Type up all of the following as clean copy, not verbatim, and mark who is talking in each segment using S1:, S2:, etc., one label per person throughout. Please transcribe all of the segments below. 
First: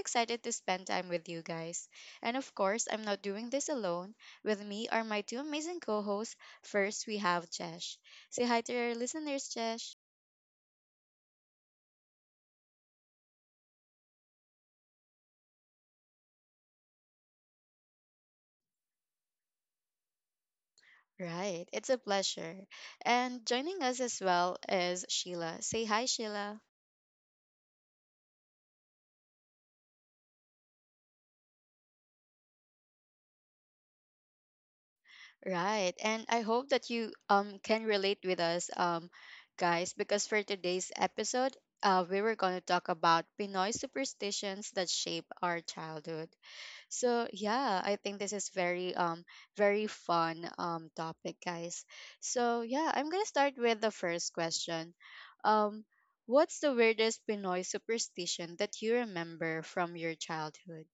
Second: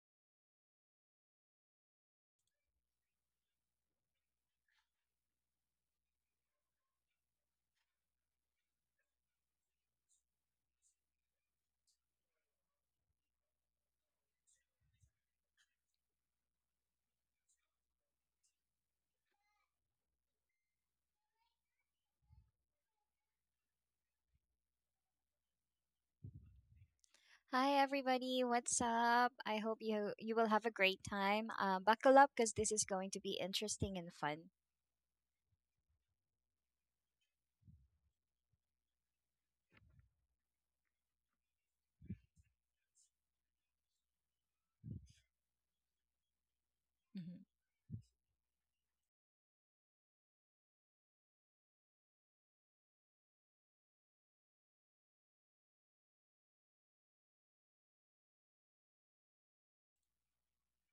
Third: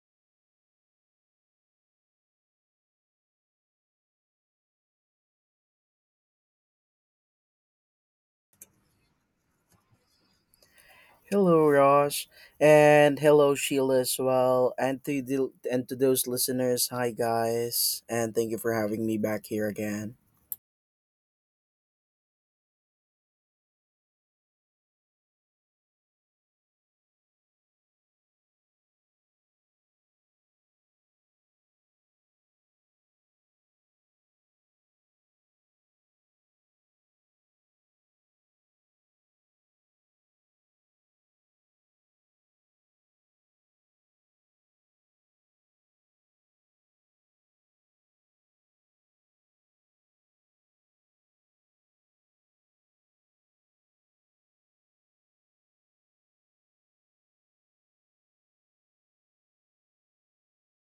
S1: excited to spend time with you guys. And of course, I'm not doing this alone. With me are my two amazing co hosts. First, we have Jesh. Say hi to your listeners, Jesh.
S2: Hello, Rosh, and hello, Sheila as well, and to those listeners, hi guys, and thank you for having me back here again.
S1: Right, it's a pleasure. And joining us as well is Sheila. Say hi, Sheila.
S3: Hi everybody, what's up? I hope you will have a great time. Buckle up because this is going to be interesting and fun.
S1: Right. And I hope that you can relate with us guys because for today's episode, we were going to talk about Pinoy superstitions that shape our childhood. So, yeah, I think this is very very fun topic, guys. So, yeah, I'm going to start with the first question. Um what's the weirdest Pinoy superstition that you remember from your childhood?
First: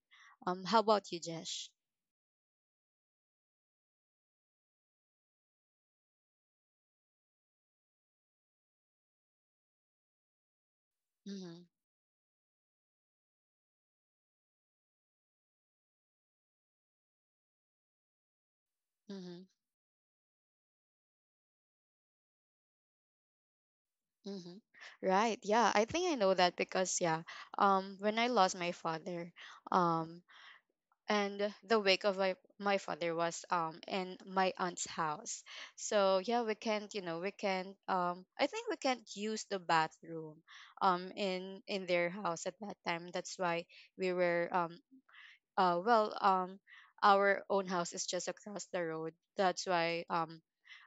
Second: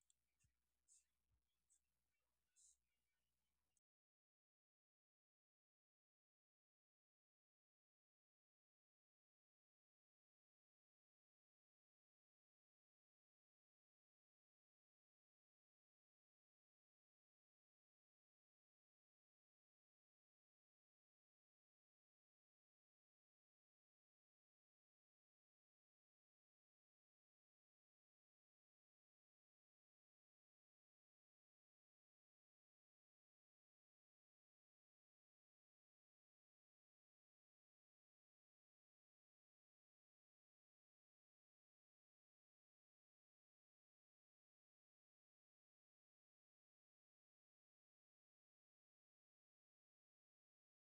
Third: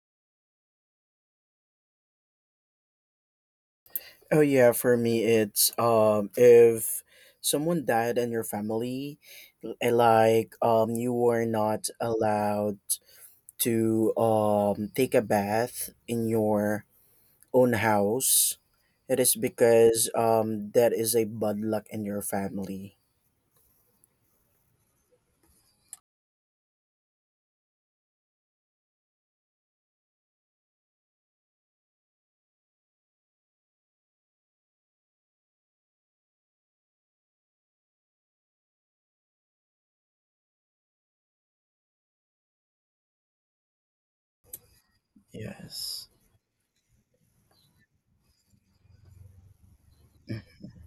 S1: How about you, Jesh?
S2: Oh yeah, for me, it's if someone died in your family, and like you were not allowed to take a bath in your own house. It is
S1: Mhm.
S2: because that is a bad luck in your family.
S1: Hmm. Right. Yeah, I think I know that because yeah, when I lost my father, um, and the wake of my father was in my aunt's house. So yeah, we can't, you know, we can't. I think we can't use the bathroom, in their house at that time. That's why we were
S2: Yes.
S1: well, Our own house is just across the road. That's why um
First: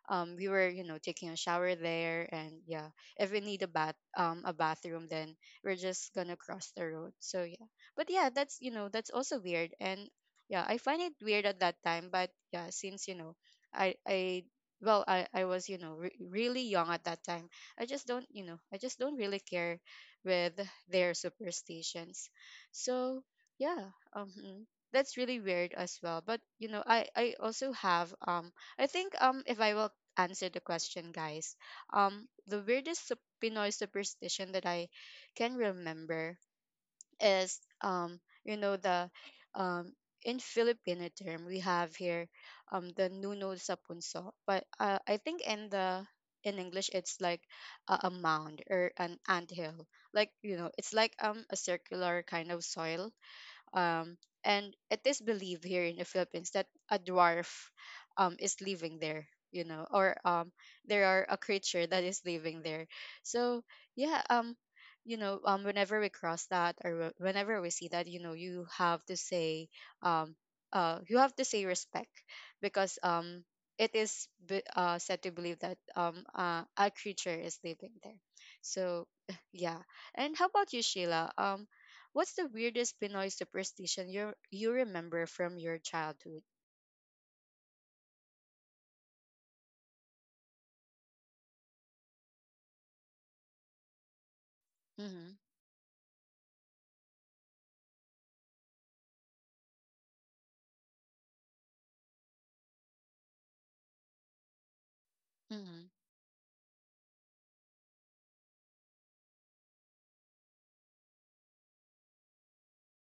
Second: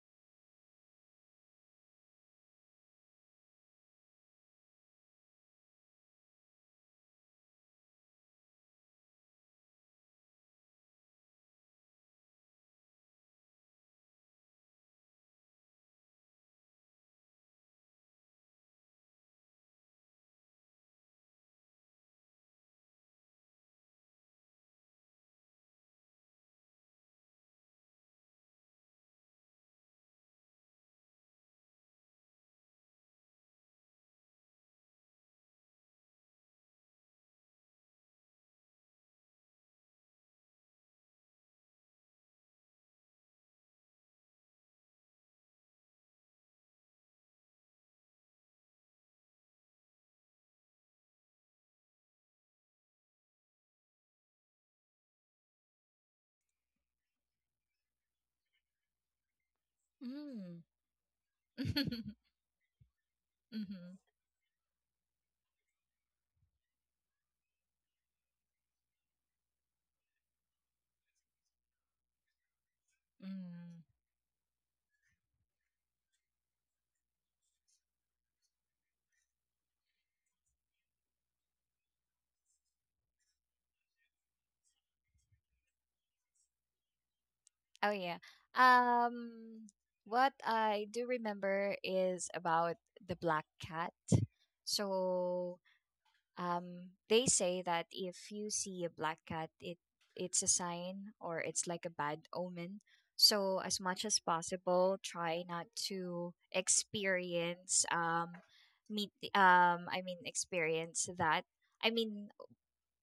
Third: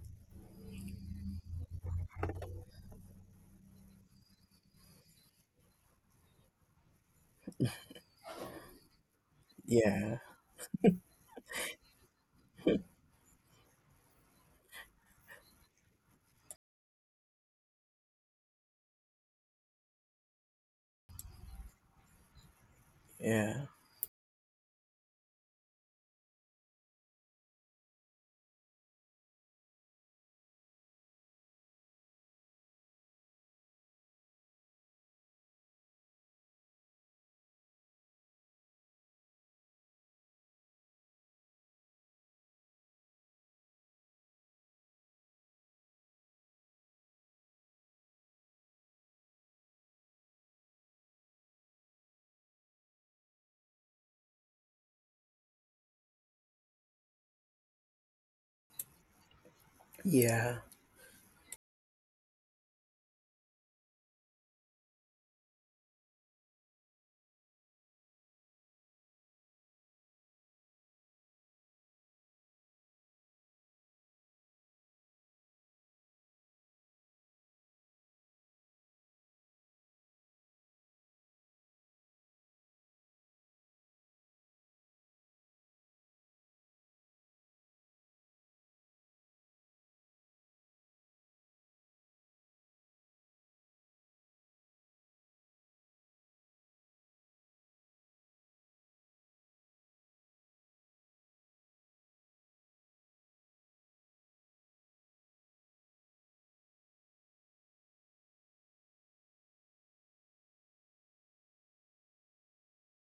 S1: um we were, you know, taking a shower there. And yeah, if we need a bath, a bathroom, then we're just gonna cross the road. So yeah, but yeah, that's, you know, that's also weird. And
S2: Yeah.
S1: yeah, I find it weird at that time, but yeah, since you know, I well I was, you know, really young at that time, I just don't, you know, I just don't really care with their superstitions. So
S2: Yeah.
S1: yeah, that's really weird as well. But you know, I also have, I think, if I will answer the question, guys, the weirdest Pinoy superstition that I can remember is, you know, the, um in Filipino term, we have here, the nuno sa punso, but I think in the, in English, it's like a mound or an anthill. Like, you know, it's like a circular kind of soil, um, and it is believed here in the Philippines that a dwarf, is living there, you know, or
S2: Yeah.
S3: Mm-hmm.
S1: there are a creature
S3: Mm.
S1: that is living there. So
S3: Hmm.
S1: yeah, you know, whenever we cross that, or whenever we see that, you know, you have to say, um you have to say respect, because um
S3: Mm.
S1: it is be- uh said to believe that a creature is living there. So yeah. And how about you, Sheila? What's the weirdest Pinoy superstition you remember from your childhood?
S3: Oh yeah. Um, what I do remember is about the black cat.
S1: Mm-hmm.
S3: So they say that if you see a black cat, it's a sign or it's like a bad omen. So as much as possible, try not
S1: Mm-hmm.
S3: to experience, meet, I mean, experience that. I mean,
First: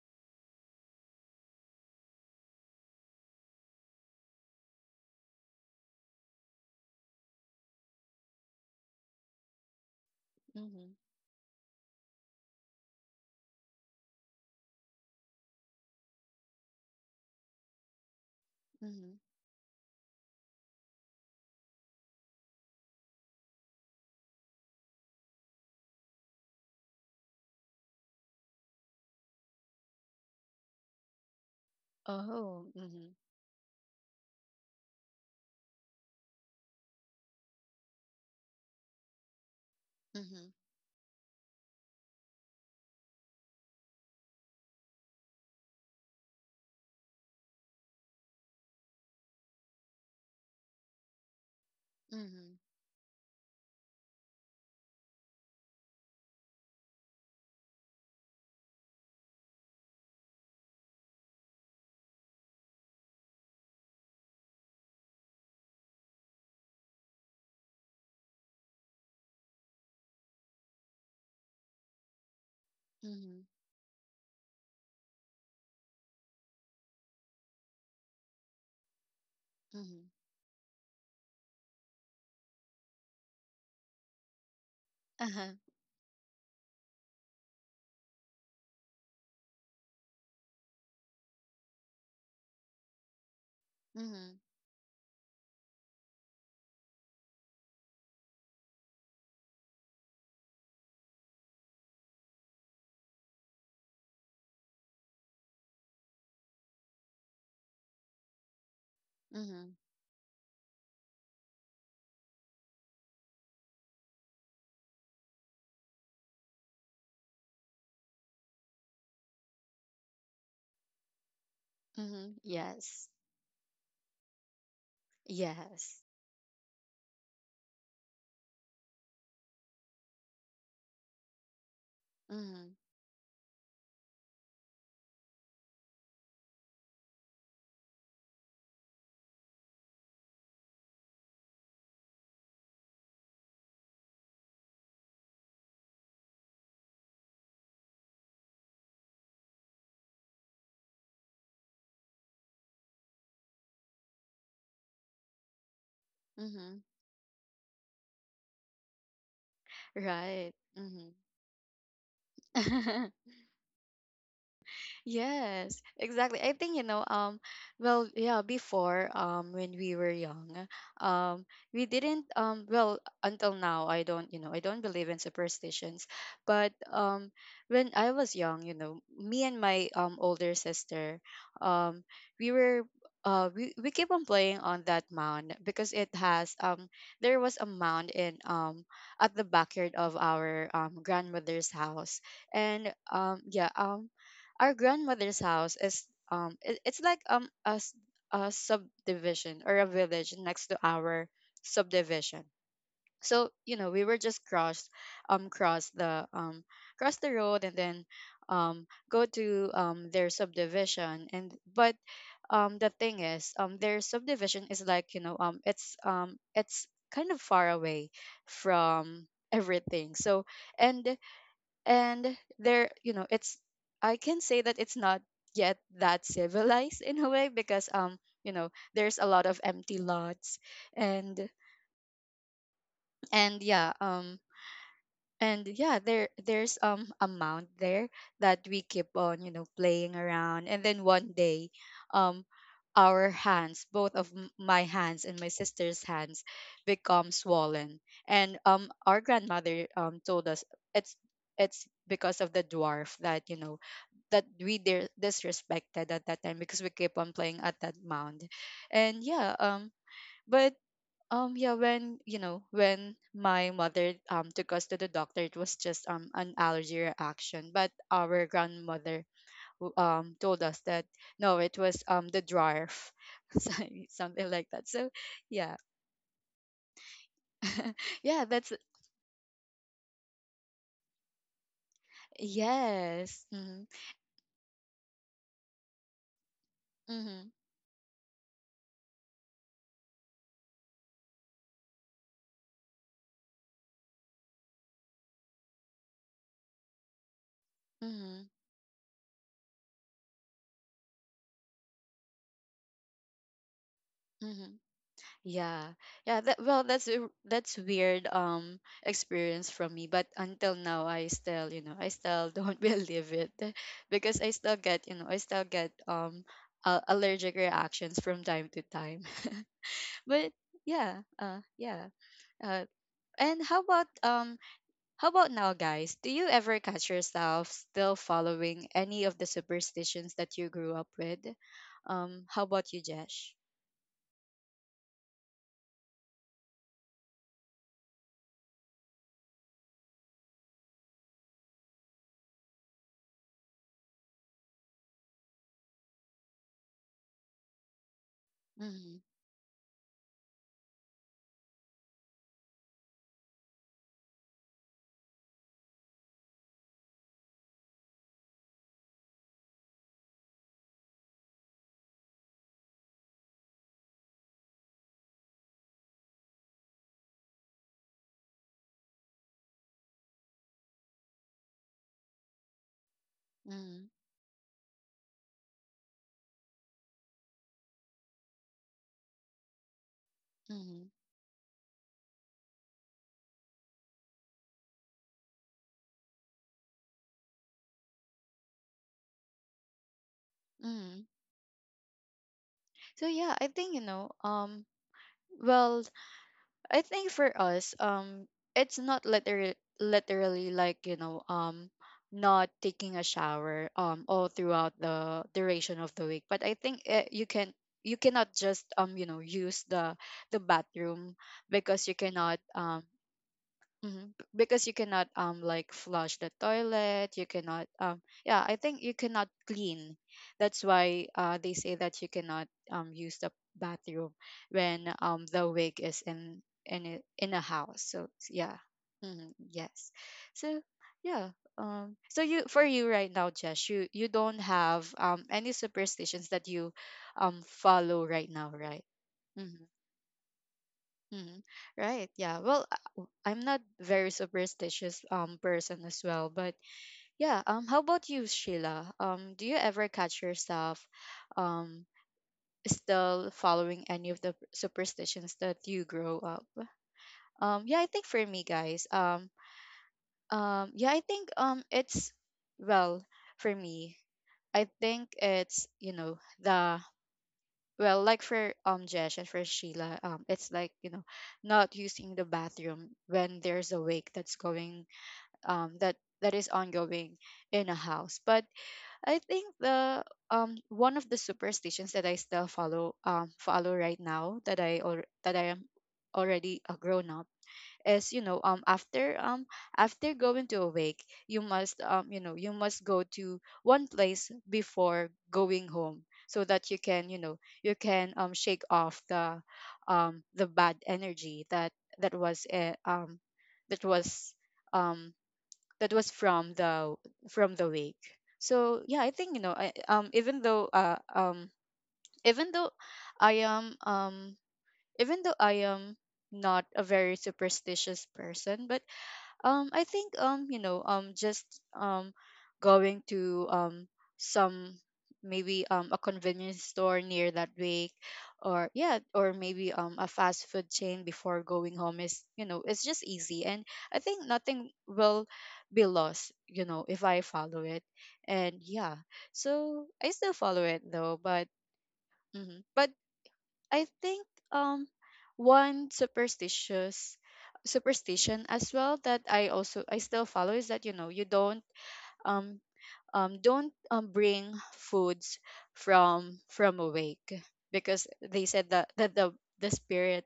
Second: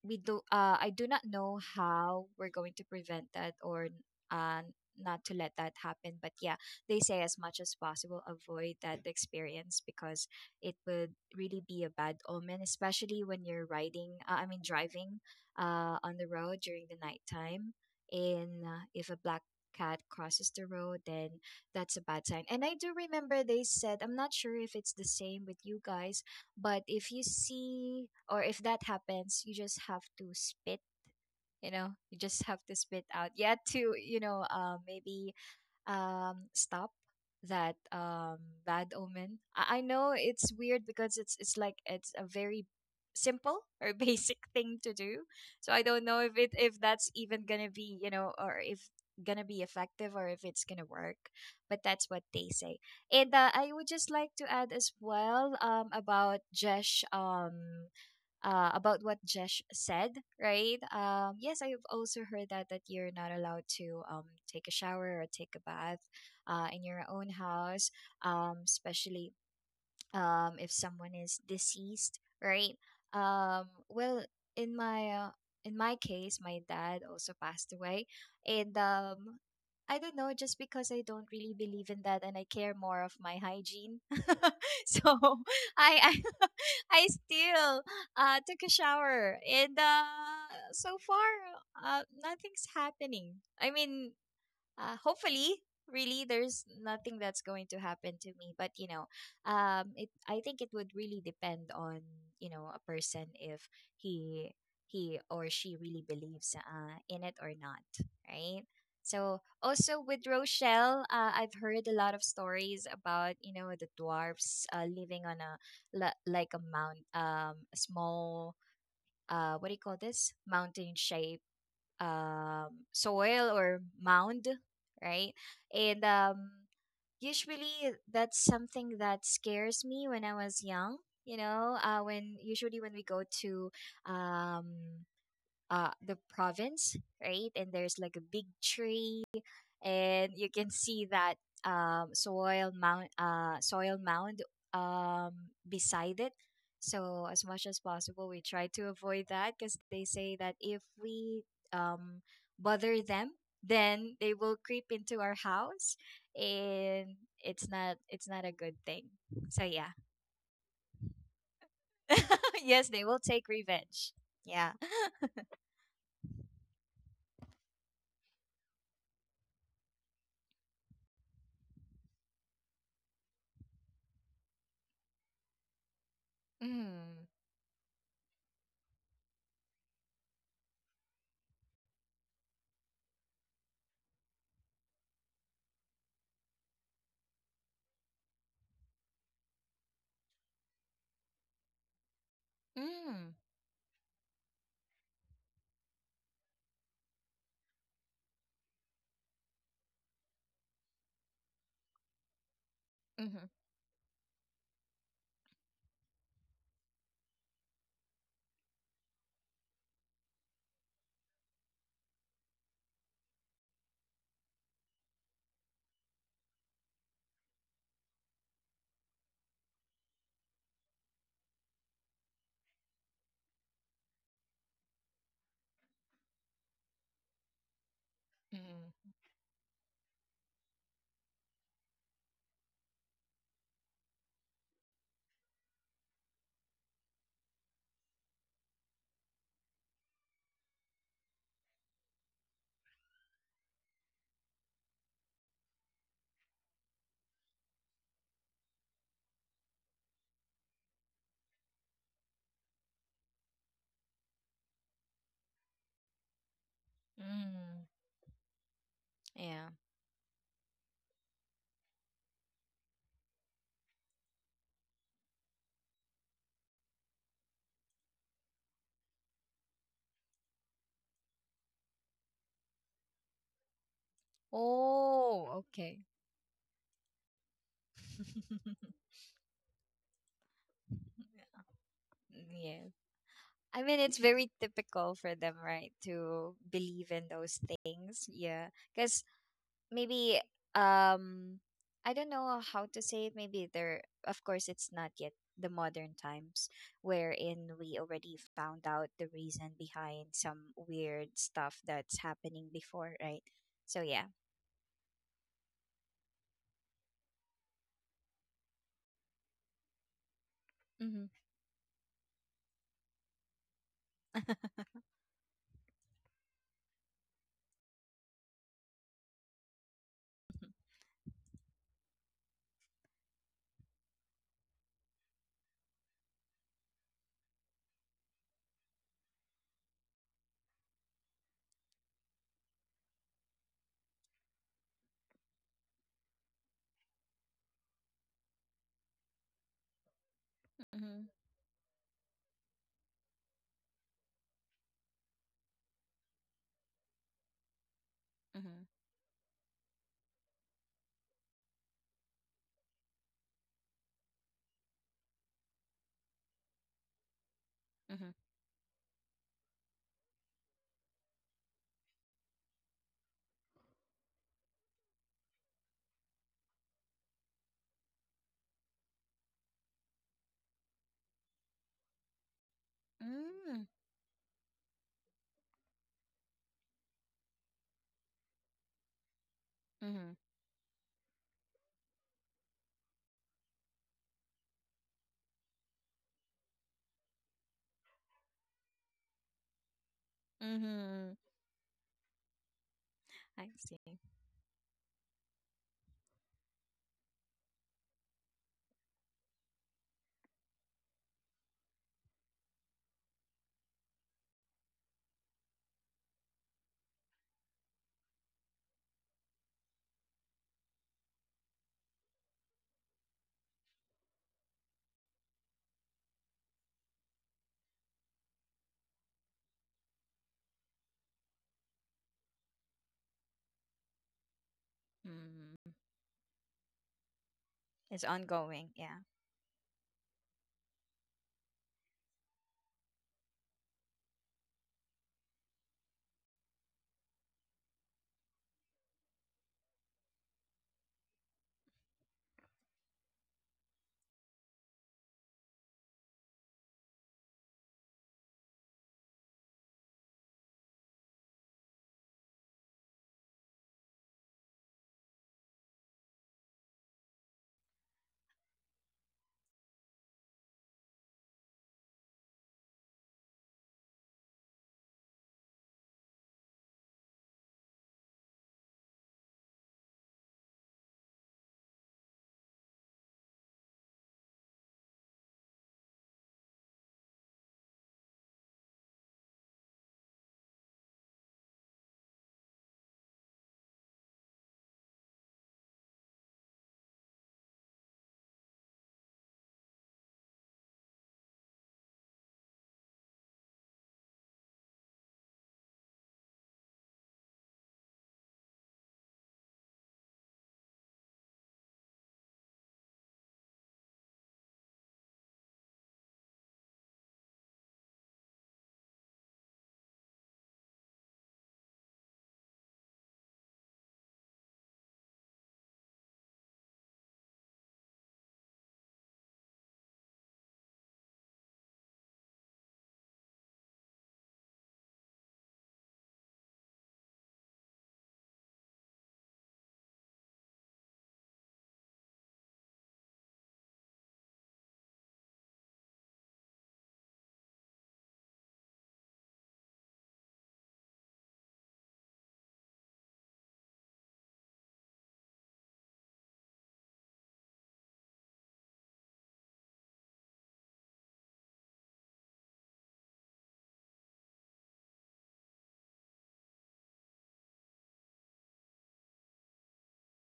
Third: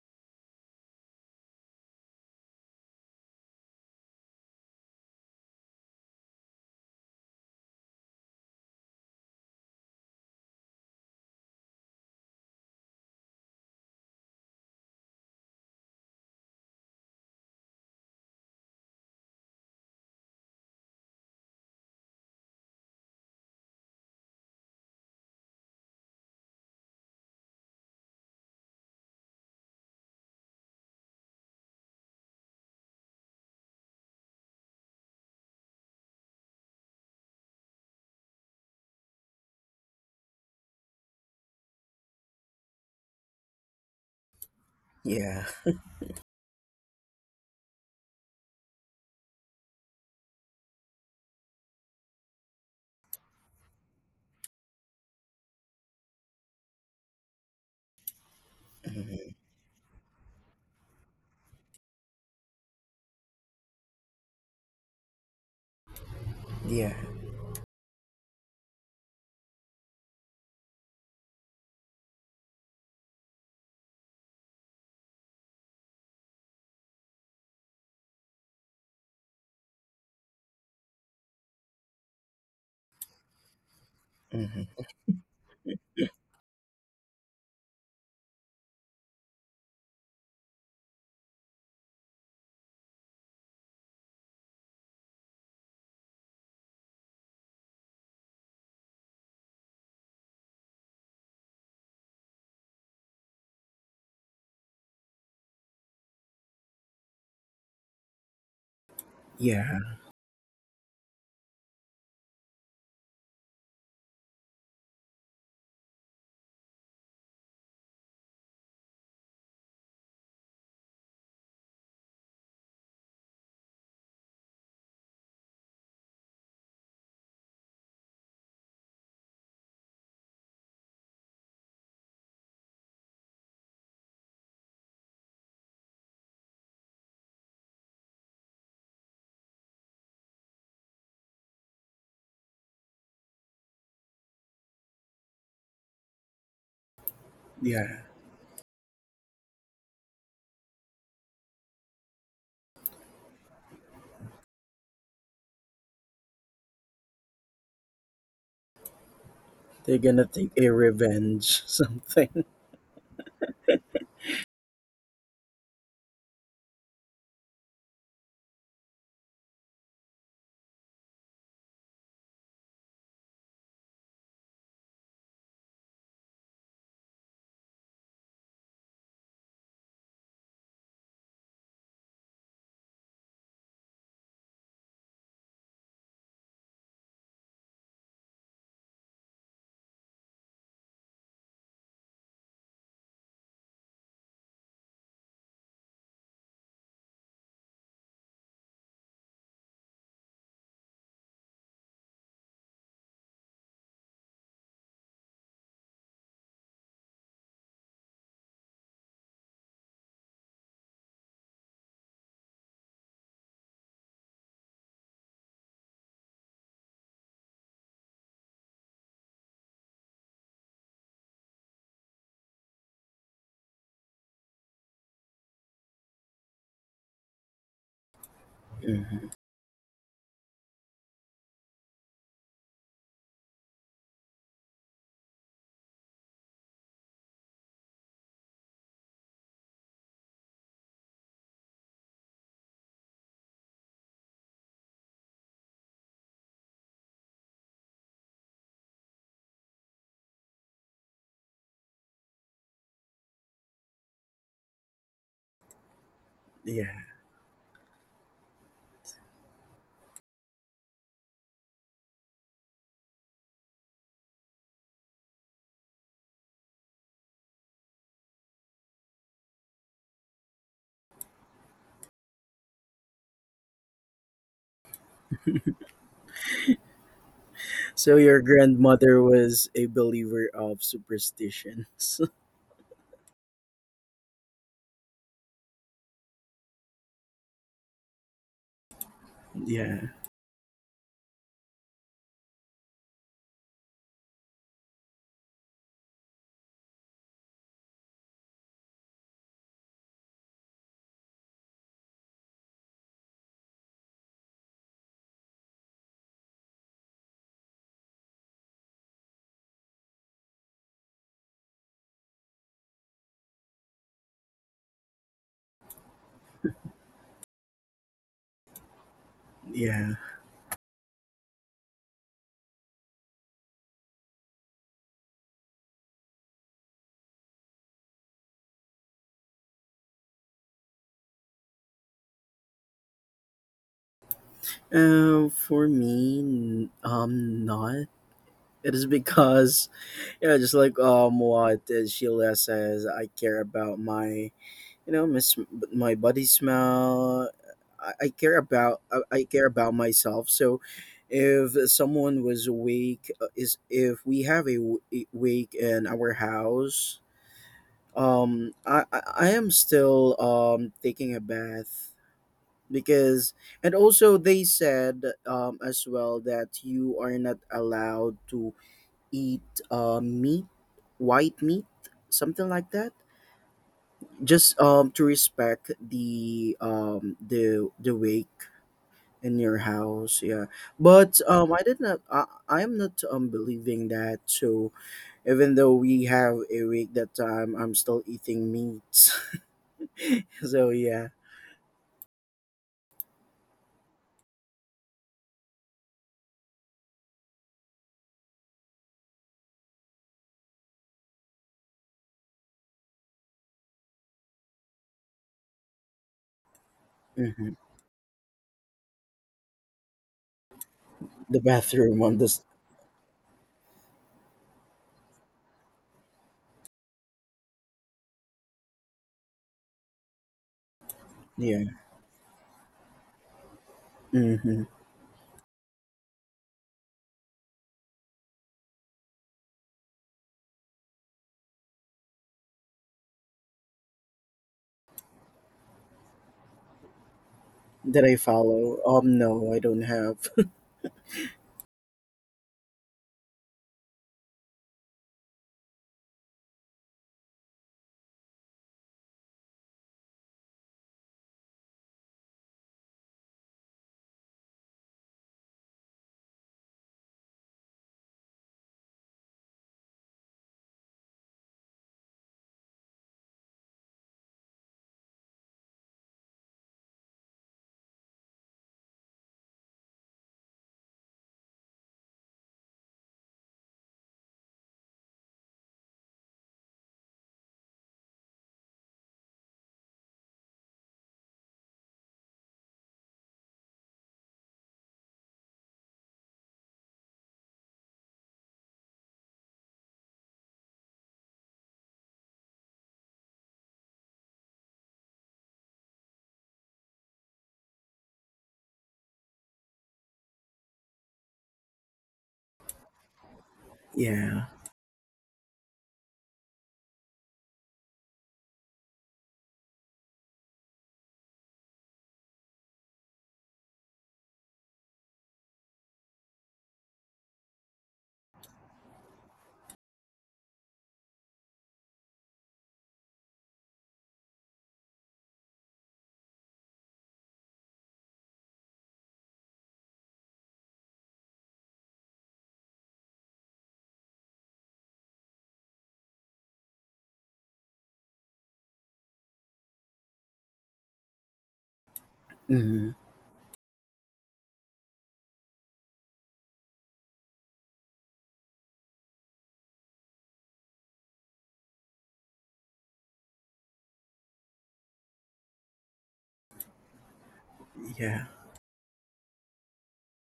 S3: we do I do not know how we're going to prevent that or uh not to let that happen, but yeah, they say as much as possible avoid that experience, because it
S1: Mm-hmm.
S3: would really be a bad omen, especially when you're riding, I mean, driving on the road during the nighttime. And if a
S1: Mm-hmm.
S3: black cat crosses the road, then that's a bad sign. And I do remember they said, I'm not sure if it's the same with you guys, but if you see, or if that happens, you just have to spit, you just have
S1: Oh.
S3: to spit
S1: Mm-hmm.
S3: out. You had to, maybe stop that bad omen. I know
S1: Mm-hmm.
S3: it's weird because it's like it's a very simple or basic thing to do.
S2: Yeah.
S3: So I don't know if it if that's even gonna be or if gonna be effective or if it's gonna work. But that's what they
S1: Mm-hmm.
S3: say. And I would just like to add as well, about Jesh. About what
S2: Hmm.
S3: Jesh said, right? Yes, I've also heard that you're not allowed to take a shower or take a bath, in
S2: Yeah.
S3: your own house, especially if someone is deceased, right?
S1: Mm-hmm.
S3: Well, in my uh, in my case, my dad also passed away, and I
S1: Mm-hmm.
S3: don't know, just because I don't really believe in that, and I care more of my hygiene.
S2: Hmm.
S3: So
S1: Uh-huh.
S3: I I, I still took a shower, and so far, nothing's happening. I mean,
S1: Mm-hmm.
S3: hopefully really there's nothing that's going to happen to me, but you know it I think it would really depend on a person, if he he or she really believes, in it or not, right. So,
S1: Mm-hmm.
S2: Yeah.
S3: also with Rochelle, I've heard a lot of stories about the dwarfs, living on, like a mount, a small, what do you call this, mountain shape,
S1: Mm-hmm. Yes.
S3: soil or mound, right?
S1: Yes.
S3: And usually that's something that scares me when I was young. You know, when
S1: Mm-hmm.
S3: Usually when we go to um, the province, right? And there's like a big tree and you can see that soil mound um, beside it. So as much as
S2: Yeah.
S3: possible, we try to avoid that, because they say that if we um, bother them, then they will creep into our house,
S1: Mm-hmm.
S3: and it's not a good thing. So yeah,
S2: They're gonna take
S1: Right.
S2: a
S1: Mm-hmm.
S2: revenge something.
S3: yes, they will take revenge. Yeah.
S1: Yes, exactly. I think, you know, well, yeah, before, when we were young, um, we didn't, well, until now, I don't, you know, I don't believe in superstitions, but,
S3: Mm.
S1: when I was young, you know, me and my, older sister, um, we were, we keep on playing on that mound because it has, there was a mound in, at the backyard of our, grandmother's house. And,
S3: Mm.
S1: our grandmother's house is, it, it's like a, a subdivision or a village next to our subdivision.
S3: Mm-hmm.
S1: So, you know, we were just crossed, um cross the um cross the road, and then go to their subdivision. And but the thing is, their subdivision is like, you know, it's kind of far away from everything. So, and and there, you know, it's, I can say that it's not yet that civilized in a way, because you know,
S3: Mm.
S1: there's
S2: Hmm.
S1: a lot of empty lots. and and yeah, and yeah, there, there's amount there that we keep on, you know, playing around. And then one day, um our hands, both of my hands and my sister's hands, become swollen. And our grandmother told us it's it's because of the dwarf, that, you know, that we disrespected at that time, because we
S2: Yeah.
S1: keep on playing at
S3: Mm.
S1: that mound. And yeah,
S3: Yeah.
S1: but yeah, when you know, when my mother took us to the doctor, it was just an allergy reaction. But our grandmother told us that no, it was the dwarf, Sorry, something like that. So
S3: Oh,
S1: yeah,
S3: okay.
S2: So your
S1: yeah, that's,
S2: grandmother was a believer of superstitions.
S3: Yeah.
S1: yes,
S3: I
S1: mm-hmm,
S3: mean, it's very typical for them, right, to believe in
S1: mm-hmm,
S3: those things. Yeah. Because
S2: Yeah.
S3: maybe, um, I don't know how to say it. Of course, it's not yet the modern times wherein we already
S1: mm-hmm,
S3: found out the reason behind some weird stuff that's happening before, right? So, yeah.
S1: Mm-hmm. Yeah. Yeah, that, well, that's weird experience from me, but until now
S3: Mm-hmm.
S1: I still, you know, I still don't believe it, because I still get, you know, I still get allergic reactions from time to time.
S2: Yeah.
S1: But yeah, yeah. Uh and how about now, guys? Do you ever catch yourself still following any of the superstitions that you grew up with? How about you, Jesh?
S2: For me, not. It is because yeah, just like
S3: Mm-hmm.
S2: what Sheila says, I care about my you know my sm- my body smell. I,
S1: Mhm.
S2: I care about myself. So if someone was awake, is if we have a wake in our house.
S3: Mm-hmm.
S2: I am still taking a bath, because. And also they said as well that you are not allowed to eat meat, white meat, something like that.
S3: Mm-hmm.
S1: Mhm.
S2: Just to respect the the wake in your
S3: Mm-hmm.
S2: house, yeah.
S1: Mhm.
S2: But I did not. I am not believing that. So even though we have a wake that time, I'm still eating meats. So
S3: Mm-hmm.
S2: yeah.
S1: Mhm. So
S3: I
S1: yeah, I
S3: see.
S1: think you know, well, I think for us, it's not literally like, you know, not taking a shower all throughout the duration of the week, but I think you
S2: Hmm.
S1: can, you cannot just you know use the bathroom
S2: The
S1: because you
S2: bathroom on this.
S1: cannot Mhm. Because you cannot like flush the toilet, you cannot yeah, I think you cannot clean. That's why they
S2: Yeah,
S1: say that you cannot use the bathroom
S2: mm-hmm.
S1: when the
S3: Mm-hmm.
S1: wig is in, in a house.
S3: It's
S1: So yeah.
S3: ongoing. Yeah.
S1: Hmm. Yes. So yeah, so you, for you right now, Jess, you don't have any superstitions that you
S2: That
S1: follow
S2: I
S1: right now,
S2: follow.
S1: right?
S2: No, I
S1: Mm-hmm.
S2: don't have.
S1: Mhm. Right. Yeah. Well, I'm not very superstitious person as well, but yeah. How about you, Sheila? Do you ever catch yourself, um, still following any of the superstitions that you grow up? Yeah. I think for me, guys. Yeah. I think, it's, well, for me. I think it's, you know, the, well, like for Jesh and for Sheila, it's like, you know, not using the bathroom when there's a wake that's going, that that is ongoing in a house. But I think the, one of the superstitions that I still follow, right now, that I, or that I am already a grown up, is, you know, after after going to a wake, you must you know, you must go to one place before going home, so that you can, you know, you can shake off the, the bad energy that, that was uh, um that was,
S2: Yeah.
S1: um that was from the, from the wake. So yeah, I think, you know, I, even though I am even though I am not a very superstitious person, but I think, you know, just um, going to some, maybe a convenience store near that week, or yeah, or maybe a fast food chain before going home is, you know, it's just easy, and I think nothing will be lost, you know, if I follow it, and yeah, so I still follow it though, but. Mhm.
S2: Mm-hmm.
S1: But I think um one superstitious superstition as well that I still follow is that, you know, you um don't bring foods from awake, because
S2: Yeah.
S1: they said that that the spirit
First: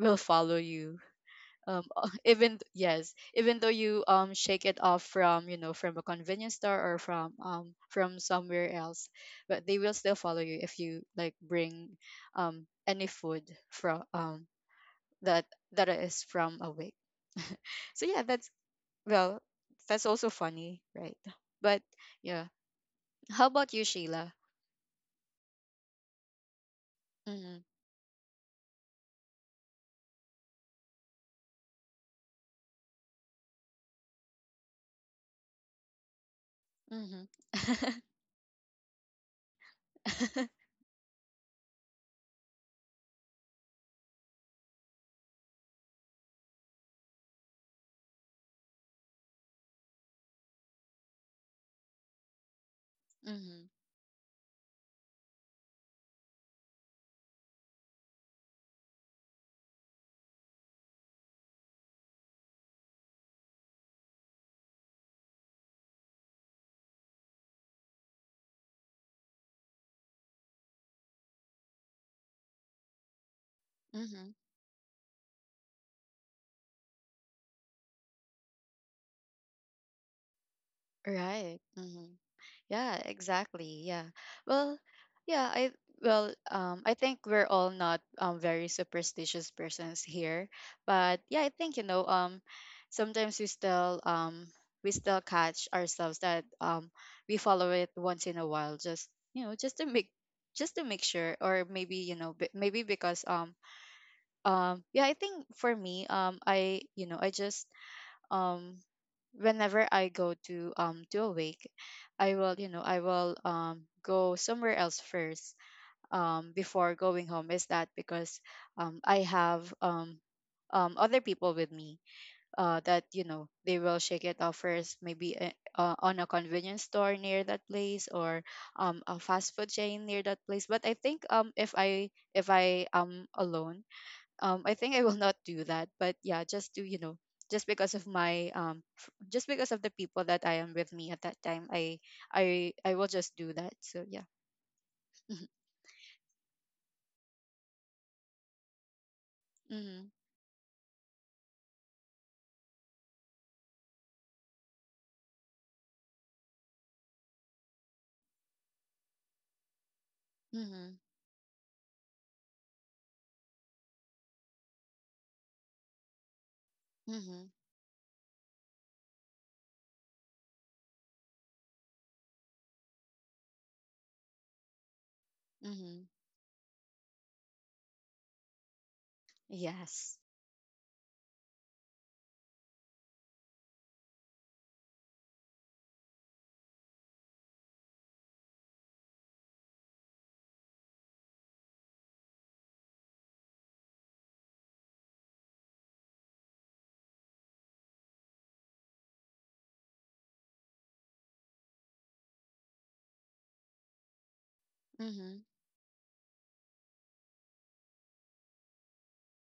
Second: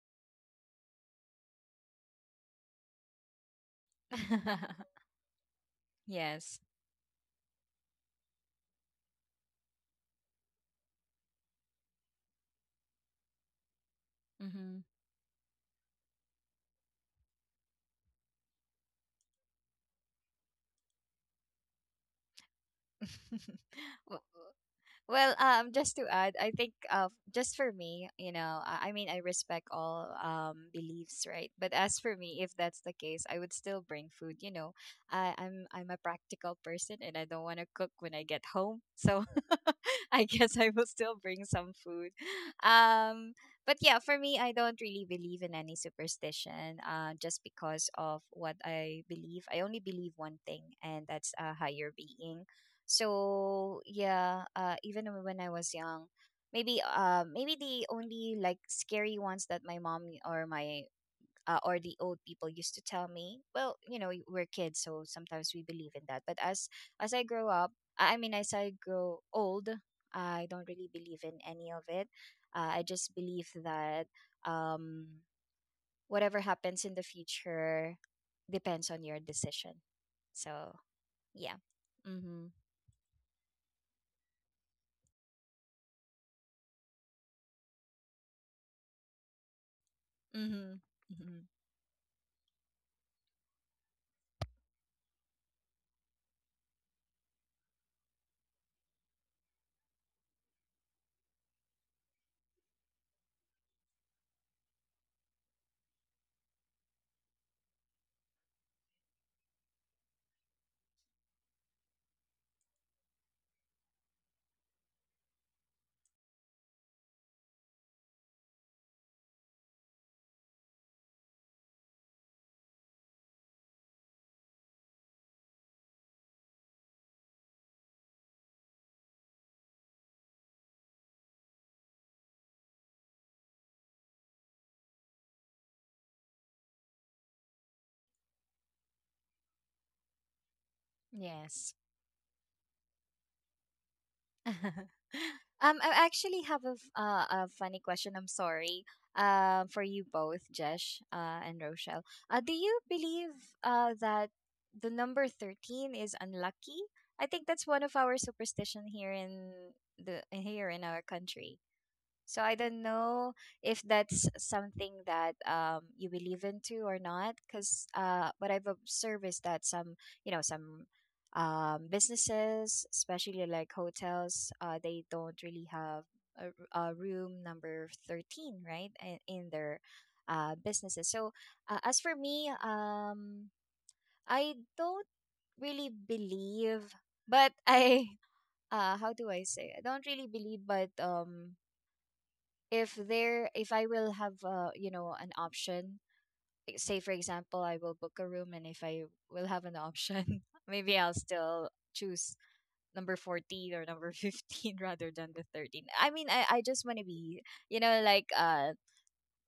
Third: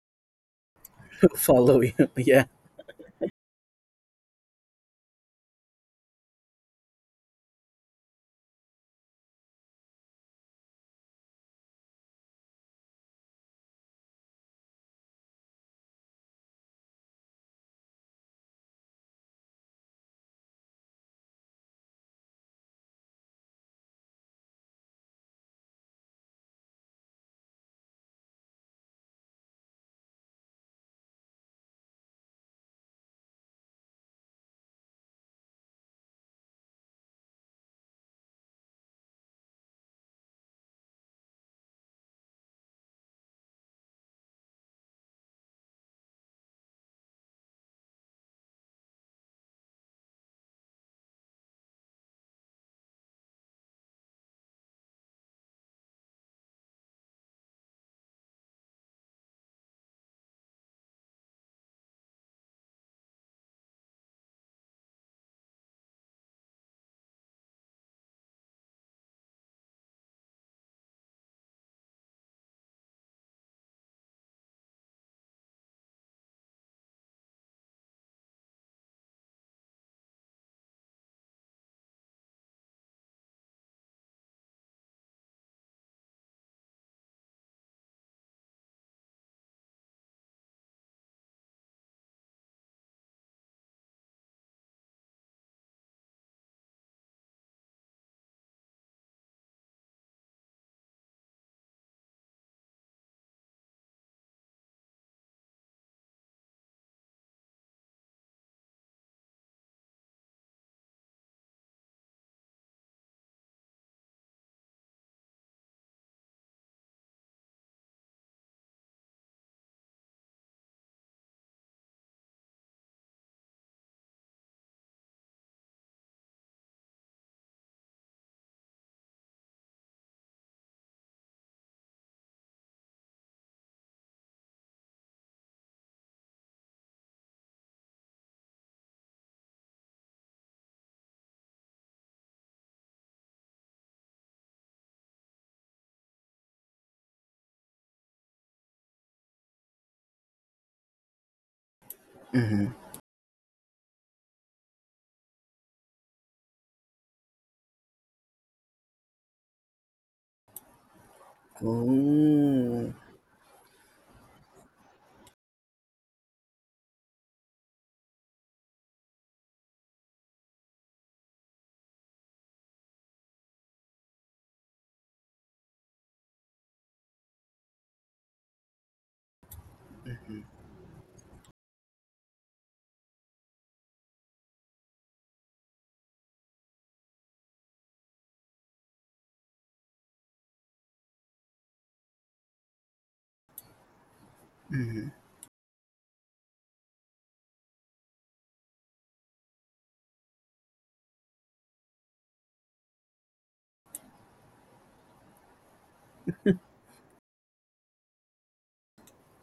S1: will follow you,
S2: Follow
S1: um
S2: you. Yeah.
S1: yes, even though you shake it off from, you know, from a convenience
S3: Yes.
S1: store or from somewhere else, but they will still follow you if you like bring any food from
S3: Mm-hmm.
S1: that that is from awake. So yeah, that's, well, that's also funny, right? But yeah, how about you, Sheila?
S3: Well, just to add, I think, just
S1: Mm-hmm.
S3: for me, I mean, I respect all beliefs, right? But as for me, if that's the case, I would still bring food. I'm a practical person, and I
S1: Mm-hmm.
S3: don't want to cook when I get home, so I
S1: Mm-hmm.
S3: guess I will still bring some food. Um, but yeah, for me, I don't really believe in any superstition. Just because of what I believe, I only believe one thing, and that's a higher being. So yeah, even when I was young, maybe the only, like, scary ones that my mom or my or the old people used to tell me. Well, we're kids, so sometimes we believe in that. But as I grow up, I mean, as I grow old, I don't really believe in any of it. I just believe that
S1: Mm-hmm.
S3: um, whatever happens in the future depends on your decision. So yeah.
S1: Right. Mm-hmm.
S3: Mm-hmm.
S1: Yeah, exactly. Yeah. Well, yeah, I, well, I think we're all not very superstitious persons here,
S3: Mm-hmm.
S1: but
S3: Mm-hmm.
S1: yeah, I think you know, sometimes we still catch ourselves that we follow it once in a while, just, you know, just to make, just to make sure, or maybe, you know, maybe because yeah, I think for me I, you know, I just um whenever I go to a wake, I will, you know, I will go somewhere else first, before going home. Is that because I have other people with me that you know they will shake it off first maybe on a convenience store near that place or a fast food chain near that place. But I think if I am alone, I think I will not do that. But yeah, just to you know just because of my just because of the people that I am with me at that time,
S3: Yes.
S1: I will just do that. So yeah.
S3: um, I actually have a funny question. I'm sorry. For
S1: Mm-hmm.
S3: you both, Jesh, and Rochelle. Do
S2: Mhm.
S3: you believe that the number 13 is unlucky? I think that's one of our superstition here in our
S1: Mm-hmm.
S3: country. So I don't
S2: Oh,
S3: know if that's something that you believe into or not,
S1: Mm-hmm.
S3: because what I've observed is that some businesses, especially like hotels, they don't really have
S1: Mm-hmm.
S3: a, a room number 13, right, in their
S1: Yes.
S3: businesses. So as for me, I don't really believe, but how do I say? I don't really believe, but if I will have
S2: mhm.
S3: an option, like, say for example I will book a room, and if I will have an option, maybe I'll still choose number 14 or number 15, rather than
S1: Mm-hmm.
S3: the 13. I mean, I just want to be like,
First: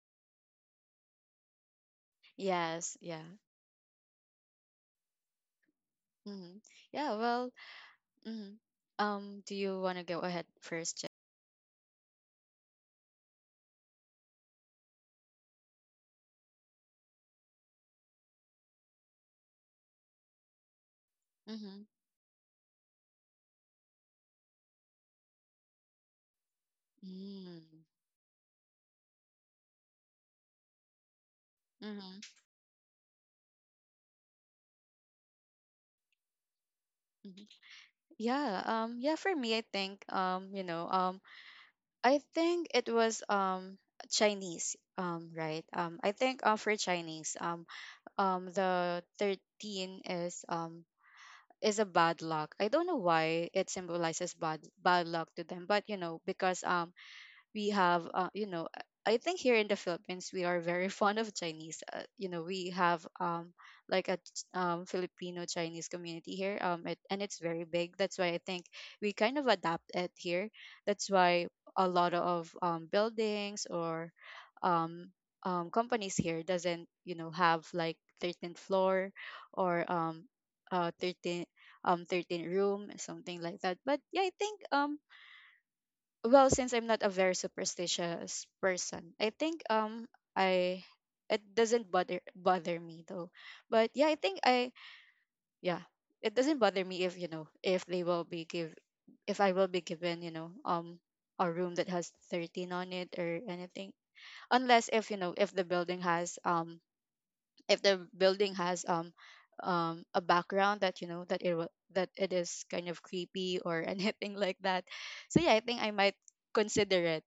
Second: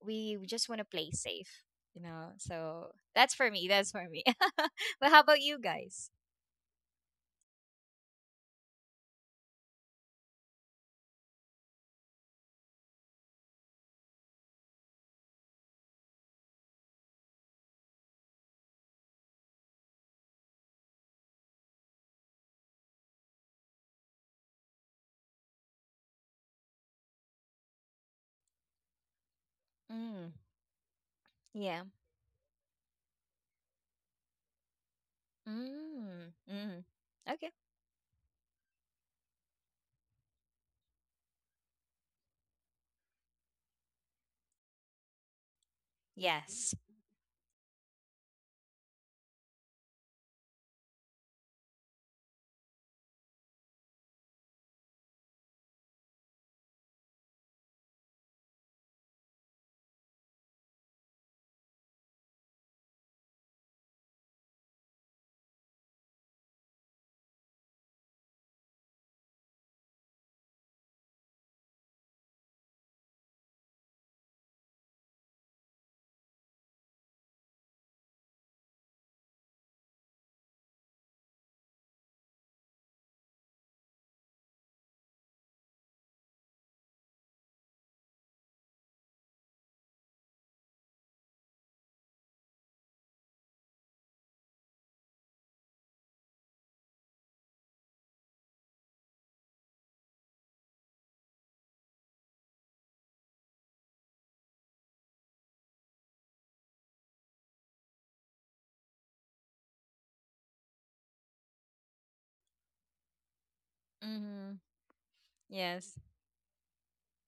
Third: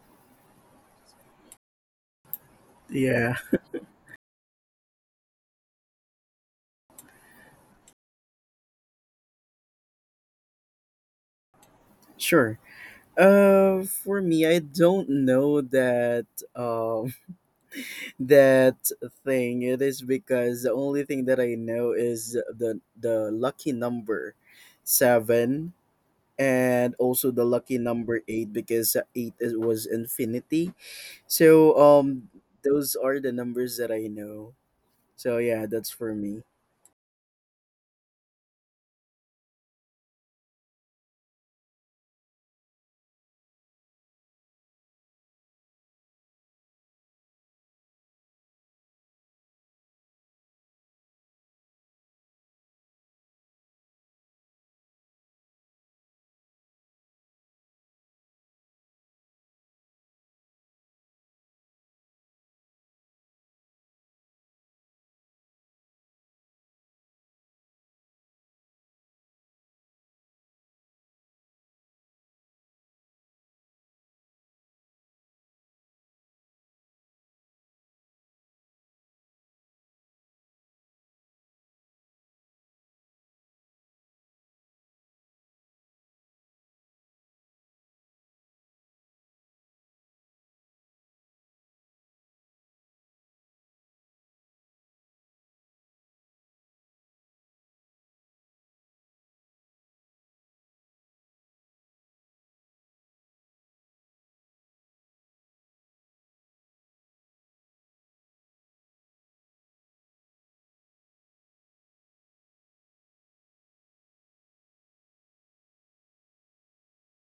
S3: we just want to play safe, so
S1: Yes. Yeah.
S3: that's
S2: Yeah,
S3: for me, that's for me. But how about you guys?
S1: Mm-hmm. Yeah, well. Mm-hmm. Do you want to go ahead first, Jen?
S2: sure. For me, I don't know that um that thing. It is because the only thing that I
S1: Mm-hmm.
S2: know is the lucky number seven, and also the lucky
S1: Mm-hmm.
S2: number eight, because eight was
S3: Mm,
S2: infinity. So
S3: yeah.
S1: Mm-hmm.
S2: those are the numbers that I know. So yeah, that's for
S3: Mm,
S2: me.
S3: mm.
S1: Mm-hmm.
S3: Okay.
S1: Yeah, yeah, for me I think you know, I think it was Chinese, right? I think for
S3: Yes.
S1: Chinese, the 13 is a bad luck. I don't know why it symbolizes bad luck to them, but you know, because we have you know, I think here in the Philippines we are very fond of Chinese. You know, we have like a Filipino Chinese community here, it, and it's very big. That's why I think we kind of adapt it here. That's why a lot of buildings or um, companies here doesn't you know have like 13th floor or 13, 13 room, something like that. But yeah, I think well, since I'm not a very superstitious person, I think I it doesn't bother me though. But yeah, I think I yeah it doesn't bother me if you know if they will be give, if I will be given, you know, a room that has 13 on it or anything, unless if you know if the building has if the building has a background that you know that that it is kind of creepy or anything
S3: Mm,
S1: like that. So yeah, I think I
S3: yes.
S1: might consider it,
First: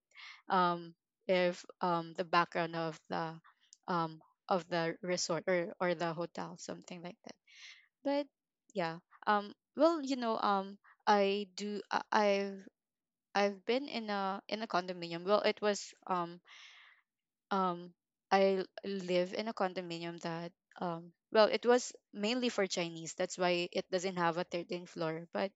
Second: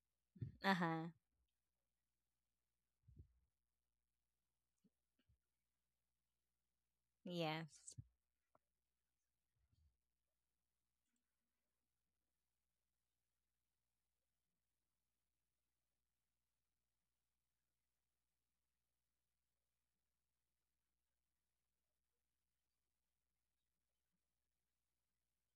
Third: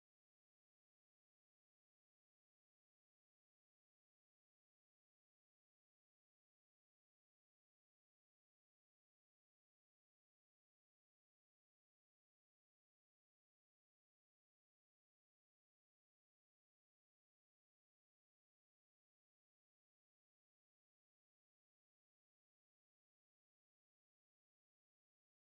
S1: um
S3: Uh-huh.
S1: if the background um of the resort or the hotel, something like that.
S3: Yes.
S1: But yeah. um well, you know, I do I've I've been in a condominium. Well, it was um I live in a condominium that well, it was mainly for Chinese. That's why it doesn't have a 13th floor. But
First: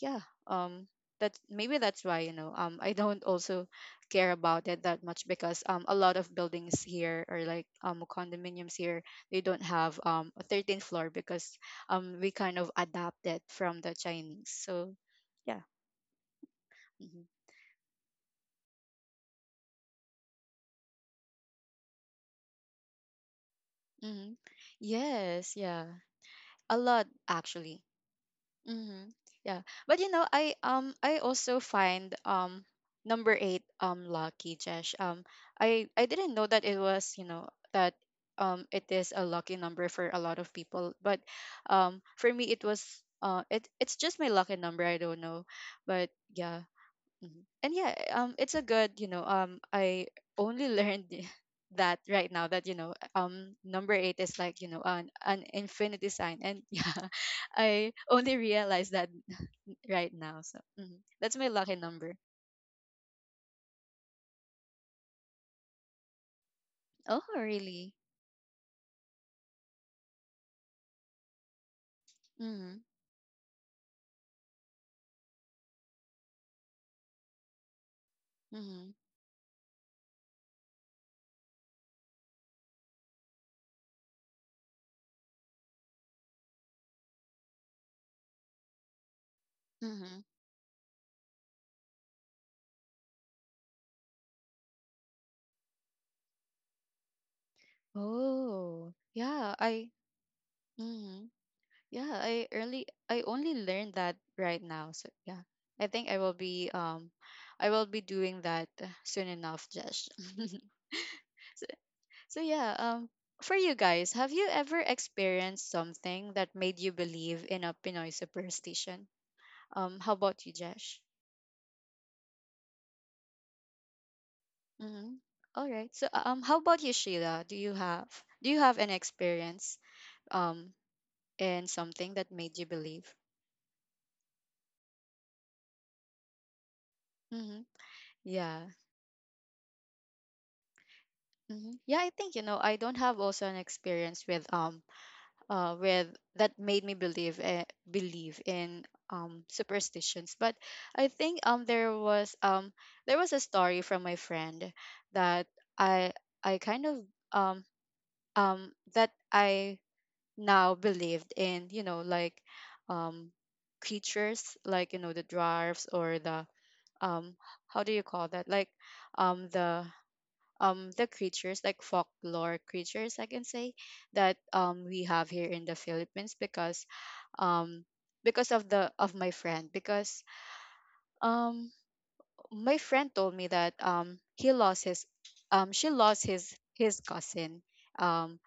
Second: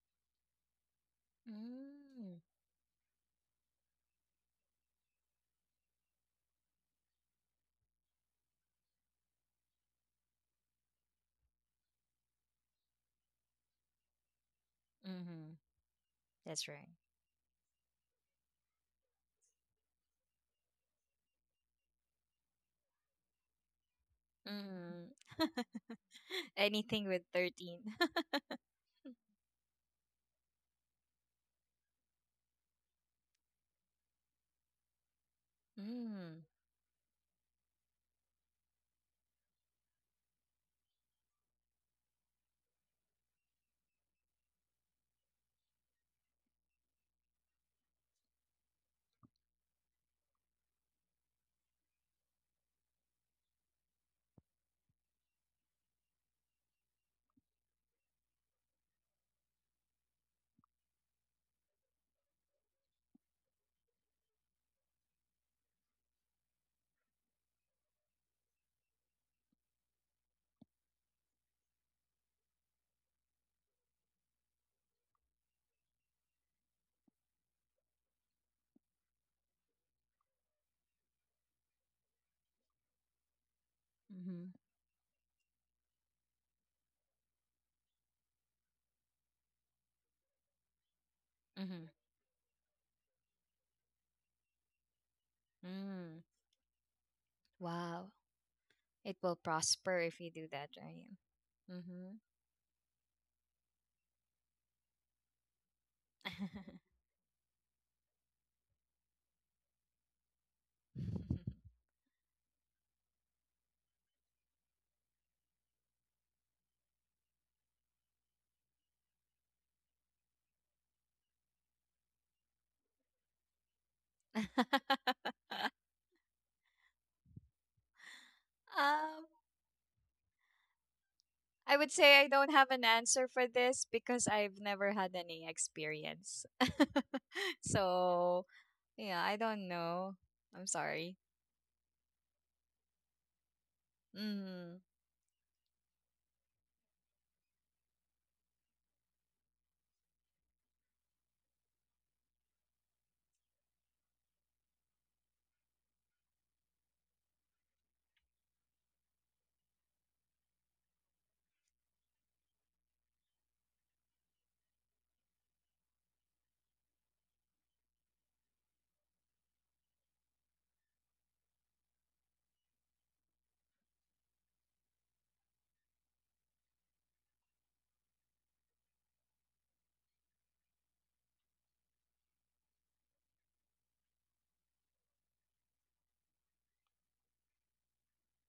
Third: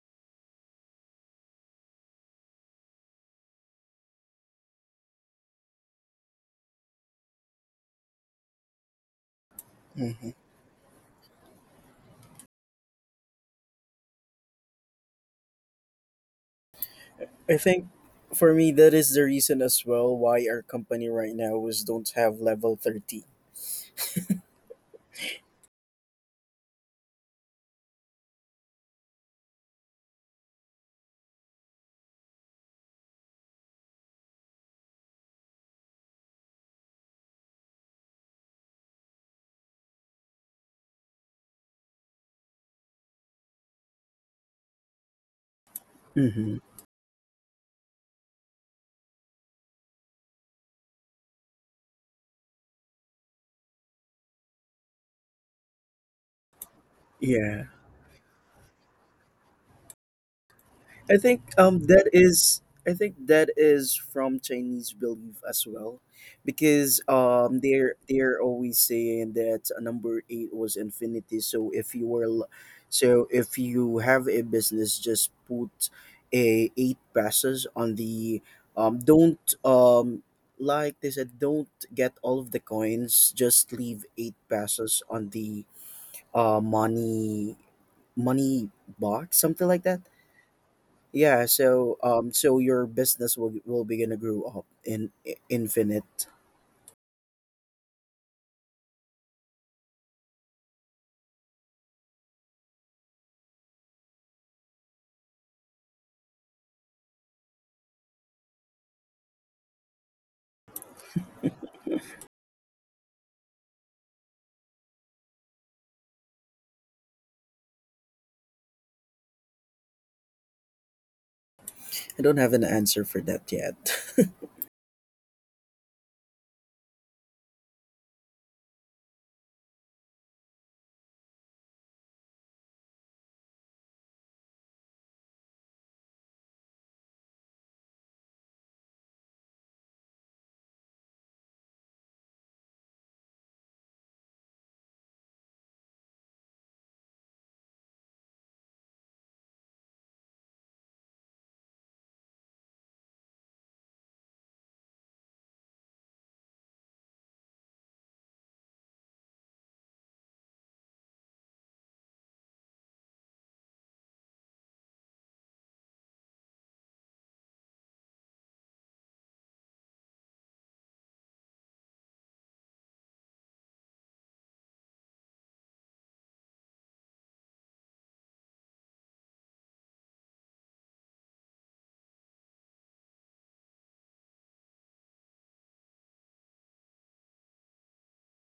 S1: yeah, um that's maybe that's why, you
S3: Mm.
S1: know, I don't also care about it that much because a lot of buildings here or like condominiums here, they don't have a 13th floor because we kind of adapted from the Chinese. So
S3: Mm-hmm.
S1: yeah.
S3: That's right.
S1: Hmm.
S2: I think for me that is the reason as well why our company right now is don't have level 30.
S1: Hmm.
S3: Mm.
S1: Yes, yeah. A lot,
S3: Anything with
S1: actually.
S3: 13.
S1: Mm-hmm. Yeah. But you know, I also find number eight lucky, Jesh. I didn't
S3: Mm.
S1: know that it was, you know, that it is a lucky number for a lot of people. But for me it was it's just my lucky number, I don't know. But
S2: Hmm.
S1: yeah. Mhm. And yeah, it's a good, you know, I only learned that right now that you know, number eight is like you know an infinity sign, and yeah,
S2: Yeah.
S1: I only realized that right now. So mhm.
S2: I
S1: That's
S2: think
S1: my lucky
S2: um that
S1: number.
S2: is I think that is from Chinese belief as well, because
S1: Oh, really?
S2: they're always saying that number eight was infinity. So if you were, l-
S1: Mm-hmm.
S2: so if you have a business, just put a eight passes on the,
S1: Mm-hmm.
S2: don't, like they said, don't get all of the coins, just leave eight
S3: Mm-hmm.
S2: passes on the uh money money box, something like that,
S1: Mm-hmm.
S2: yeah.
S3: Mm-hmm.
S2: So so your business will begin to grow up in
S3: Mm.
S2: infinite.
S3: Wow.
S1: Oh,
S3: It will
S1: yeah. I.
S3: prosper if you do that, right?
S1: Mm-hmm.
S3: Mm-hmm.
S1: Yeah, I only learned that right now. So yeah. I think I will be doing that soon enough, Josh. So, so yeah, for you guys, have you ever experienced something that made you believe in a Pinoy superstition? How about you, Josh?
S2: I don't have an answer for that yet.
S1: Mhm. All right. So how about you, Sheila? Do you have an
S3: um,
S1: experience um in
S3: I would
S1: something
S3: say I
S1: that
S3: don't
S1: made you
S3: have an
S1: believe?
S3: answer for this because I've never had any experience.
S1: Mhm.
S3: So,
S1: Yeah.
S3: yeah, I don't know. I'm sorry.
S1: Hmm. Yeah, I think you know, I don't have also an experience
S3: Mm-hmm.
S1: with that made me believe believe in superstitions, but I think there was a story from my friend that I I kind of um that I now believed in, you know, like um creatures like you know the dwarfs or the um how do you call that, like um the the creatures like folklore creatures, I can say, that we have here in the Philippines, um because of the of my friend, because um my friend told me that he lost his she lost his cousin. um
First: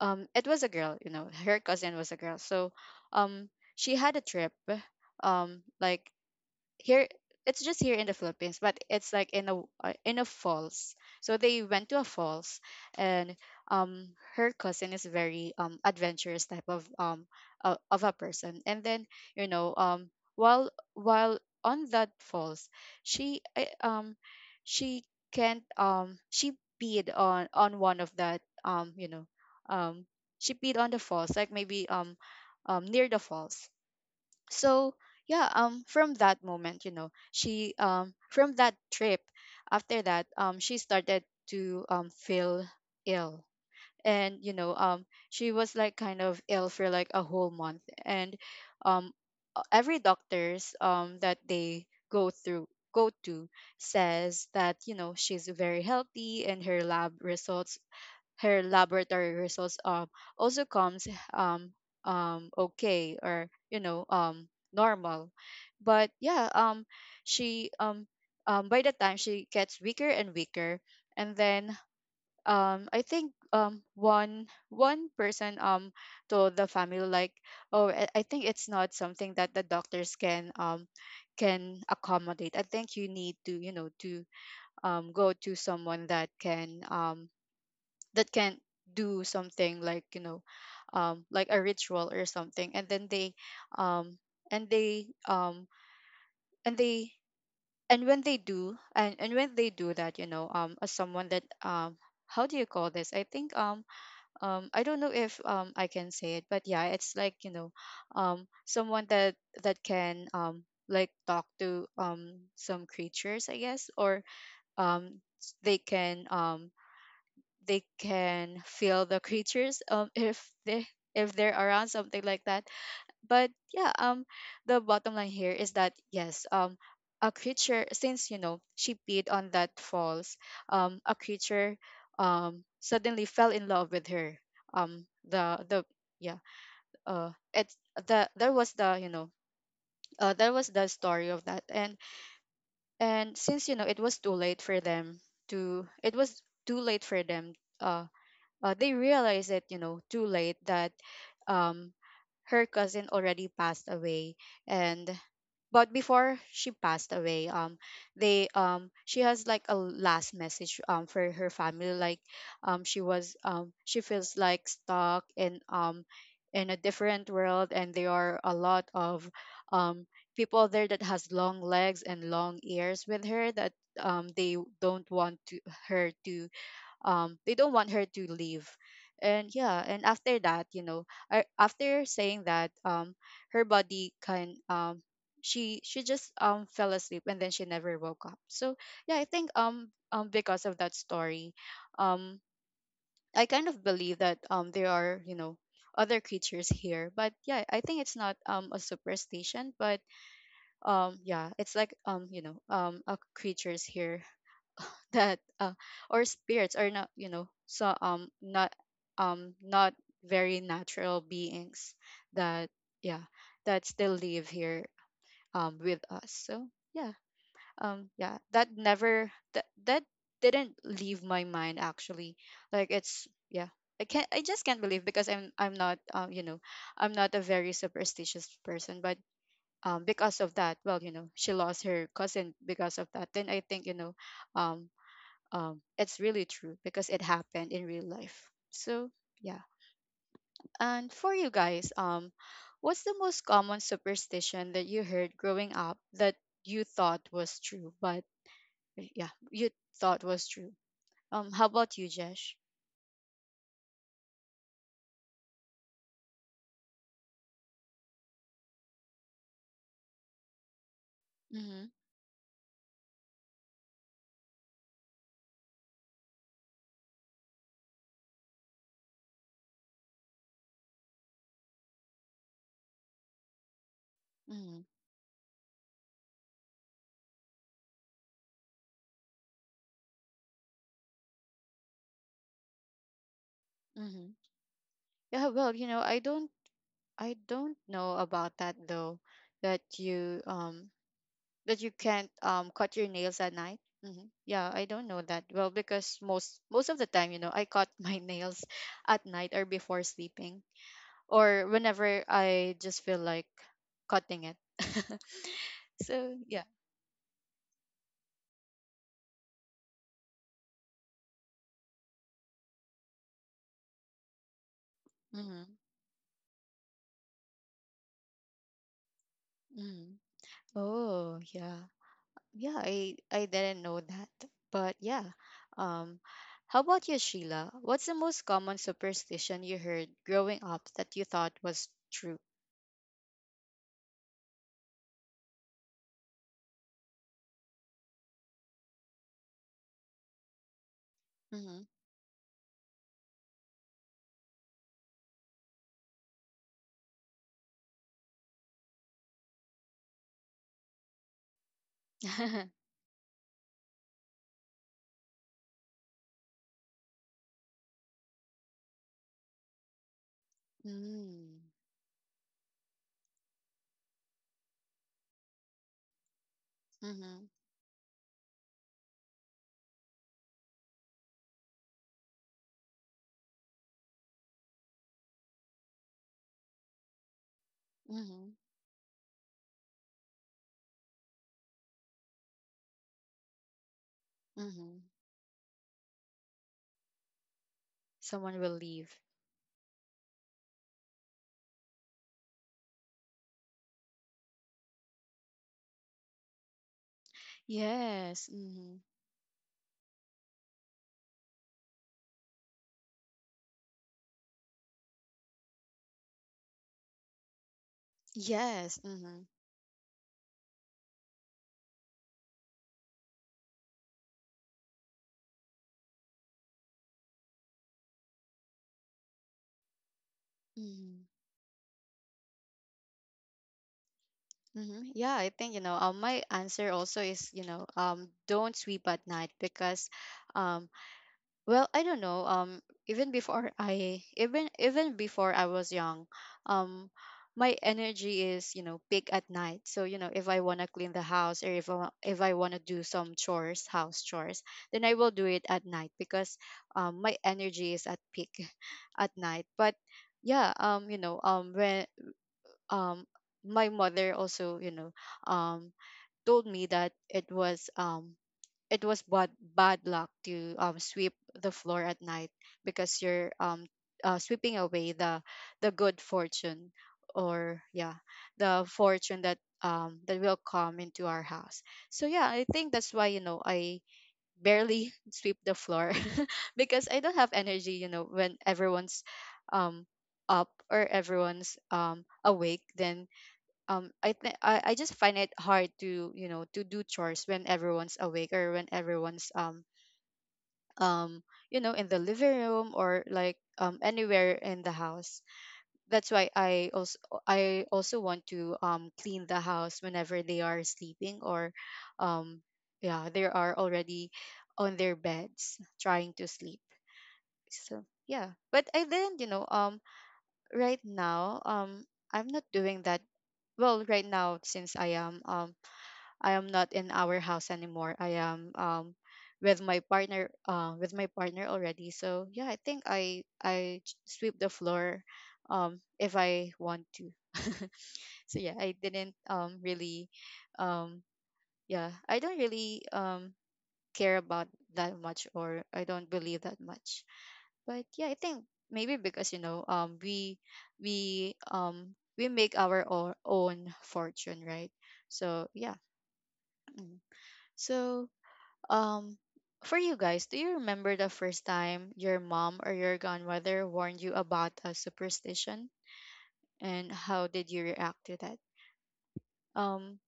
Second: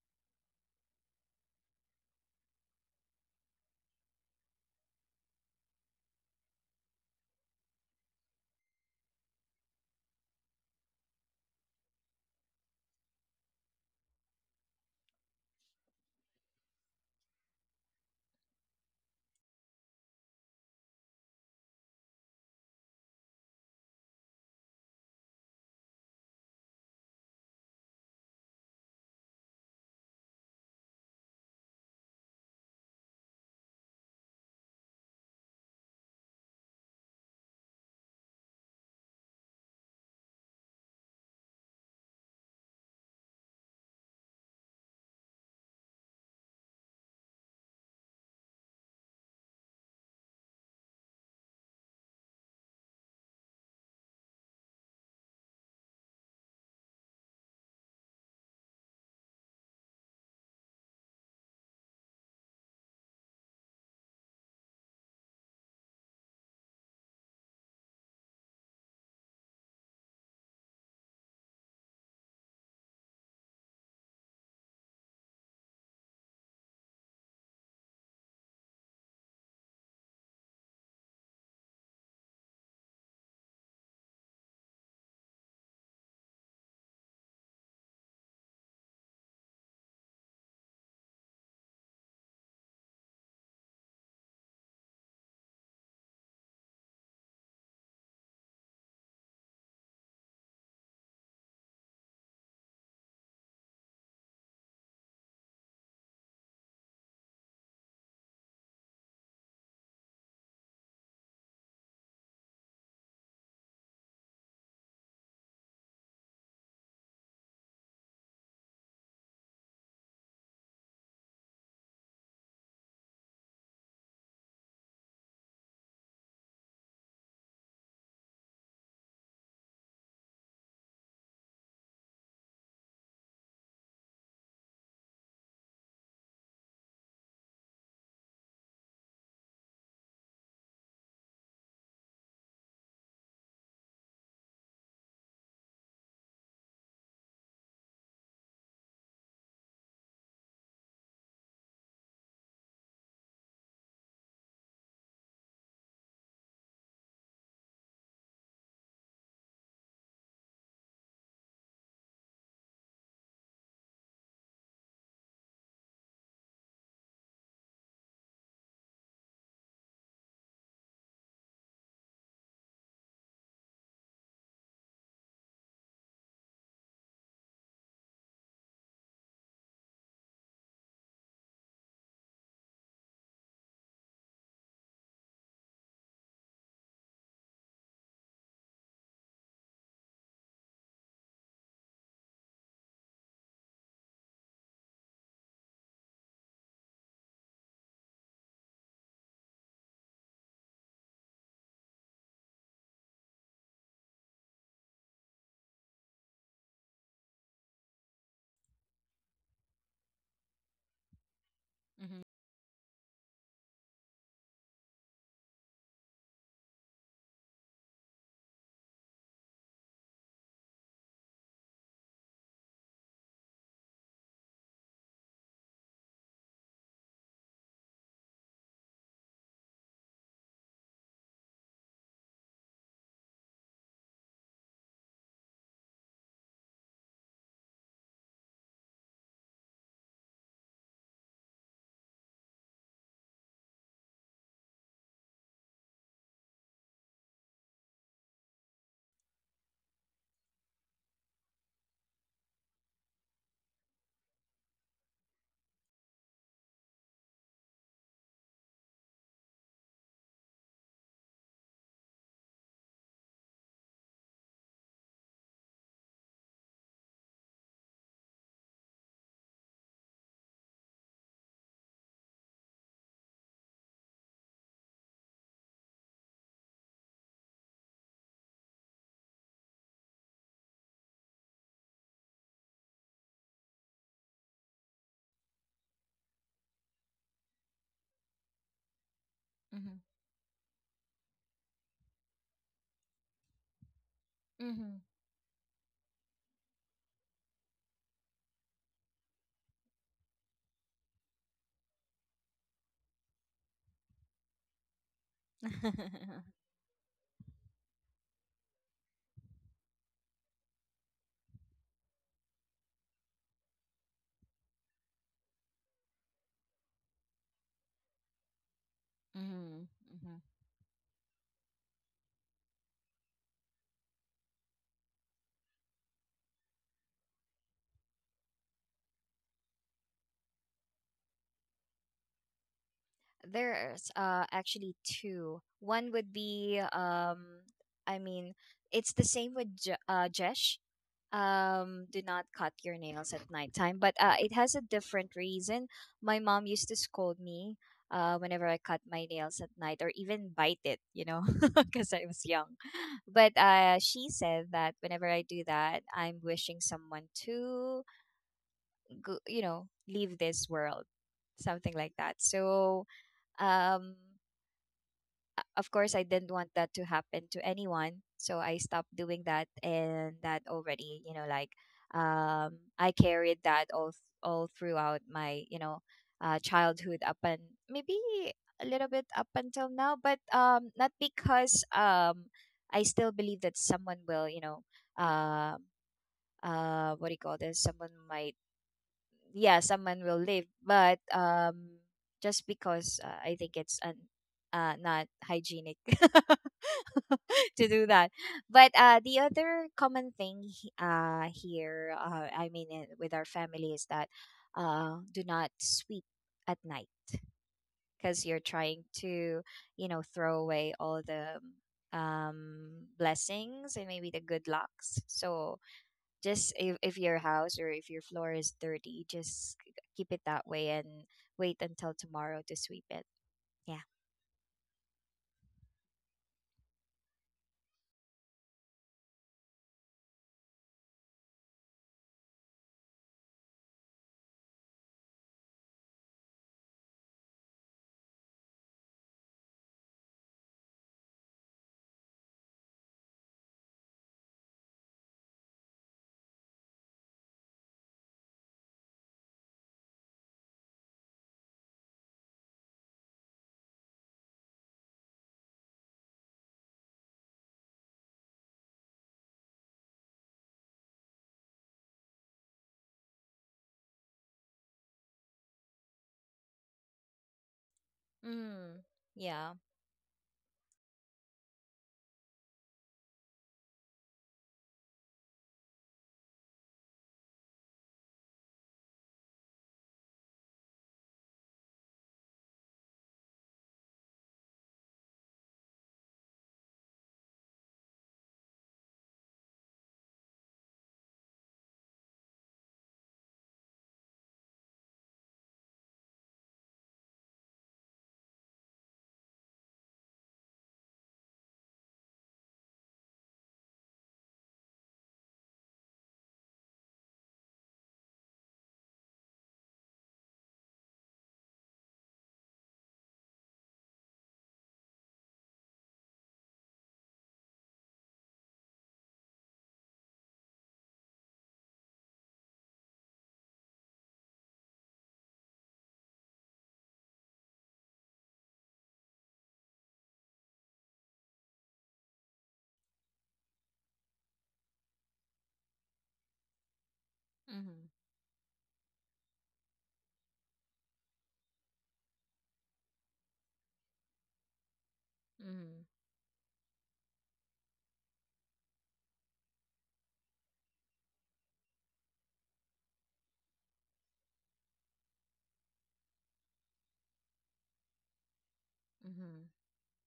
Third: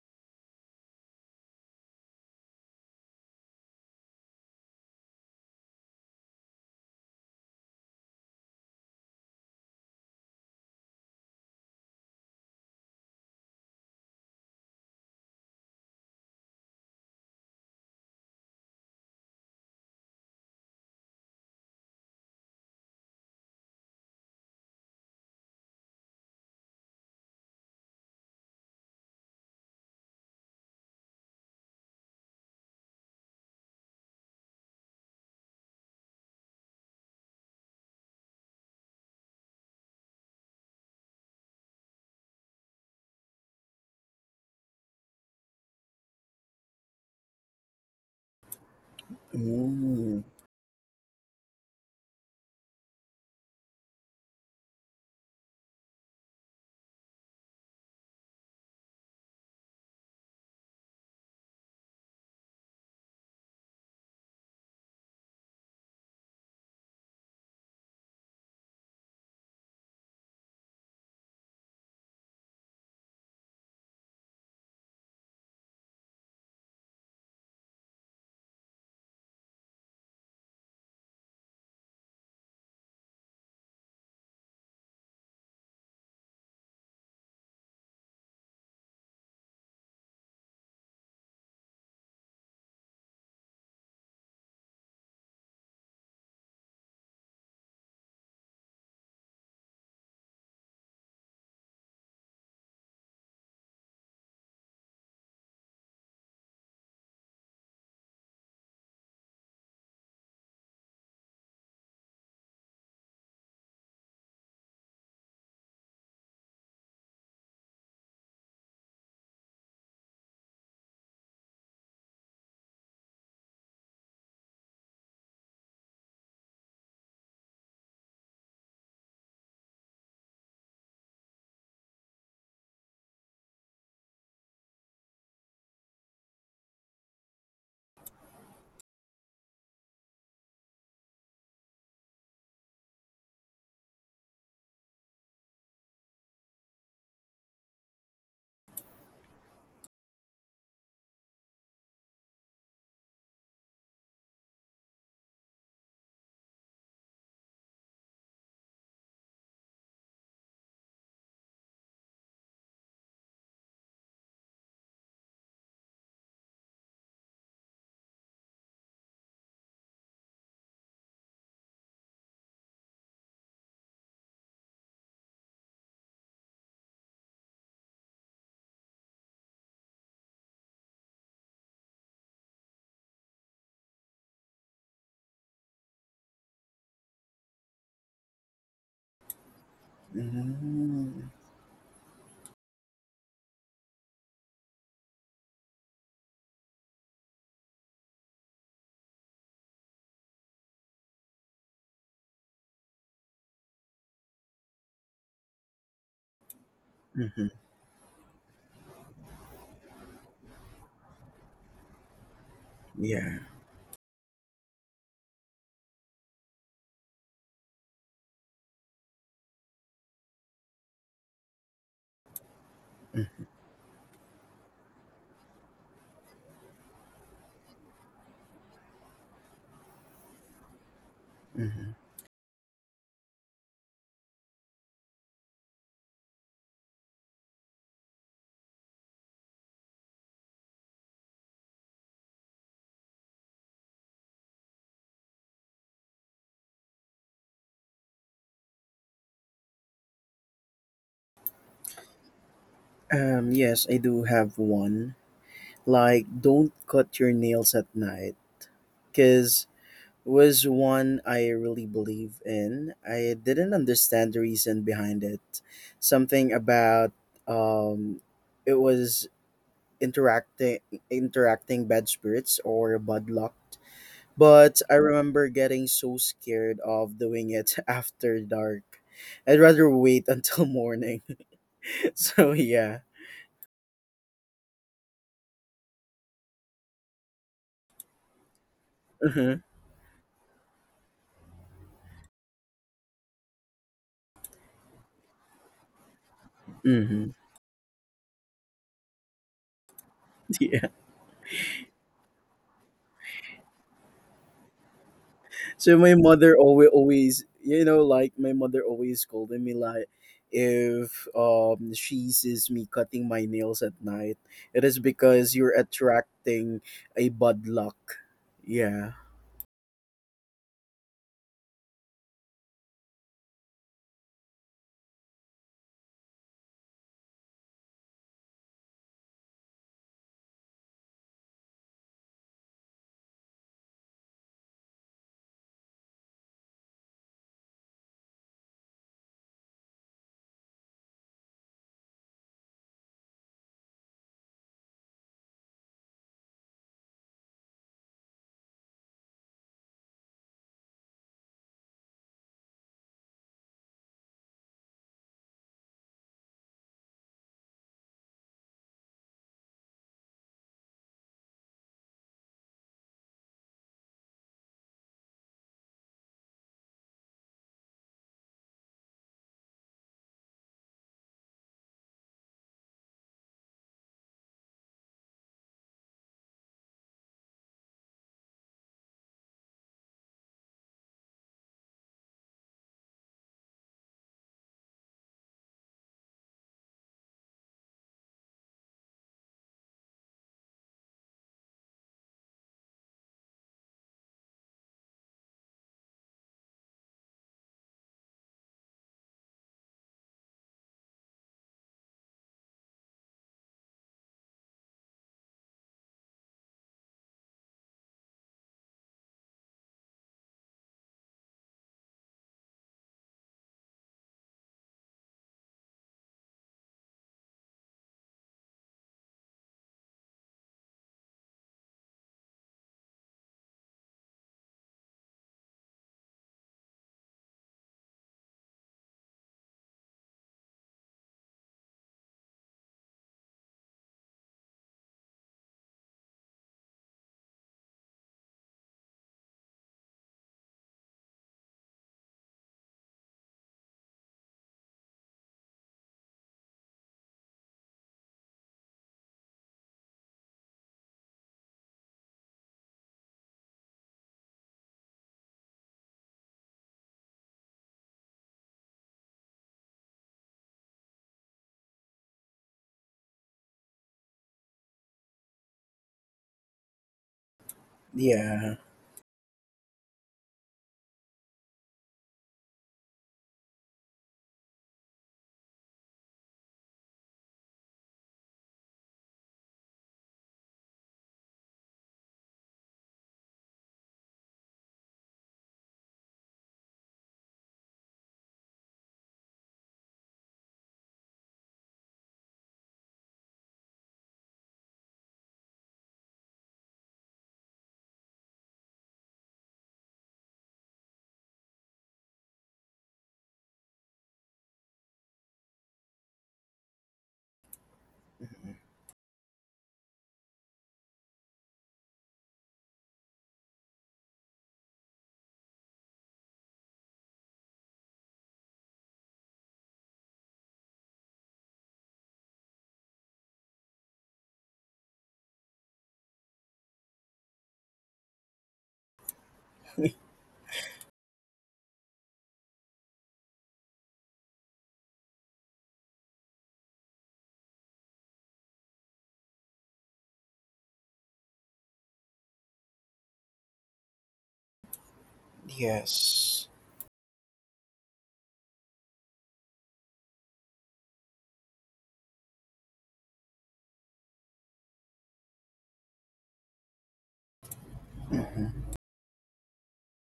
S1: it was a girl, you know, her cousin was a girl. So um she had a trip like here, it's just here in the Philippines, but it's like in a falls. So they went to a falls, and her cousin is very adventurous type of a person. And then you know, while on that falls, she uh, um she can't she peed on one of that you know, um she peed on the falls, like maybe near the falls. So yeah, from that moment you know she from that trip, after that, she started to feel ill. And you know, she was like kind of ill for like a whole month, and um every
S2: Mm.
S1: doctors that they go through go to says that you know she's very healthy, and her lab results her laboratory results also comes um okay, or you know normal. But yeah, she by the time she gets weaker and weaker. And then I think um one person told the family like, oh, I think it's not something that the doctors can accommodate. I think you need to, you know, to go to someone that can do something like, you know, like a ritual or something. And then they um and they um and they and when they do and when they do that, you know, as someone that how do you call this, I think, I don't know if I can say it, but yeah, it's like you know someone that that can like talk to some creatures I guess, or um s- they can um they can feel the creatures if they if they're around, something like that. But yeah, the bottom line here is that yes, a creature, since you know she peed on that falls, a creature suddenly fell in love with her. The yeah, it's the that was the you know, that was the story of that. And since you know it was too late for them to it was too late for them. Uh they realized it, you know, too late that um, her cousin already passed away, and but before she passed away, they she has like a last message for her family, like, she was she feels like stuck in a different world, and there are a lot of um people there that has long legs and long ears with her, that they don't want to her to they don't want her to leave. And yeah, and after that, you know, after saying that, her body can she just fell asleep, and then she never woke up. So yeah, I think because of that
S2: Mm-hmm.
S1: story, um I kind of believe that there are, you know, other creatures here. But yeah, I think it's not a superstition, but yeah, it's like you know, a creatures here that or spirits, are not you know, so not um not very natural beings,
S3: Mm-hmm.
S1: that yeah,
S2: Yeah.
S1: that still live here with us. So yeah, yeah, that never that didn't leave my mind actually, like, it's yeah, I just can't believe, because I'm not you know, I'm not a very superstitious person, but because of that, well you know she lost
S2: Hmm.
S1: her cousin because of that, then I think you know um it's really true because it happened in real life. So yeah. And for you guys, what's the most common superstition that you heard growing up that you thought was true, but eh, yeah, you thought was true? How about you, Jesh?
S2: Yes, I do have one. Like, don't cut your nails at night, cause was one I
S1: Mm-hmm.
S2: really believe in. I didn't understand the reason behind it. Something about, um, it was interacting interacting bad spirits or bad luck.
S1: Mm-hmm.
S2: But I remember getting so scared of doing it after dark. I'd rather wait until morning. So yeah.
S1: Mm-hmm. Yeah. Well, you know, I don't know about that though.
S2: Mm-hmm.
S1: That you um that you can't cut your nails at night. Hmm, yeah, I
S3: Mm-hmm.
S1: don't know that. Well, because most most of the
S2: Mm-hmm.
S1: time, you know, I cut my nails at night or before sleeping,
S2: Yeah.
S1: or whenever I just feel like cutting it.
S2: So my
S1: So
S2: mother
S1: yeah.
S2: always like, my mother always scolded me like, if she sees me cutting my nails at night, it is because
S1: Hmm.
S2: you're attracting a bad luck. Yeah.
S3: Hmm.
S1: Hmm.
S3: Hmm.
S1: Oh, yeah. Yeah, I didn't know that. But yeah, um how about you, Sheila, what's the most common superstition you heard growing up that you thought was true?
S3: There's actually two. One would be, I mean, it's the same with Jesh. Do not cut your nails at nighttime, but it has a different reason. My mom used to scold me whenever I cut my nails at night or even bite it, because I was
S1: Mm-hmm.
S3: young. But she said that whenever I do that, I'm wishing someone to go, leave this world,
S1: Mm.
S3: something like that. So, um, of course, I didn't want that to
S1: Mm-hmm.
S3: happen to anyone. So I stopped doing that, and that already, like, I carried that all throughout my, childhood, up and maybe
S1: Mm-hmm.
S3: a little bit up until now, but not because I still believe that someone will
S1: Mm-hmm.
S3: um, what do you call this? Someone might,
S1: Someone will leave.
S3: yeah, someone will live, but just because, I think it's, not hygienic, to do that.
S1: Yes.
S3: But
S1: Mm-hmm.
S3: the other common thing, he- here I mean, with our family, is that, do not sweep at night, because you're
S1: Yes.
S3: trying
S1: Mm-hmm.
S3: to throw away all the um blessings and maybe the good lucks. So, just, if your house or if your floor is dirty, just keep it that way
S1: Mm-hmm.
S3: and wait until tomorrow to sweep it. Yeah.
S1: Mm-hmm. Yeah, I think my answer also is don't sweep at night because, um, I don't know. Even before I even even before I was young, um, my energy is peak at night. So if I wanna clean the house or if I wanna do some chores, house chores, then I will do it at night because my energy is at peak at night. But yeah, when um my mother also um told me that it was bad luck to sweep the floor at night because you're sweeping away the good fortune or yeah,
S2: Yeah.
S1: the
S3: Mm.
S1: fortune that
S3: Yeah.
S1: that will come into our house. So yeah, I think that's why I barely sweep the floor because I don't have energy when everyone's um up or everyone's awake. Then I think I just find it hard to to do chores when everyone's awake or when everyone's um in the living room or like anywhere in the house. That's why I also want to clean the house whenever they are sleeping or um yeah, they are already on their beds trying to sleep. So yeah,
S2: Mhm.
S1: but I didn't you know right now I'm not doing that well right now since I am not in our house anymore. I am with my partner already. So yeah, I think sweep the floor if I want to. So yeah, I didn't really um yeah, I don't really care about that much, or I don't believe that much. But
S3: Mm-hmm.
S1: yeah, I think maybe because we we um we make our own fortune, right? So yeah.
S3: Mm-hmm.
S2: Yes.
S1: Mm. So um, for you guys, do you remember the first time your mom or your grandmother warned you about a superstition, and how did you react to that?
S2: Mm-hmm.
S3: Mm-hmm.
S1: Um,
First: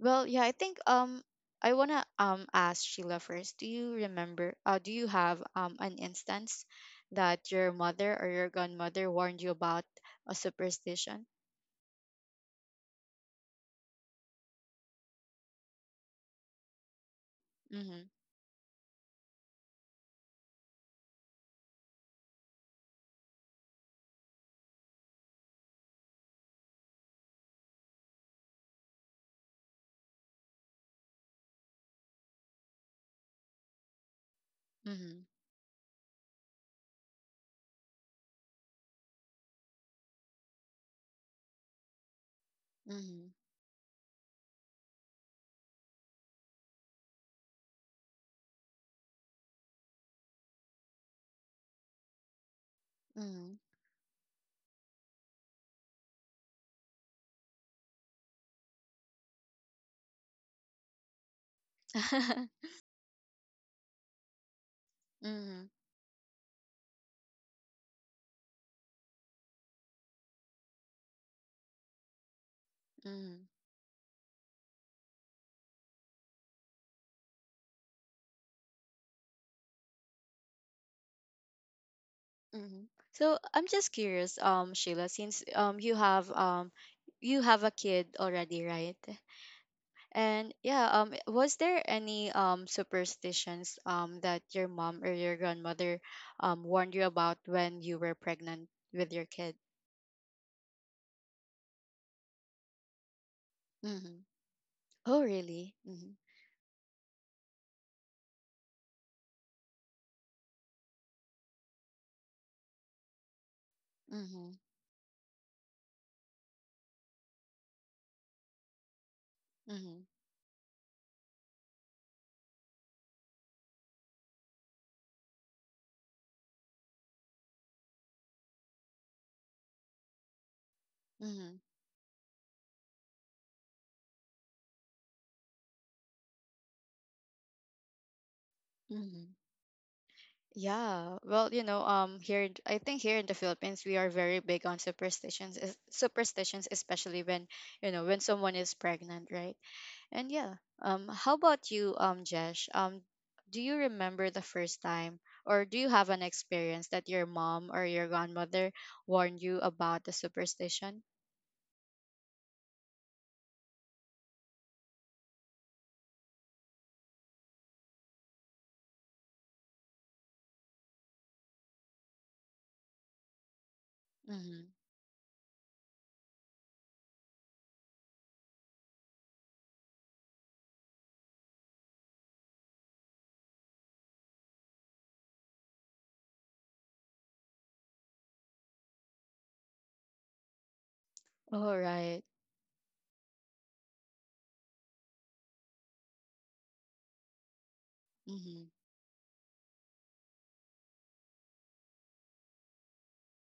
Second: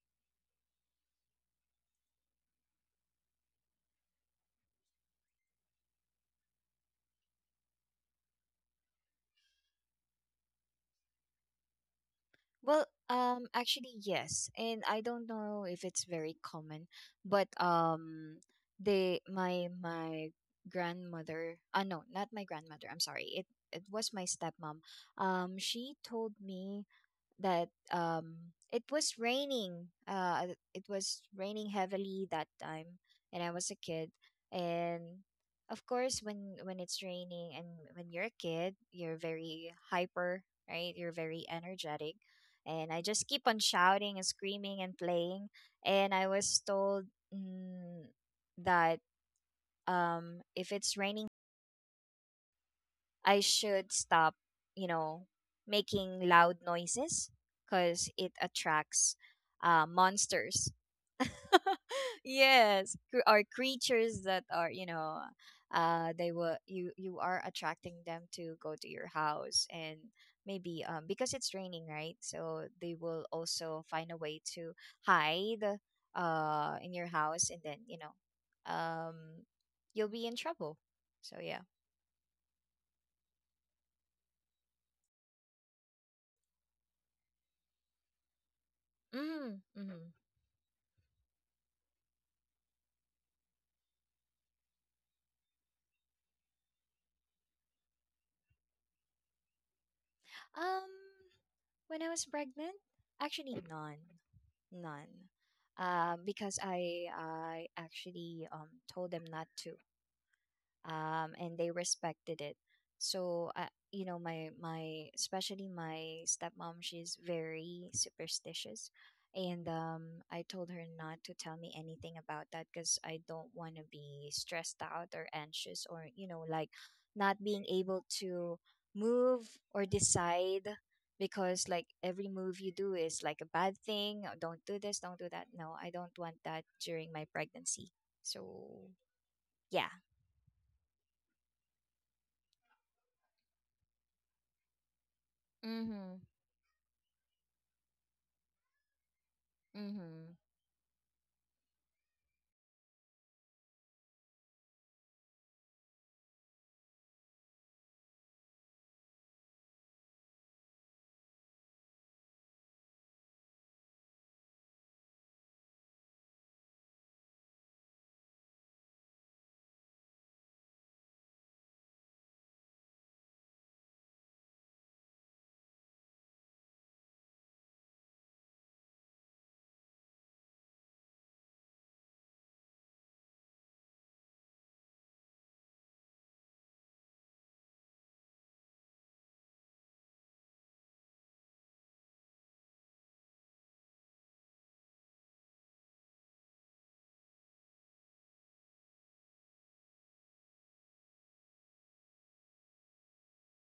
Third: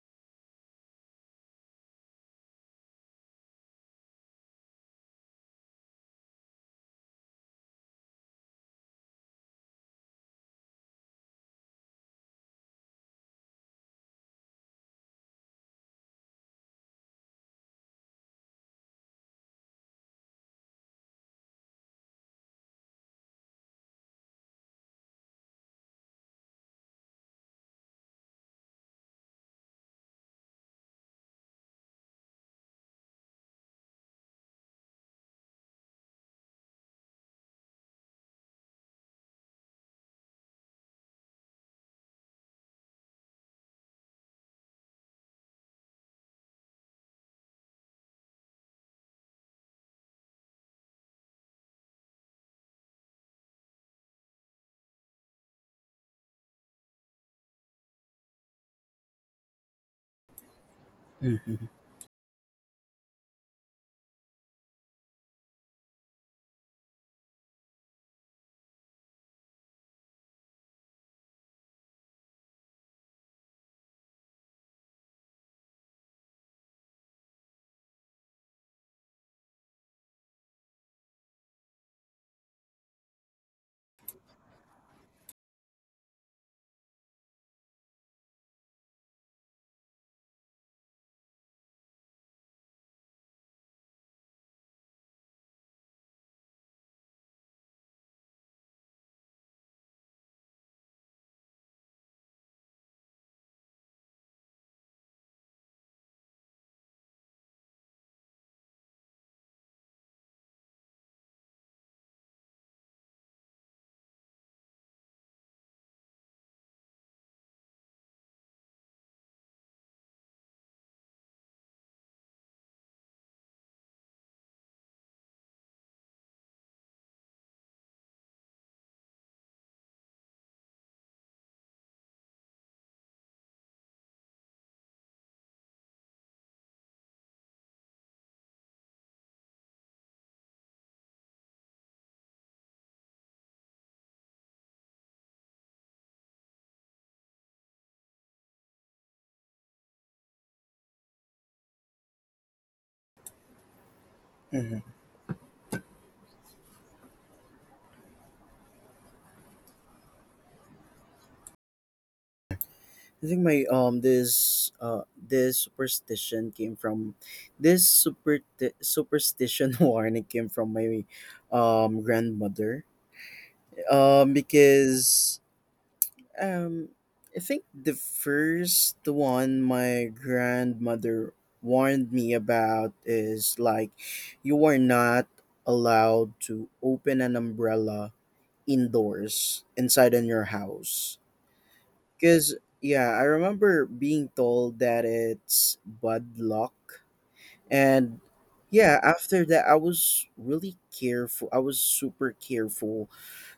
S1: well, yeah, I think I wanna ask Sheila first. Do you remember? Do you have an instance that your mother or your grandmother warned you about a superstition?
S3: Well, actually, yes, and I don't know if it's very common, but
S1: Mm-hmm.
S3: they my grandmother. Ah, no, not my grandmother. I'm sorry. It was my stepmom. She told me that, it was raining uh it was raining heavily that time, and I was a kid,
S1: Mm-hmm.
S3: and of course, when it's raining and when you're a kid, you're very hyper, right, you're very energetic, and I just
S1: Mm-hmm.
S3: keep on shouting and screaming and playing. And I was told, mm, that, if it's raining, I should stop, you know, making loud noises, because it attracts, monsters.
S2: Hmm.
S1: Mm-hmm.
S3: Yes, or creatures that are,
S1: Mm-hmm.
S3: they will, you are attracting them to go to your house. And maybe because it's raining, right? So they will also find a way to hide in your house, and then you'll be in trouble. So yeah.
S1: Hmm. So I'm just curious, Sheila, since you have a kid already, right?
S3: Mm-hmm. Mm-hmm.
S1: And yeah, was there any superstitions that your mom or your grandmother warned you about when you were pregnant with your kid?
S3: Um, when I was pregnant, actually, none,
S1: Mm-hmm.
S3: none.
S1: Oh, really? Mm-hmm.
S3: Because I actually told them not to, and they respected it. So,
S1: Mm-hmm.
S3: my especially my stepmom, she's very superstitious, and
S1: Mm-hmm.
S3: um, I told her not to tell me anything about that because I don't want to be stressed out or anxious or like not being able to move or decide
S1: Mm-hmm.
S3: because like every move you do is like a bad thing. Oh, don't do this, don't do that. No, I don't want that during my pregnancy. So
S1: Mm-hmm.
S3: yeah.
S1: Yeah, well, here in- I think here in the Philippines we are very big on superstitions,
S3: Mm-hmm.
S1: superstitions, especially when when someone is pregnant, right? And
S3: Mm-hmm.
S1: yeah, how about you, Jesh? Do you remember the first time, or do you have an experience that your mom or your grandmother warned you about the superstition?
S2: I think my this this superstition came from this super superstition warning came from my grandmother,
S1: Mm-hmm.
S2: because um I think the first one my grandmother warned me about is like, you are not allowed to open an umbrella indoors inside in your house.
S1: All right.
S2: Cause yeah, I remember being told that it's bad luck, and
S1: Mm-hmm.
S2: yeah, after that I was really careful. I was super careful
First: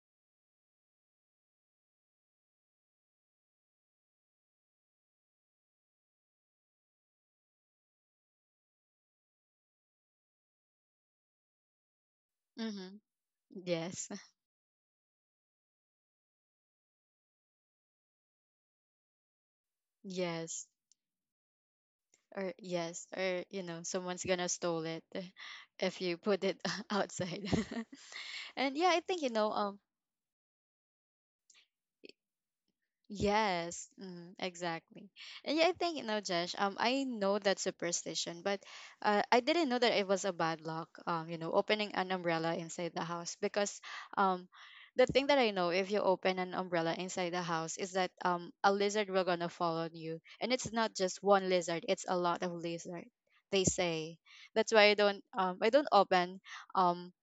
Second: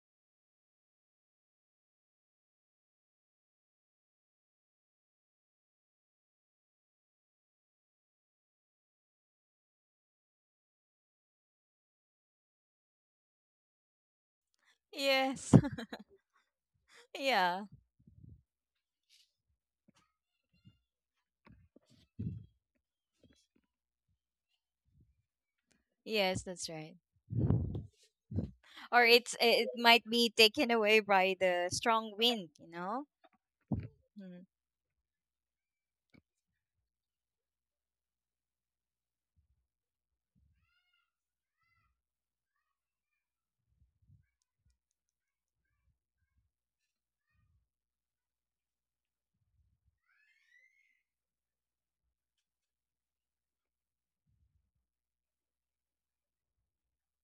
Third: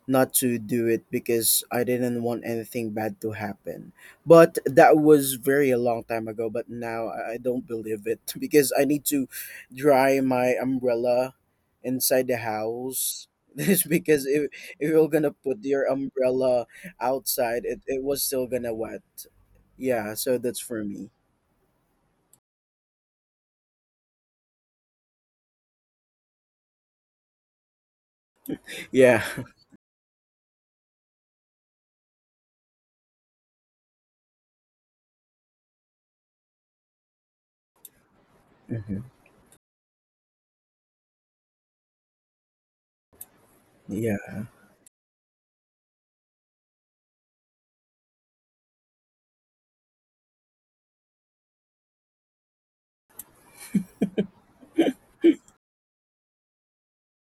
S2: not to do it because I didn't want anything bad to happen. But that was very a long time ago. But now I don't believe it, because I need to dry my umbrella inside the
S1: Mm-hmm.
S2: house. This,
S1: Yes.
S2: because if you're gonna
S3: Yes.
S2: put your umbrella
S3: Yeah.
S2: outside, it was still gonna wet. Yeah, so that's
S1: Yes.
S2: for me.
S1: Or yes, or someone's gonna stole it if you
S3: Yes,
S1: put it
S3: that's right.
S1: outside. And yeah, I
S3: Or
S2: Yeah.
S1: think
S3: it's it might be taken away by the strong wind.
S1: yes, mm,
S3: Mm-hmm.
S1: exactly. And yeah, I think Josh. I know that superstition, but
S2: Hmm.
S1: I didn't know that it was a bad luck. Opening an umbrella inside the house because
S2: Yeah.
S1: um, the thing that I know if you open an umbrella inside the house is that a lizard will gonna fall on you, and it's not just one lizard; it's a lot of lizard. They say that's why I don't open um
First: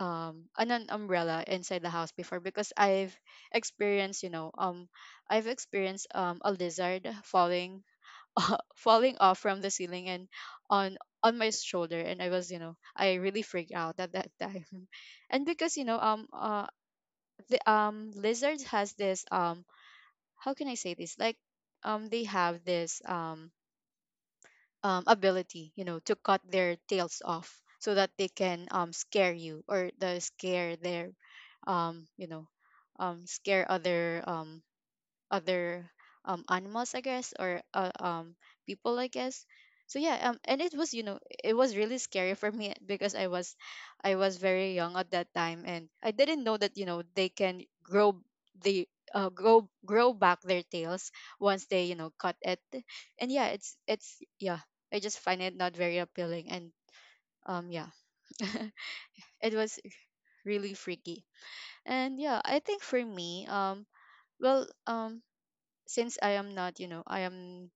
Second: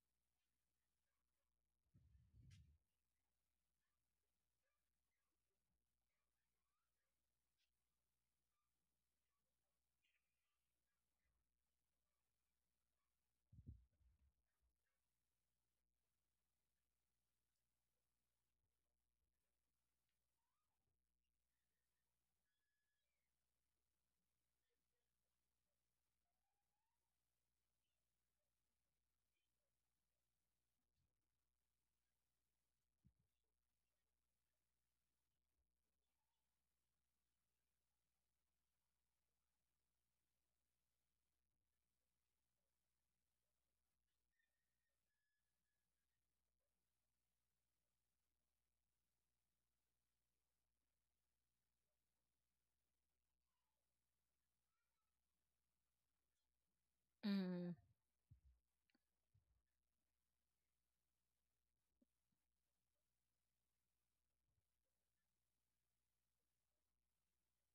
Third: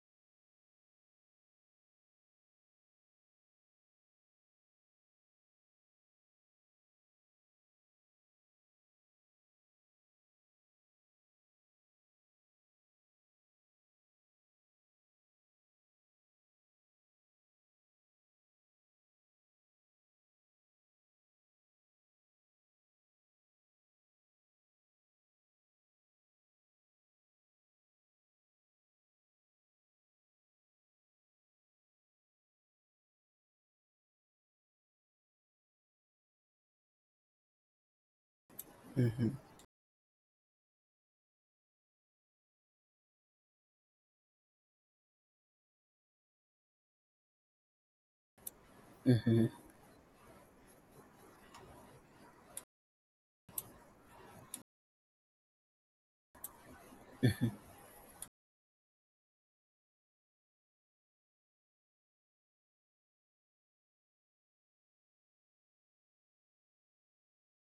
S1: an umbrella inside the house before because I've experienced, I've experienced a lizard falling falling off from the ceiling and on on my shoulder, and I was, I really freaked out at that time. And because, the lizards has this how can I say this? Like they have this ability, to cut their tails off so that they can scare you or the scare their, um, you know, scare other other animals I guess or people I
S2: Hmm.
S1: guess. So yeah, and it was it was really scary for me because I was I was very young at that time and I didn't know that they can grow the uh,
S2: Hmm.
S1: grow grow back their tails once they cut it. And yeah, it's yeah, I just find it not very appealing, and yeah. It was really freaky. And yeah, I think for me well um since I am not you know I am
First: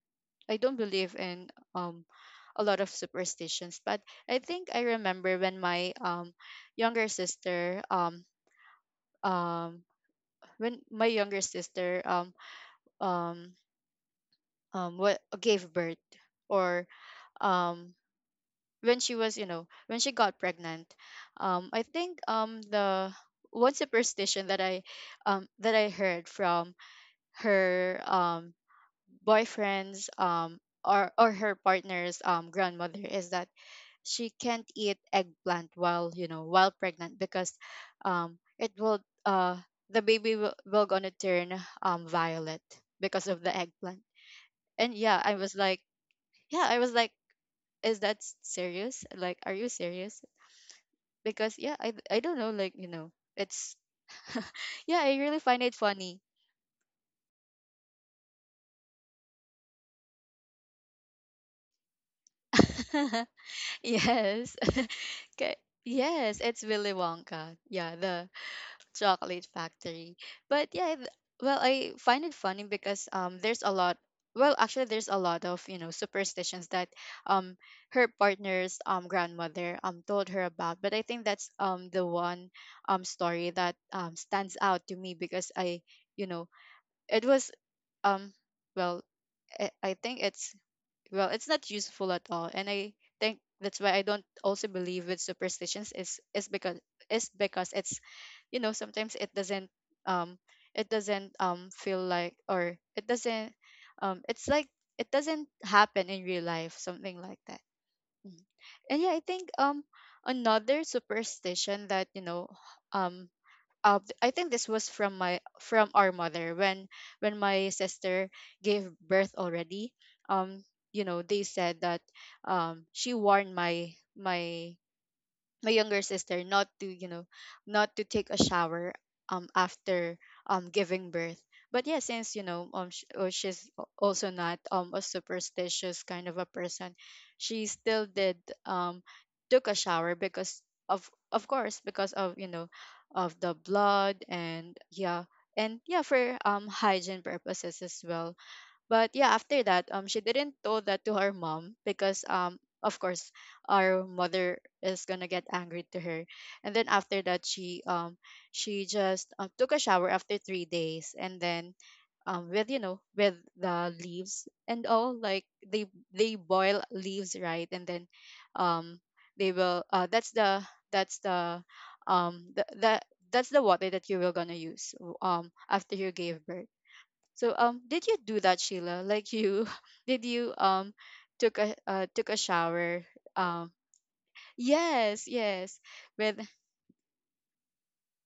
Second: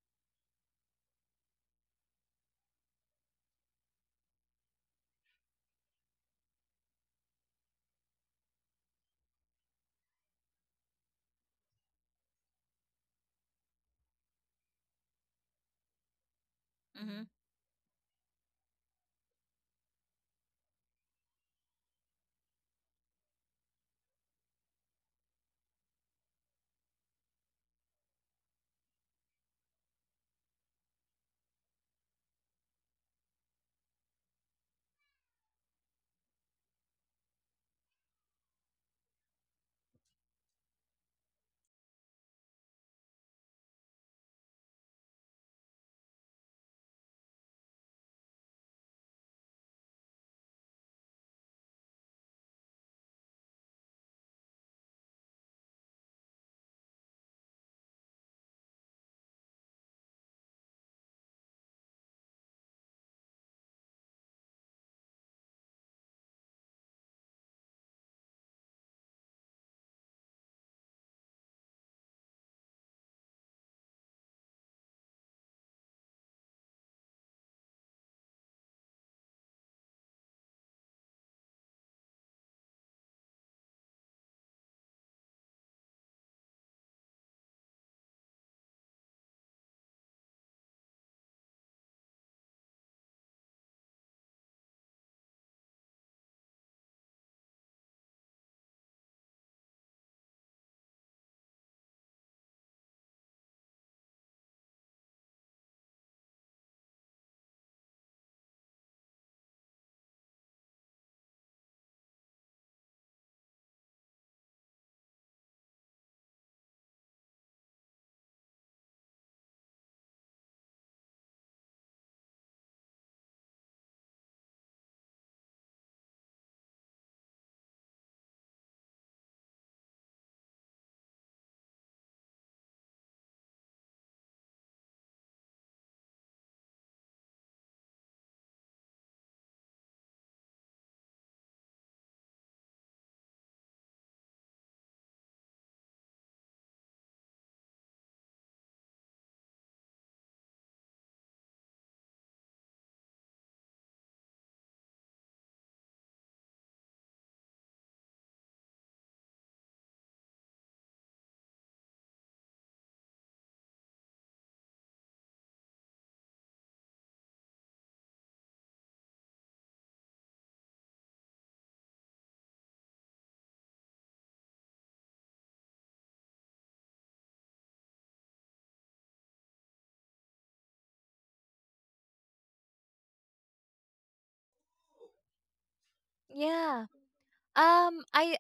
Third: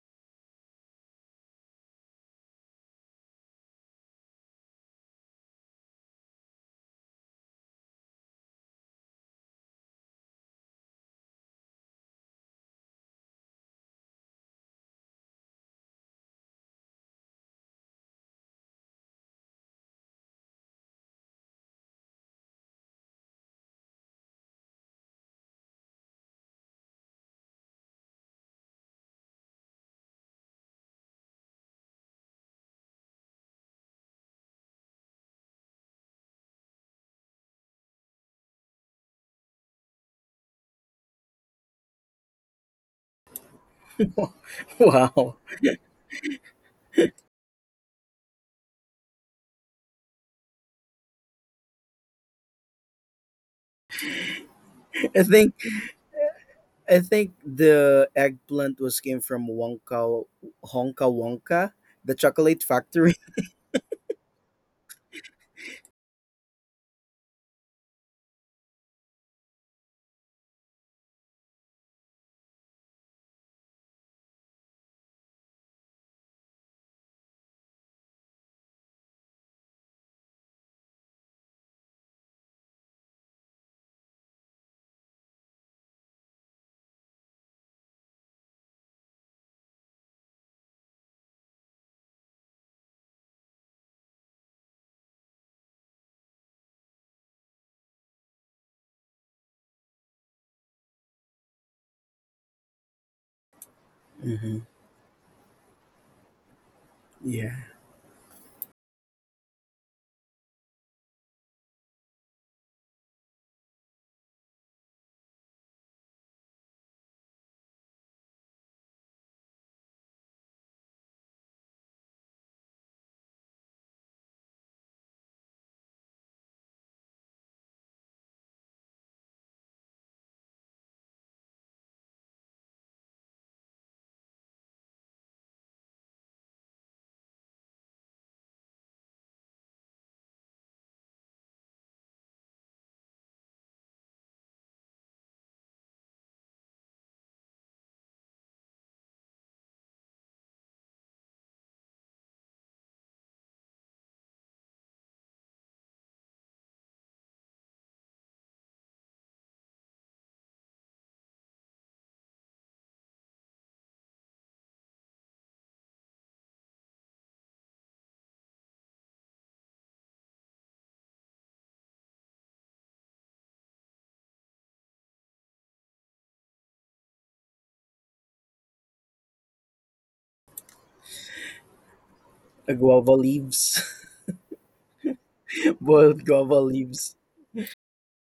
S1: I don't believe in a lot of superstitions, but I think I remember when my younger sister um when my younger sister um what gave birth or
S3: Mm-hmm.
S1: um when she was when she got pregnant. I think the one superstition that I heard from her boyfriend's or her partner's grandmother is that she can't eat eggplant while while pregnant because it will uh, the baby will gonna turn violet because of the eggplant. And yeah, I
S2: Wow.
S1: was like, yeah, I was like, is that serious, like, are you serious? Because yeah, I don't know, like, it's yeah, I
S2: I
S1: really
S2: think
S1: find it funny.
S2: I think the eggplant was came from Wonka Honka Wonka, the chocolate factory.
S1: Yes. Okay, yes, it's Willy Wonka, yeah, the chocolate factory. But yeah, well, I find it funny because there's a lot, well actually there's a lot of superstitions that um her partner's grandmother told her about, but I think that's the one story that stands out to me because I, you know it was um well I think it's well, it's not useful at all, and I think that's why I don't also believe with superstitions is because it's sometimes um it doesn't feel like, or it doesn't it's
S2: Hmm.
S1: like it doesn't happen in real life, something like
S2: Yeah.
S1: that. Mhm. And yeah, I think another superstition that um I think this was from my from our mother when my sister gave birth already. Um, you know, they said that she warned my younger sister not to not to take a shower after giving birth. But yeah, since oh, she's also not a superstitious kind of a person, she still did um took a shower because of of course, because of of the blood, and yeah, and yeah for hygiene purposes as well. But yeah, after that, she didn't tell that to her mom because of course, our mother is gonna get angry to her. And then after that, she just took a shower after 3 days, and then with with the leaves and all, like they boil leaves right, and then um, they will that's that's the the that's the water that you were gonna use after you gave birth. So did you do that, Sheila? Like you did you took a took a shower
S2: Guava
S1: um
S2: leaves.
S1: yes, yes,
S2: Boiled
S1: with
S2: guava
S3: Yeah.
S2: leaves.
S3: I,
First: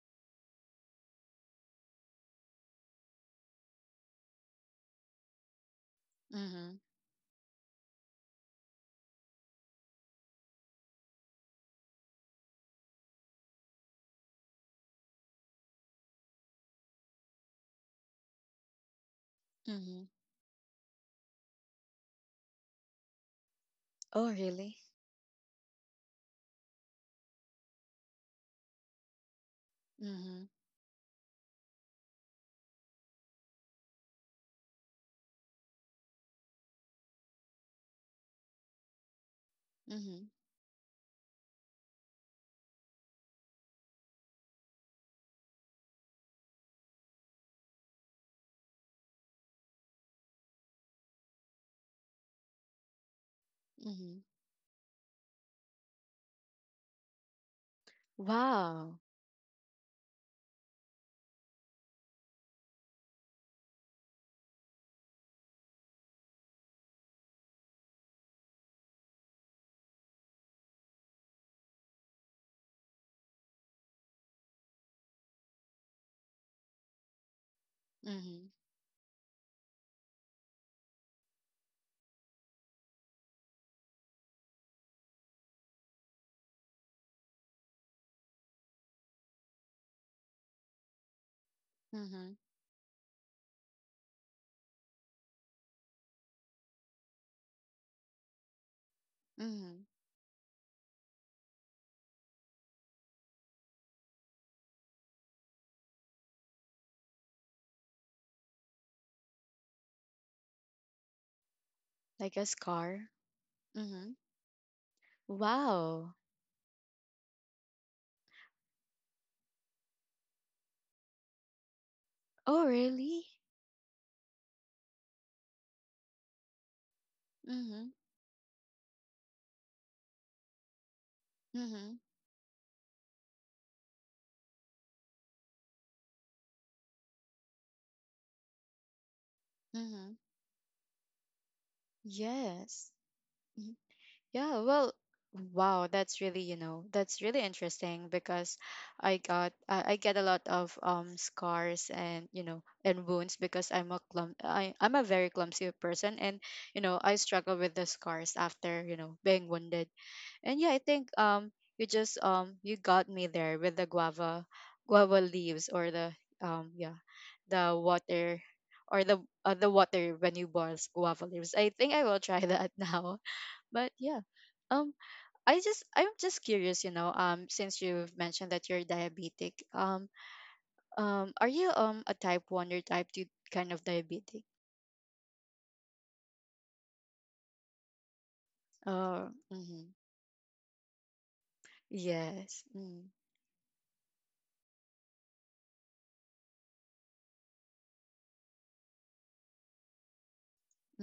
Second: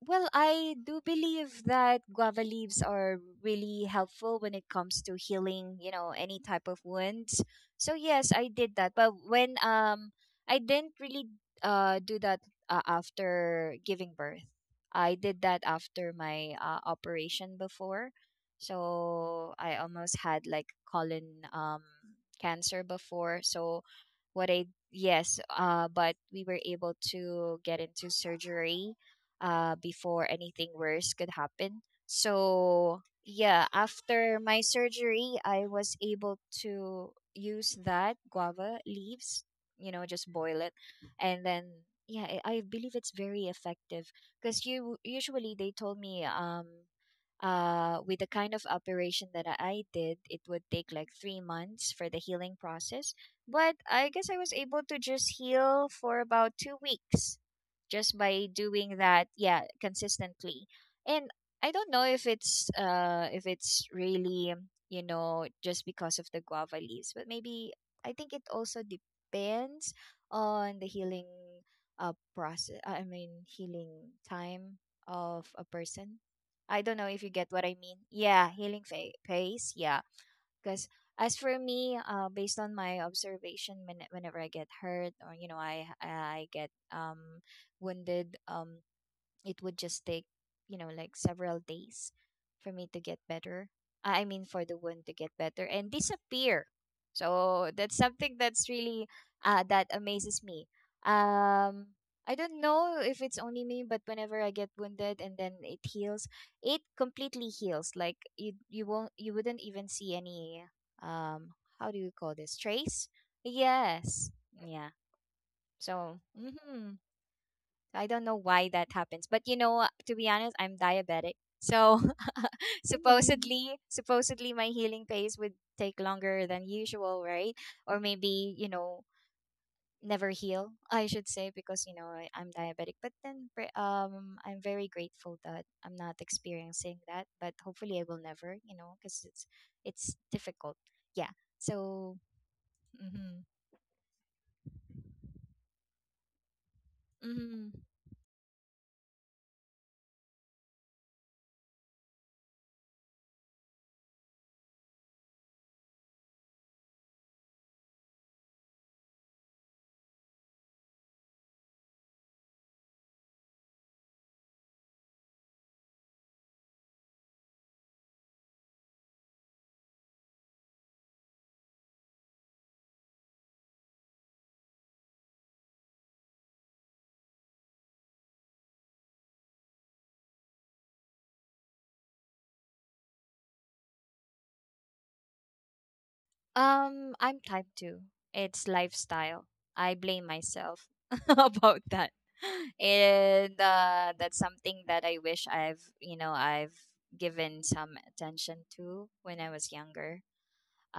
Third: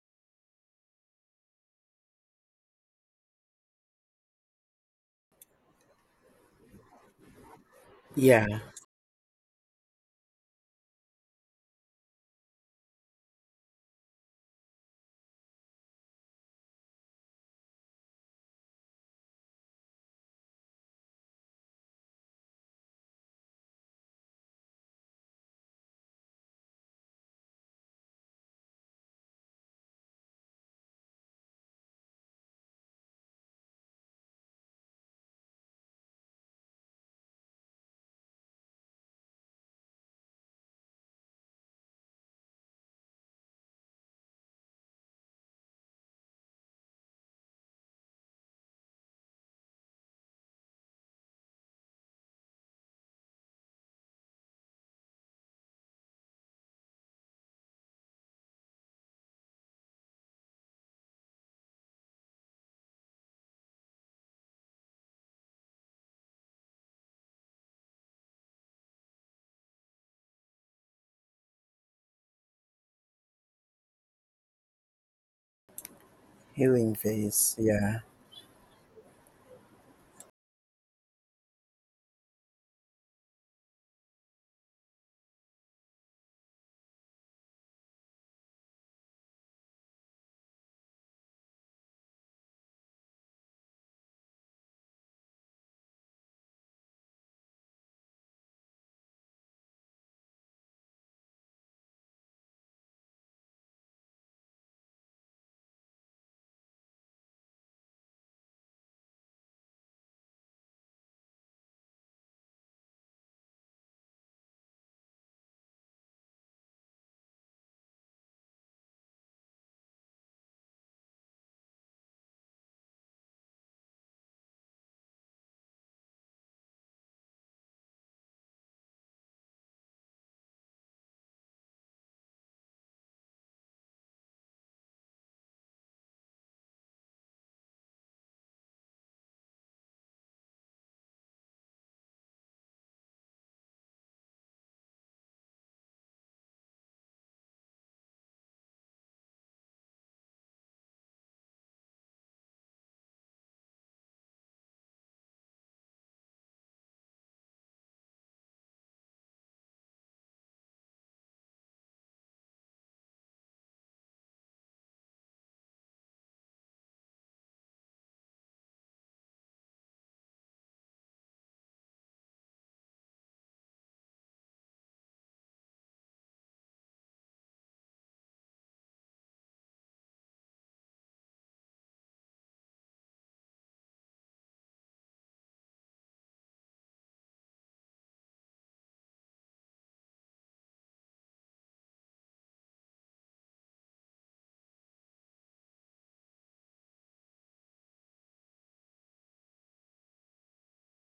S3: well, I do believe that guava leaves are really helpful when it comes to healing, any type
S1: mhm.
S3: of wounds. So yes, I
S2: Yeah.
S3: did that. But when I didn't really do that after giving birth. I did that after my operation before. So I
S1: Mhm.
S3: almost had like colon cancer before. So
S1: Oh,
S3: what I,
S1: really?
S3: yes, but we were able to get into surgery before
S1: Mhm.
S3: anything worse could happen. So, yeah, after my surgery, I was able to use that guava leaves,
S1: Mhm.
S3: just boil it. And then, yeah, I believe it's very effective because you usually they told me, with the kind of operation that I did, it would take like 3 months for the healing process. But I
S1: Mhm.
S3: guess I was able to just heal for about 2 weeks just by
S1: Wow.
S3: doing that, yeah, consistently. And I don't know if it's really, just because of the guava leaves, but maybe I think it also depends on the healing process I mean healing time of a person. I
S2: Healing
S3: don't know if you get
S2: face.
S3: what I mean.
S2: Yeah.
S1: Mhm.
S3: Yeah, healing phase. Yeah, because as for me, based on my observation, whenever I get hurt or I get wounded, it would just take, like several days
S1: Mhm.
S3: for me to get better. I mean, for the wound to get better and disappear. So that's something that's really
S1: Mhm.
S3: that amazes me. Um, I don't know if it's only me, but whenever I get wounded and then it heals, it completely heals. Like you won't, you wouldn't even see any. How do you call
S1: Like a
S3: this? Trace?
S1: scar. Mhm.
S3: Yes. Yeah.
S1: Wow.
S3: So. Mhm. I don't know why that happens. But to be honest, I'm diabetic. So Mm.
S1: Oh, really?
S3: Supposedly my healing pace would take longer than usual, right?
S1: Mhm.
S3: Or maybe, never heal, I should say, because
S1: Mhm.
S3: I'm diabetic. But then I'm very grateful that I'm not experiencing that, but hopefully I will never, cuz
S1: Mhm.
S3: it's difficult. Yeah. So,
S1: Yes.
S3: mhm.
S1: Mm-hmm. Yeah, well, wow, that's really, that's really
S3: Mhm.
S1: interesting because I got I get a lot of scars and, and wounds because I'm a clum, I'm a very clumsy person, and, I struggle with the scars after, being wounded. And yeah, I think you just you got me there with the guava leaves or the yeah, the water or the water when you boil guava leaves. I think I will try that now. But yeah. Um I just I'm just curious, since you've mentioned that you're diabetic, are you a type 1 or type 2 kind of diabetic?
S3: I'm type 2. It's
S1: Oh,
S3: lifestyle.
S1: mm-hmm.
S3: I blame myself about that.
S1: Yes. Mm,
S3: And that's something that I wish I've given some attention to when I was younger.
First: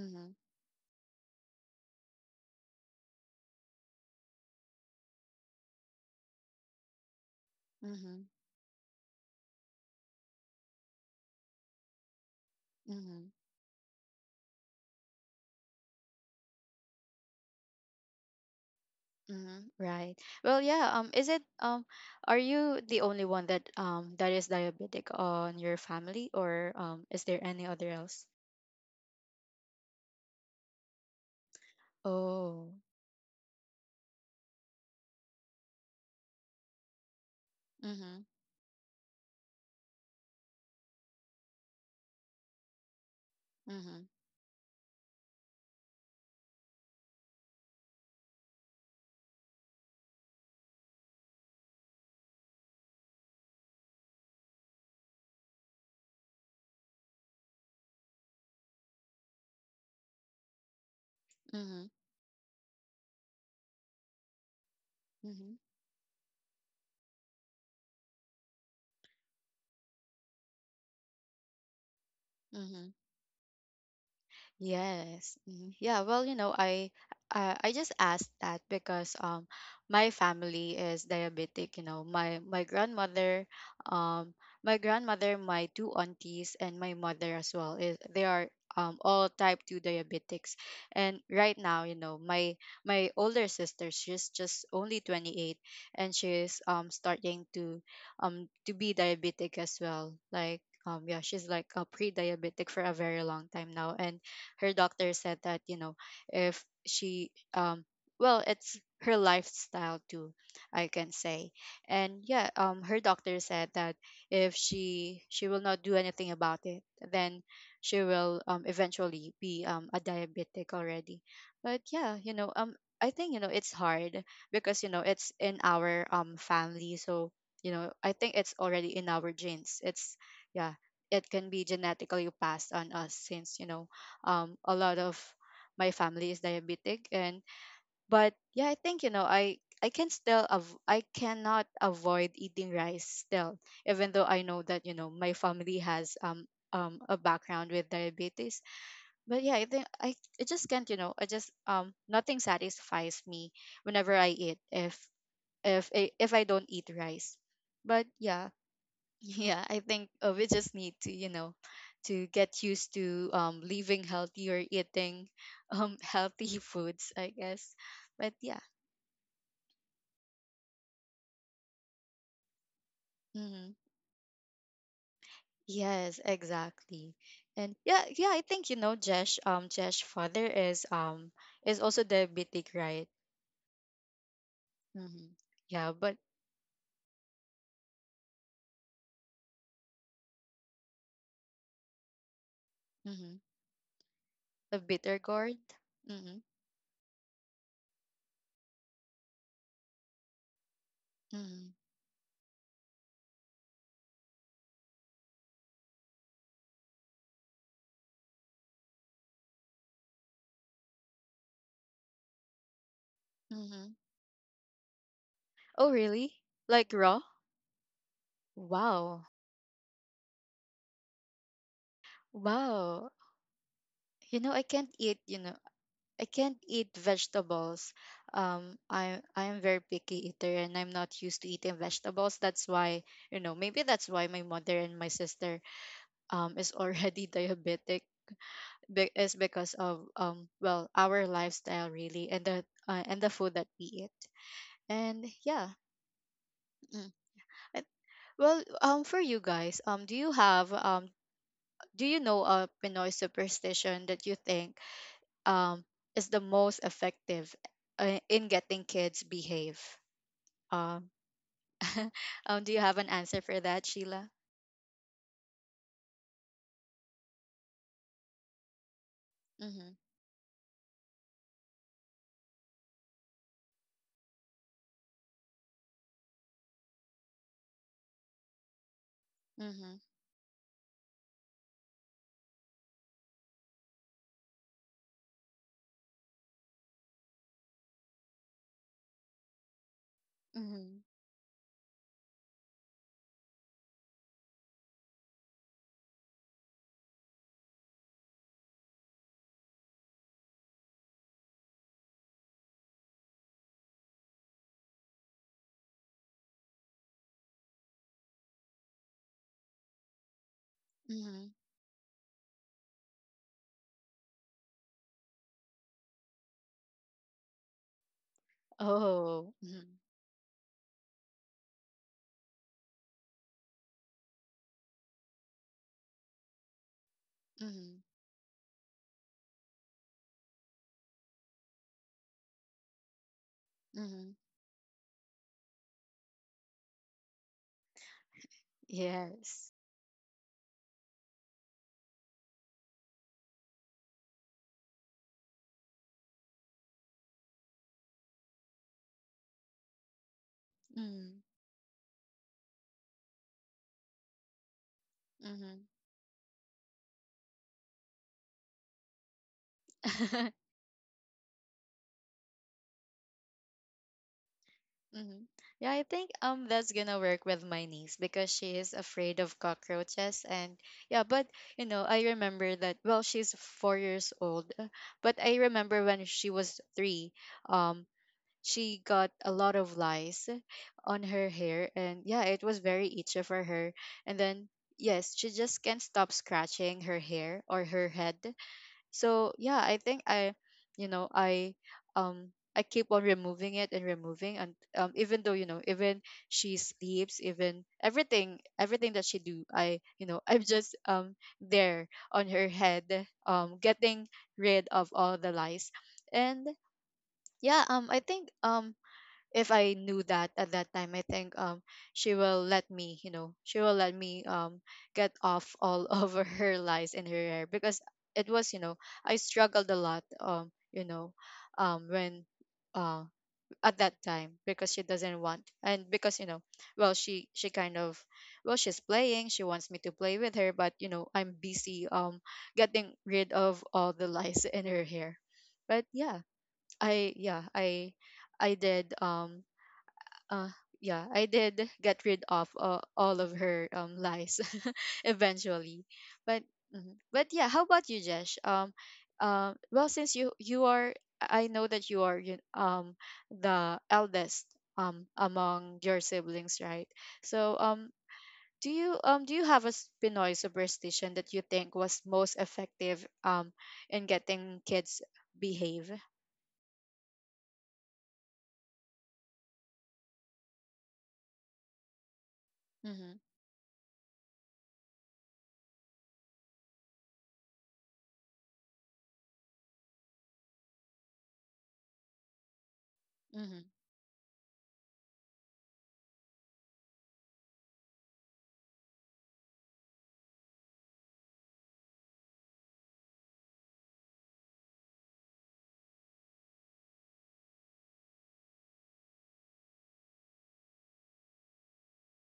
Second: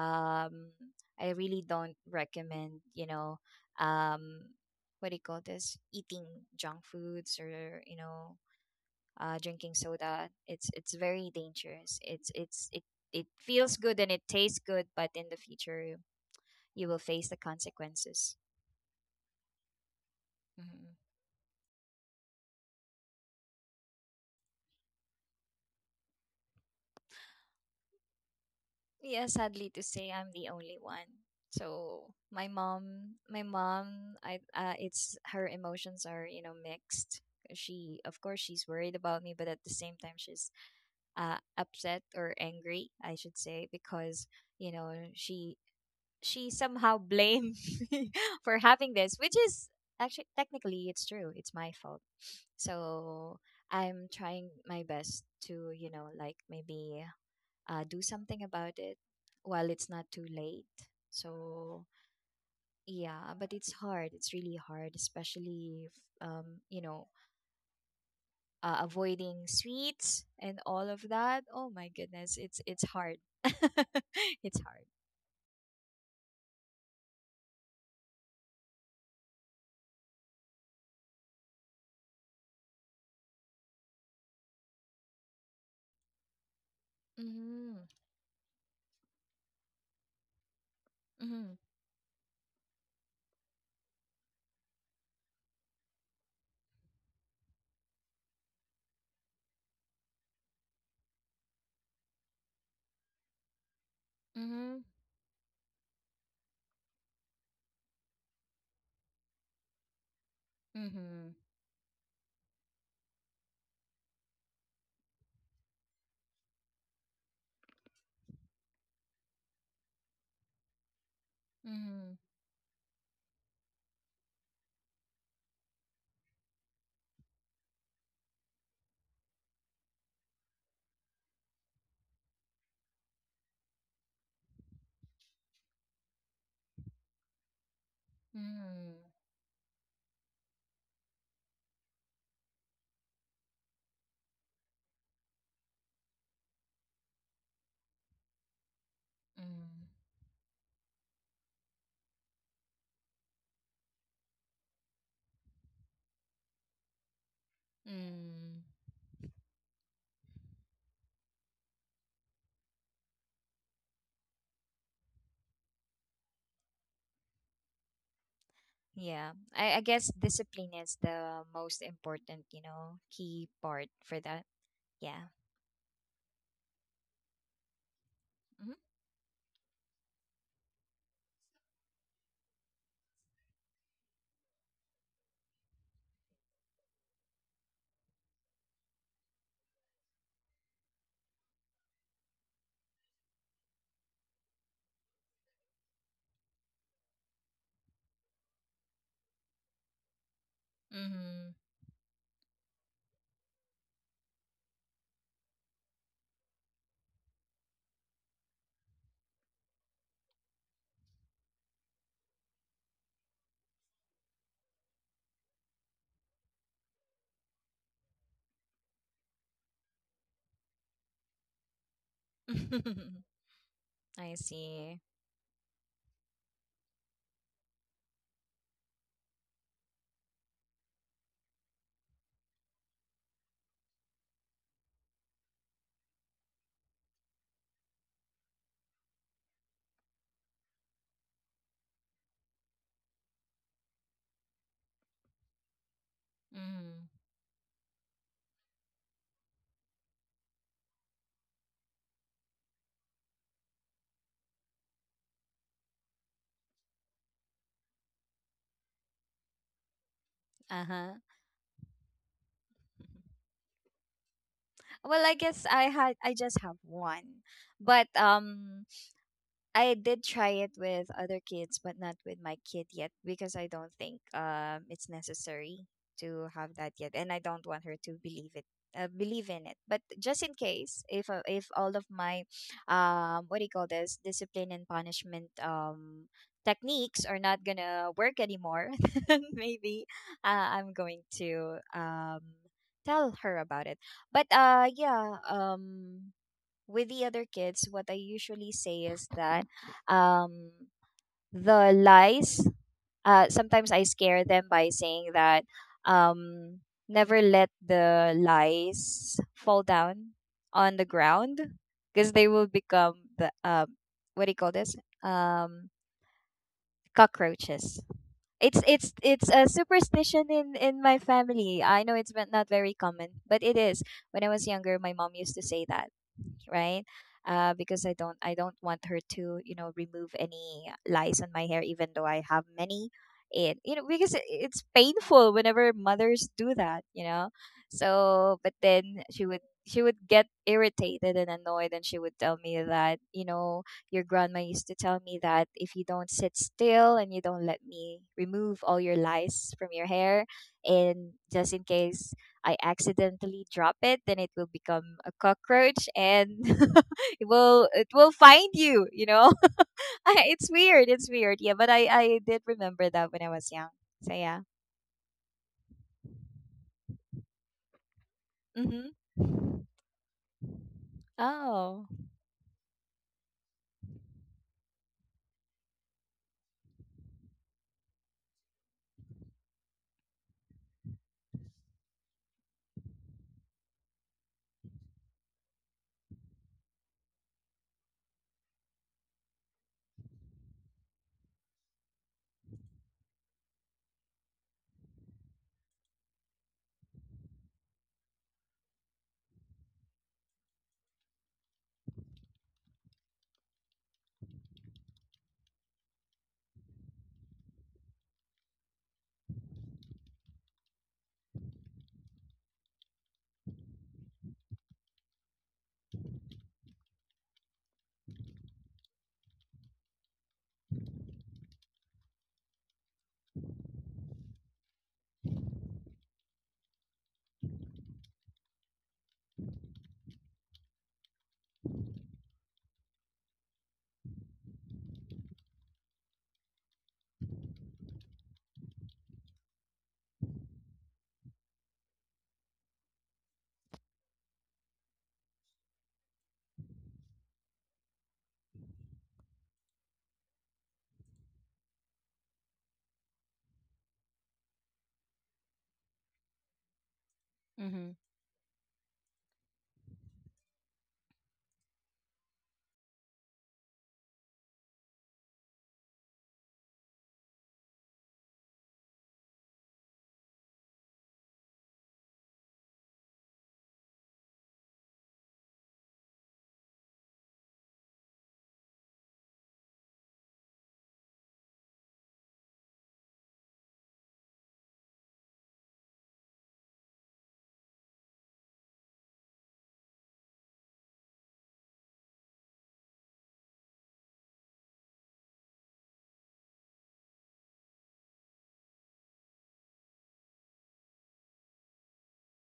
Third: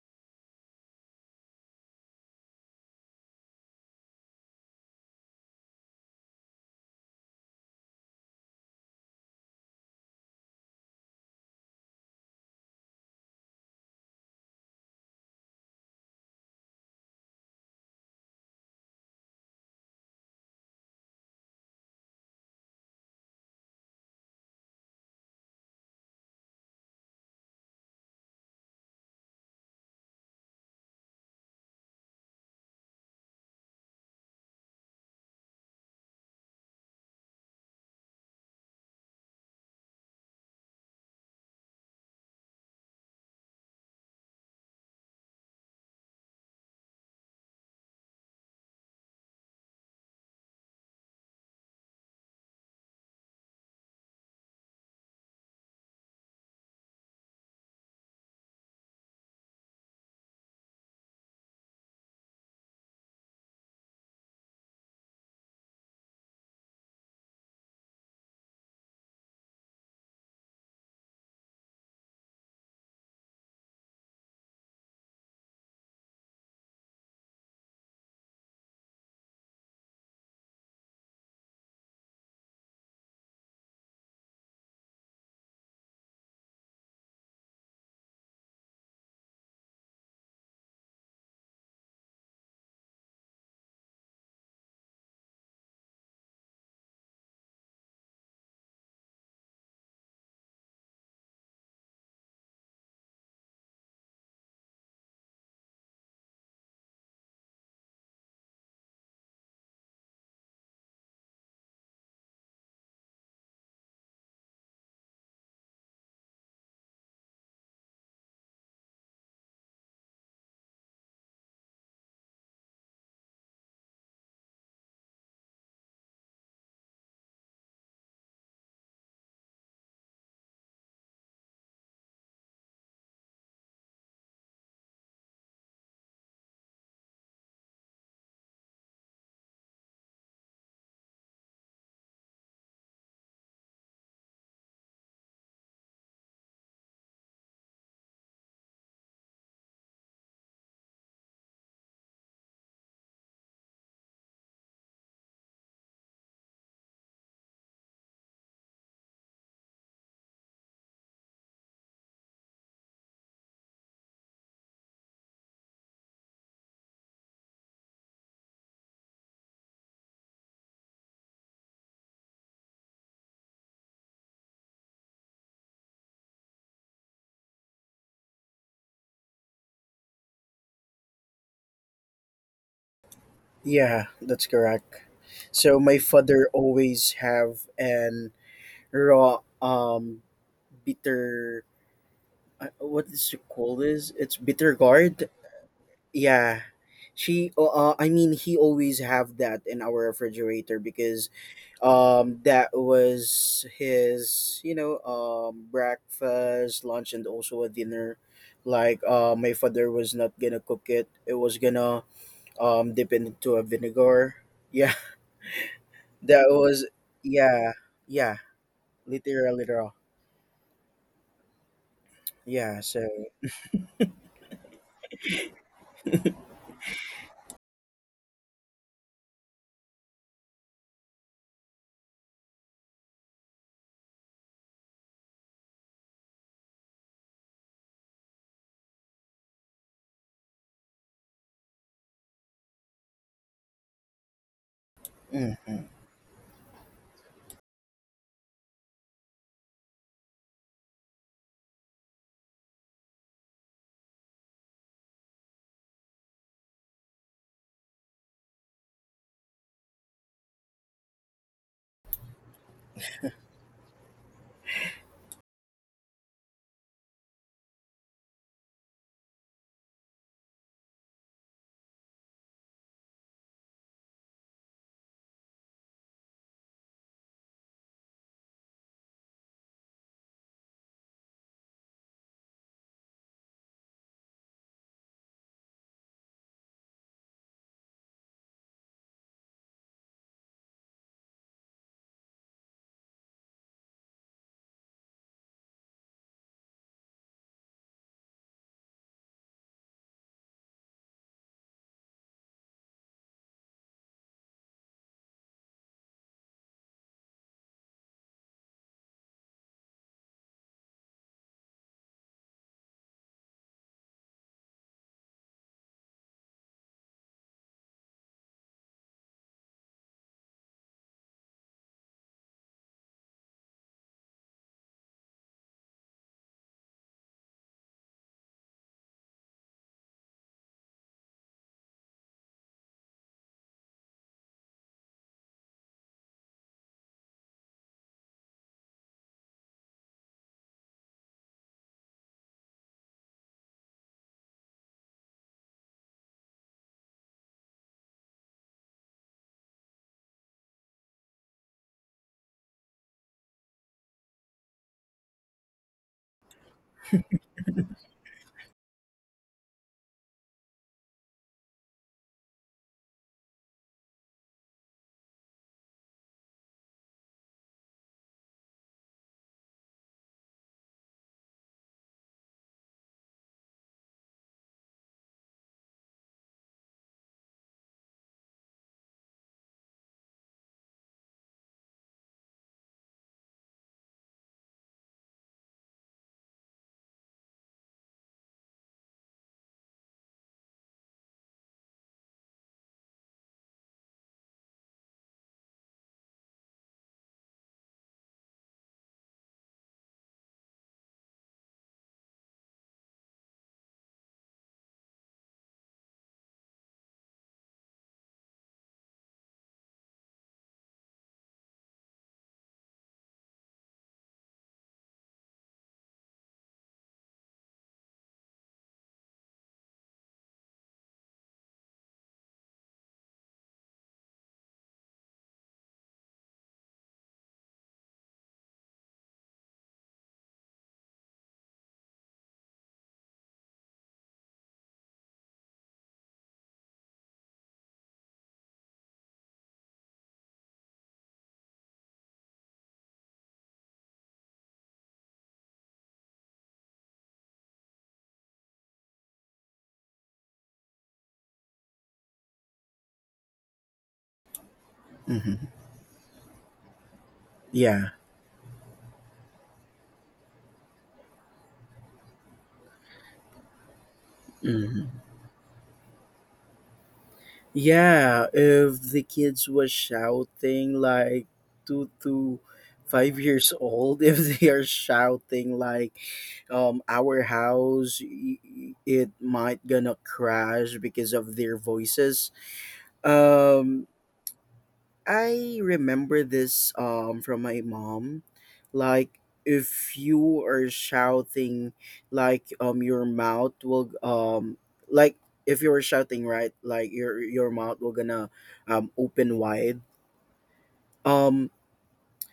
S1: mm-hmm.
S3: I really don't recommend, um, what do you call this? Eating junk foods or,
S1: Mm-hmm.
S3: drinking soda. It's very dangerous. It's it,
S1: Mm-hmm.
S3: it feels good and it tastes good, but in the future you will face the consequences.
S1: Mm-hmm. Right. Well, yeah,
S3: Mhm.
S1: is it are you the only one that that is diabetic on your family, or is there any other else?
S3: Yeah, sadly to say, I'm the only one. So
S1: Oh.
S3: my mom, I it's her emotions are mixed. She,
S1: Mm-hmm.
S3: of course, she's worried about me, but at the same time, she's upset or angry, I should say,
S1: Mm-hmm.
S3: because you know she she somehow blamed me for having this, which is actually technically it's true. It's my fault. So I'm trying my best to like maybe do something about it while it's not too late. So
S1: Mm-hmm.
S3: yeah, but it's hard. It's really hard,
S1: Mm-hmm.
S3: especially if, um, you know, avoiding sweets and all of that. Oh my goodness, it's
S1: Mm-hmm.
S3: hard. It's hard.
S1: Yes. Mhm. Yeah, well, you know, I just asked that because my family is diabetic, you know. My grandmother, um my grandmother, my two aunties and my mother as well
S3: Mm-hmm.
S1: is they are all type 2 diabetics. And
S3: Mm-hmm.
S1: right now, you know, my older sister, she's just only 28, and she's starting to be diabetic as well. Like, yeah, she's like a pre-diabetic for a very long time now, and her
S3: Mm-hmm.
S1: doctor said that, you know, if she well, it's her lifestyle too, I can say. And yeah, her doctor said that if she will not do anything about it, then she will eventually be a diabetic already. But
S3: Mm-hmm.
S1: yeah, you know, I think, you know, it's hard because, you know, it's in our family. So, you know, I think it's already in our genes. It's, yeah, it can be genetically passed on us, since, you know, a lot of my family is diabetic. And but yeah, I
S3: Mm-hmm.
S1: think, you know, I cannot avoid eating rice still, even though I know that, you know, my family has a background with diabetes. But yeah, I think
S3: Mm-hmm.
S1: I just can't, you know, I just, nothing satisfies me whenever I eat, if if I don't eat rice. But yeah.
S3: Mm-hmm.
S1: Yeah, I think, we just need to, you know, to get used to, living healthy or eating, healthy foods, I guess. But yeah.
S3: Yeah, I guess discipline is the most important, key
S1: Hmm.
S3: part for that. Yeah.
S1: Yes, exactly. And yeah, yeah, I think, you know, Jesh, Jesh father is also diabetic, right?
S2: Yeah, that's correct.
S1: Mm-hmm.
S2: So
S1: Yeah,
S2: my
S1: but.
S2: father always have an raw, bitter, what is
S1: Mm-hmm.
S2: she called this? It's bitter
S1: The bitter
S2: gourd.
S1: gourd. Mm-hmm.
S2: Yeah, she. I mean, he always have that in our refrigerator because
S3: Mm-hmm.
S1: Mm-hmm.
S2: that was his breakfast, lunch, and also a dinner. Like, my father was not gonna cook it. It was gonna dip it into a
S1: Mm-hmm.
S2: vinegar. Yeah.
S1: Oh, really?
S2: That was,
S1: Like raw?
S2: yeah, yeah,
S1: Wow,
S2: literal yeah. So,
S1: wow.
S3: I
S1: You know, I can't
S3: see.
S1: eat. You know, I can't eat vegetables. I am very picky eater and I'm not used to eating vegetables. That's why, you know, maybe that's why my mother and my sister is already diabetic. Is because of, well, our lifestyle really, and the food that we eat. And yeah.
S2: mm-hmm,
S3: Mm.
S1: Mm. I- well, for you guys, do you know a Pinoy superstition that you think um is the most effective in getting kids behave?
S3: Uh huh.
S1: Um, do you have an answer for that, Sheila?
S3: Well, I guess I just have one, but
S1: Mm-hmm.
S3: I did try it with other kids, but not with my kid yet because I don't think it's necessary to have that yet, and I don't want her to believe it, believe in it.
S1: Mm-hmm.
S3: But just in case, if all of my, what do you call this, discipline and punishment techniques are not gonna work anymore, then maybe I'm
S1: Mm-hmm.
S3: going to tell her about it. But yeah, with the other kids, what I usually say is that um, the lies, sometimes I scare them by saying that um, never let the lies fall down on the
S1: Mm-hmm.
S3: ground because they will become the what do you call this? Um, cockroaches. It's
S1: Oh.
S3: a
S1: Mm-hmm.
S3: superstition in my family. I know it's not very common, but it is. When I was younger, my mom used to say that, right?
S1: Mm-hmm.
S3: Because I don't want her to remove any lice on my hair, even though I have many. It you know Because
S1: Mm-hmm.
S3: it's painful whenever mothers do that, you know. So, but then
S1: Yes.
S3: she would get irritated and annoyed, and she would tell me that your grandma used to tell me that if you don't sit still and you don't let me remove all your lice from your hair, and
S1: Mm-hmm.
S3: just in case I accidentally drop it, then it will become a cockroach and it will find you. You know,
S1: Mm-hmm.
S3: it's weird. It's weird. Yeah, but I did remember that when I was young. So yeah.
S1: Mm-hmm. Yeah, I think that's gonna work with my niece because she is
S3: Mm-hmm.
S1: afraid of cockroaches. And yeah, but you know,
S3: Oh.
S1: I remember that, well, she's 4 years old, but I remember when she was three, um she got a lot of lice on her hair. And yeah, it was very itchy for her. And then, yes, she just can't stop scratching her hair or her head. So yeah, i think i, you know, um I keep on removing it and removing. And, even though, you know, even she sleeps, even everything that she do, I, you know, I'm just there on her head, getting rid of all the lice. And yeah, I think, if I knew that at that time, I think she will let me, you know, she will let me get off all over her lies in her hair. Because it was, you know, I struggled a lot, you know, when uh at that time because she doesn't want. And because, you know, well, she kind of, well, she's playing, she wants me to play with her. But, you know, I'm busy, getting rid of all the lies in her hair. But yeah, i yeah i I did, uh yeah I did get rid of, all of her lies eventually. But mhm. But yeah, how about you, Jesh? Well, since you are, I know that you are the eldest
S2: mm-hmm,
S1: among your siblings, right? So,
S3: Mm-hmm.
S2: yeah.
S1: do you have a Pinoy superstition that you think was most effective in getting
S2: Mhm.
S1: kids behave?
S2: Yeah, if the kids was shouting like two to
S1: Mm-hmm.
S2: five years old, if they are shouting like, our house, it might gonna crash because of their voices.
S1: Mm-hmm.
S2: Um I remember this from my mom. Like, if you are shouting like, your mouth will, like, if you're shouting right, like your mouth will gonna open wide. Um